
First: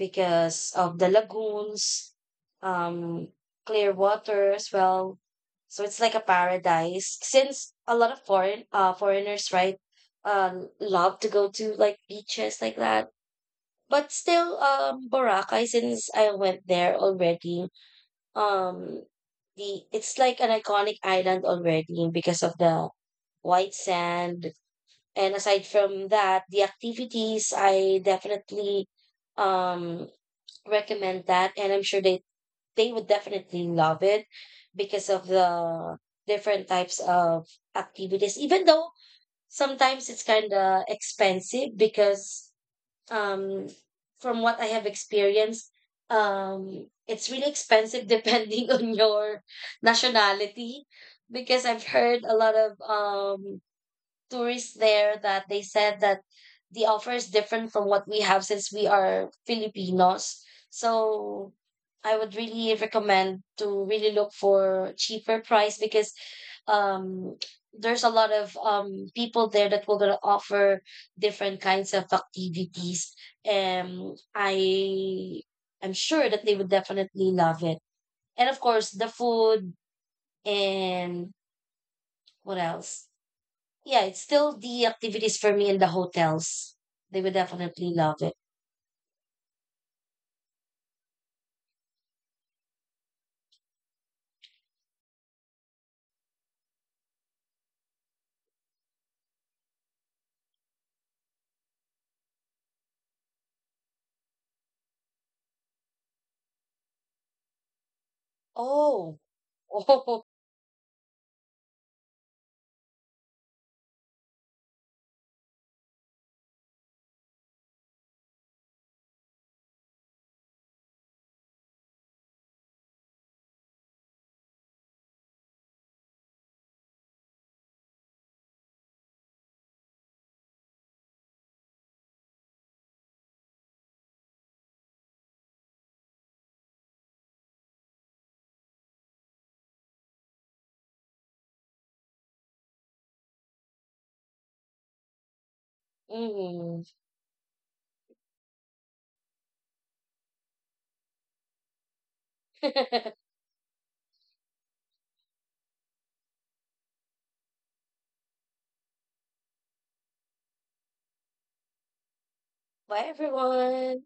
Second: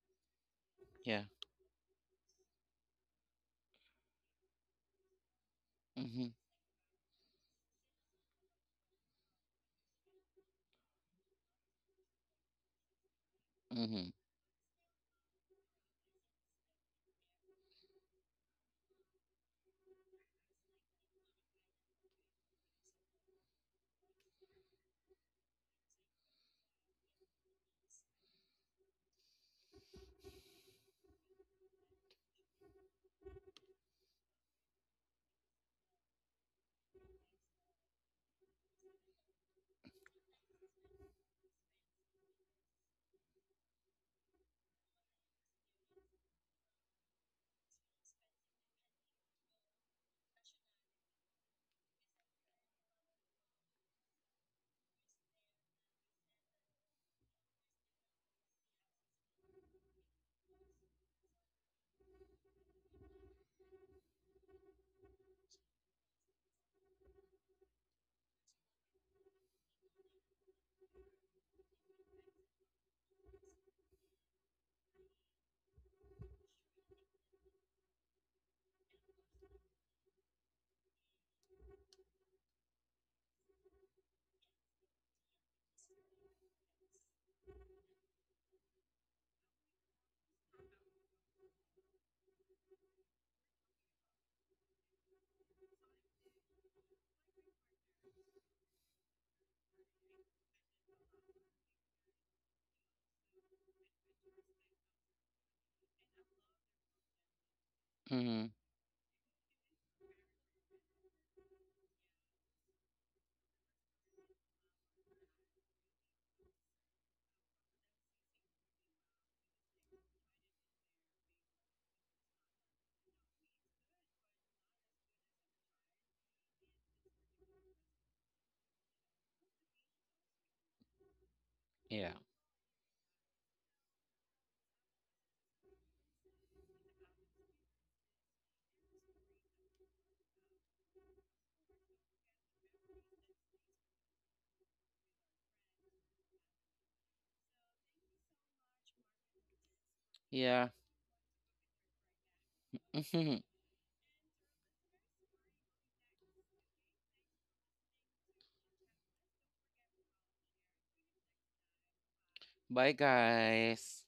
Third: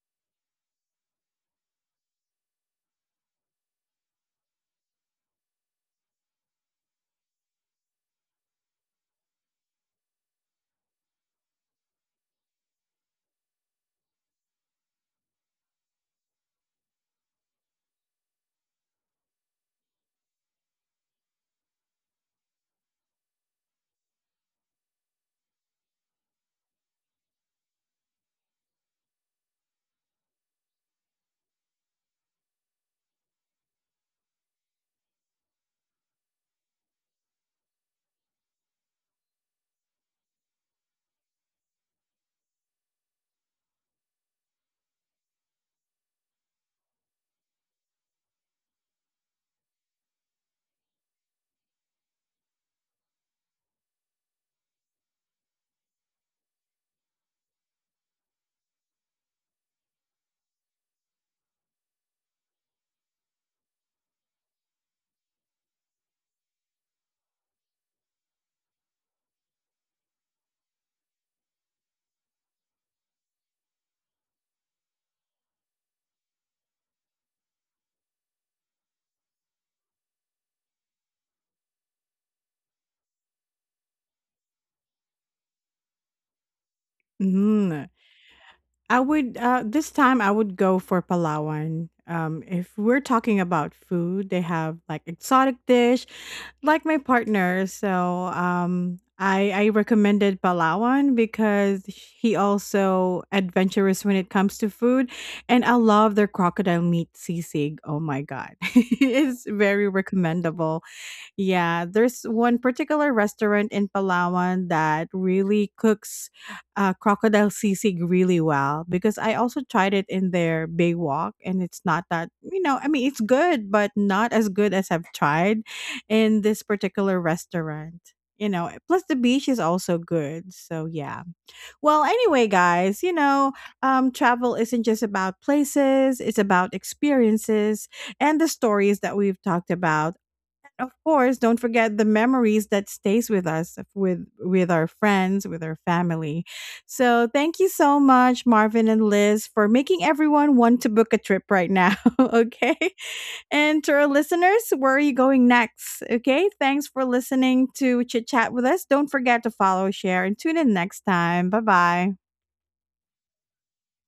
because of the Yeah. lagoons, um, clear water as well. So it's like a Mhm. paradise. Since a lot of foreigners, right, love to go to like beaches like that. But Mhm. still, Boracay, since I went there already, um, the, it's like an iconic island already because of the white sand. And aside from that, the activities, I definitely um recommend that, and I'm sure they would definitely love it because of the different types of activities, even though sometimes it's kind of expensive because um from what I have experienced, it's really expensive depending on your nationality, because I've heard a lot of tourists there that they said that the offer is different from what we have since we are Filipinos. So I would really recommend to really look for cheaper price because um there's a lot of people there that will gonna offer different kinds of activities. Um I I'm sure that they would definitely love it. And of course the food and what else? Yeah, it's still the activities for me in the hotels. They would Hmm. definitely love it. I would uh, this time I would go for Palawan. Um, if we're talking about food, they have like exotic dish like my partner. So, um, I recommended Palawan because he also adventurous when it comes to food, and I love their crocodile meat sisig. Oh my Mhm. god. Oh, It's very oh, recommendable. Yeah, there's one particular restaurant in Palawan that really cooks crocodile sisig really well because I also tried it in their Baywalk, and it's not that, you know, I mean, it's good, but not as good as I've tried in this particular restaurant. You know, plus the beach is also good. So, yeah. Well, Yeah. anyway, guys, you know, travel isn't just about places, it's about experiences and the stories that we've talked about. Of course, don't forget the memories that stays with us, with our friends, with our family. mm. So, thank you so much Marvin and Liz for making everyone Yeah. want to book a trip right now, okay? Mhm. And to our listeners, where are you going next? Okay? Thanks for listening to Chit Chat with us. Don't forget to follow, share and tune in next time. Bye-bye. Bye, Bye, guys. everyone.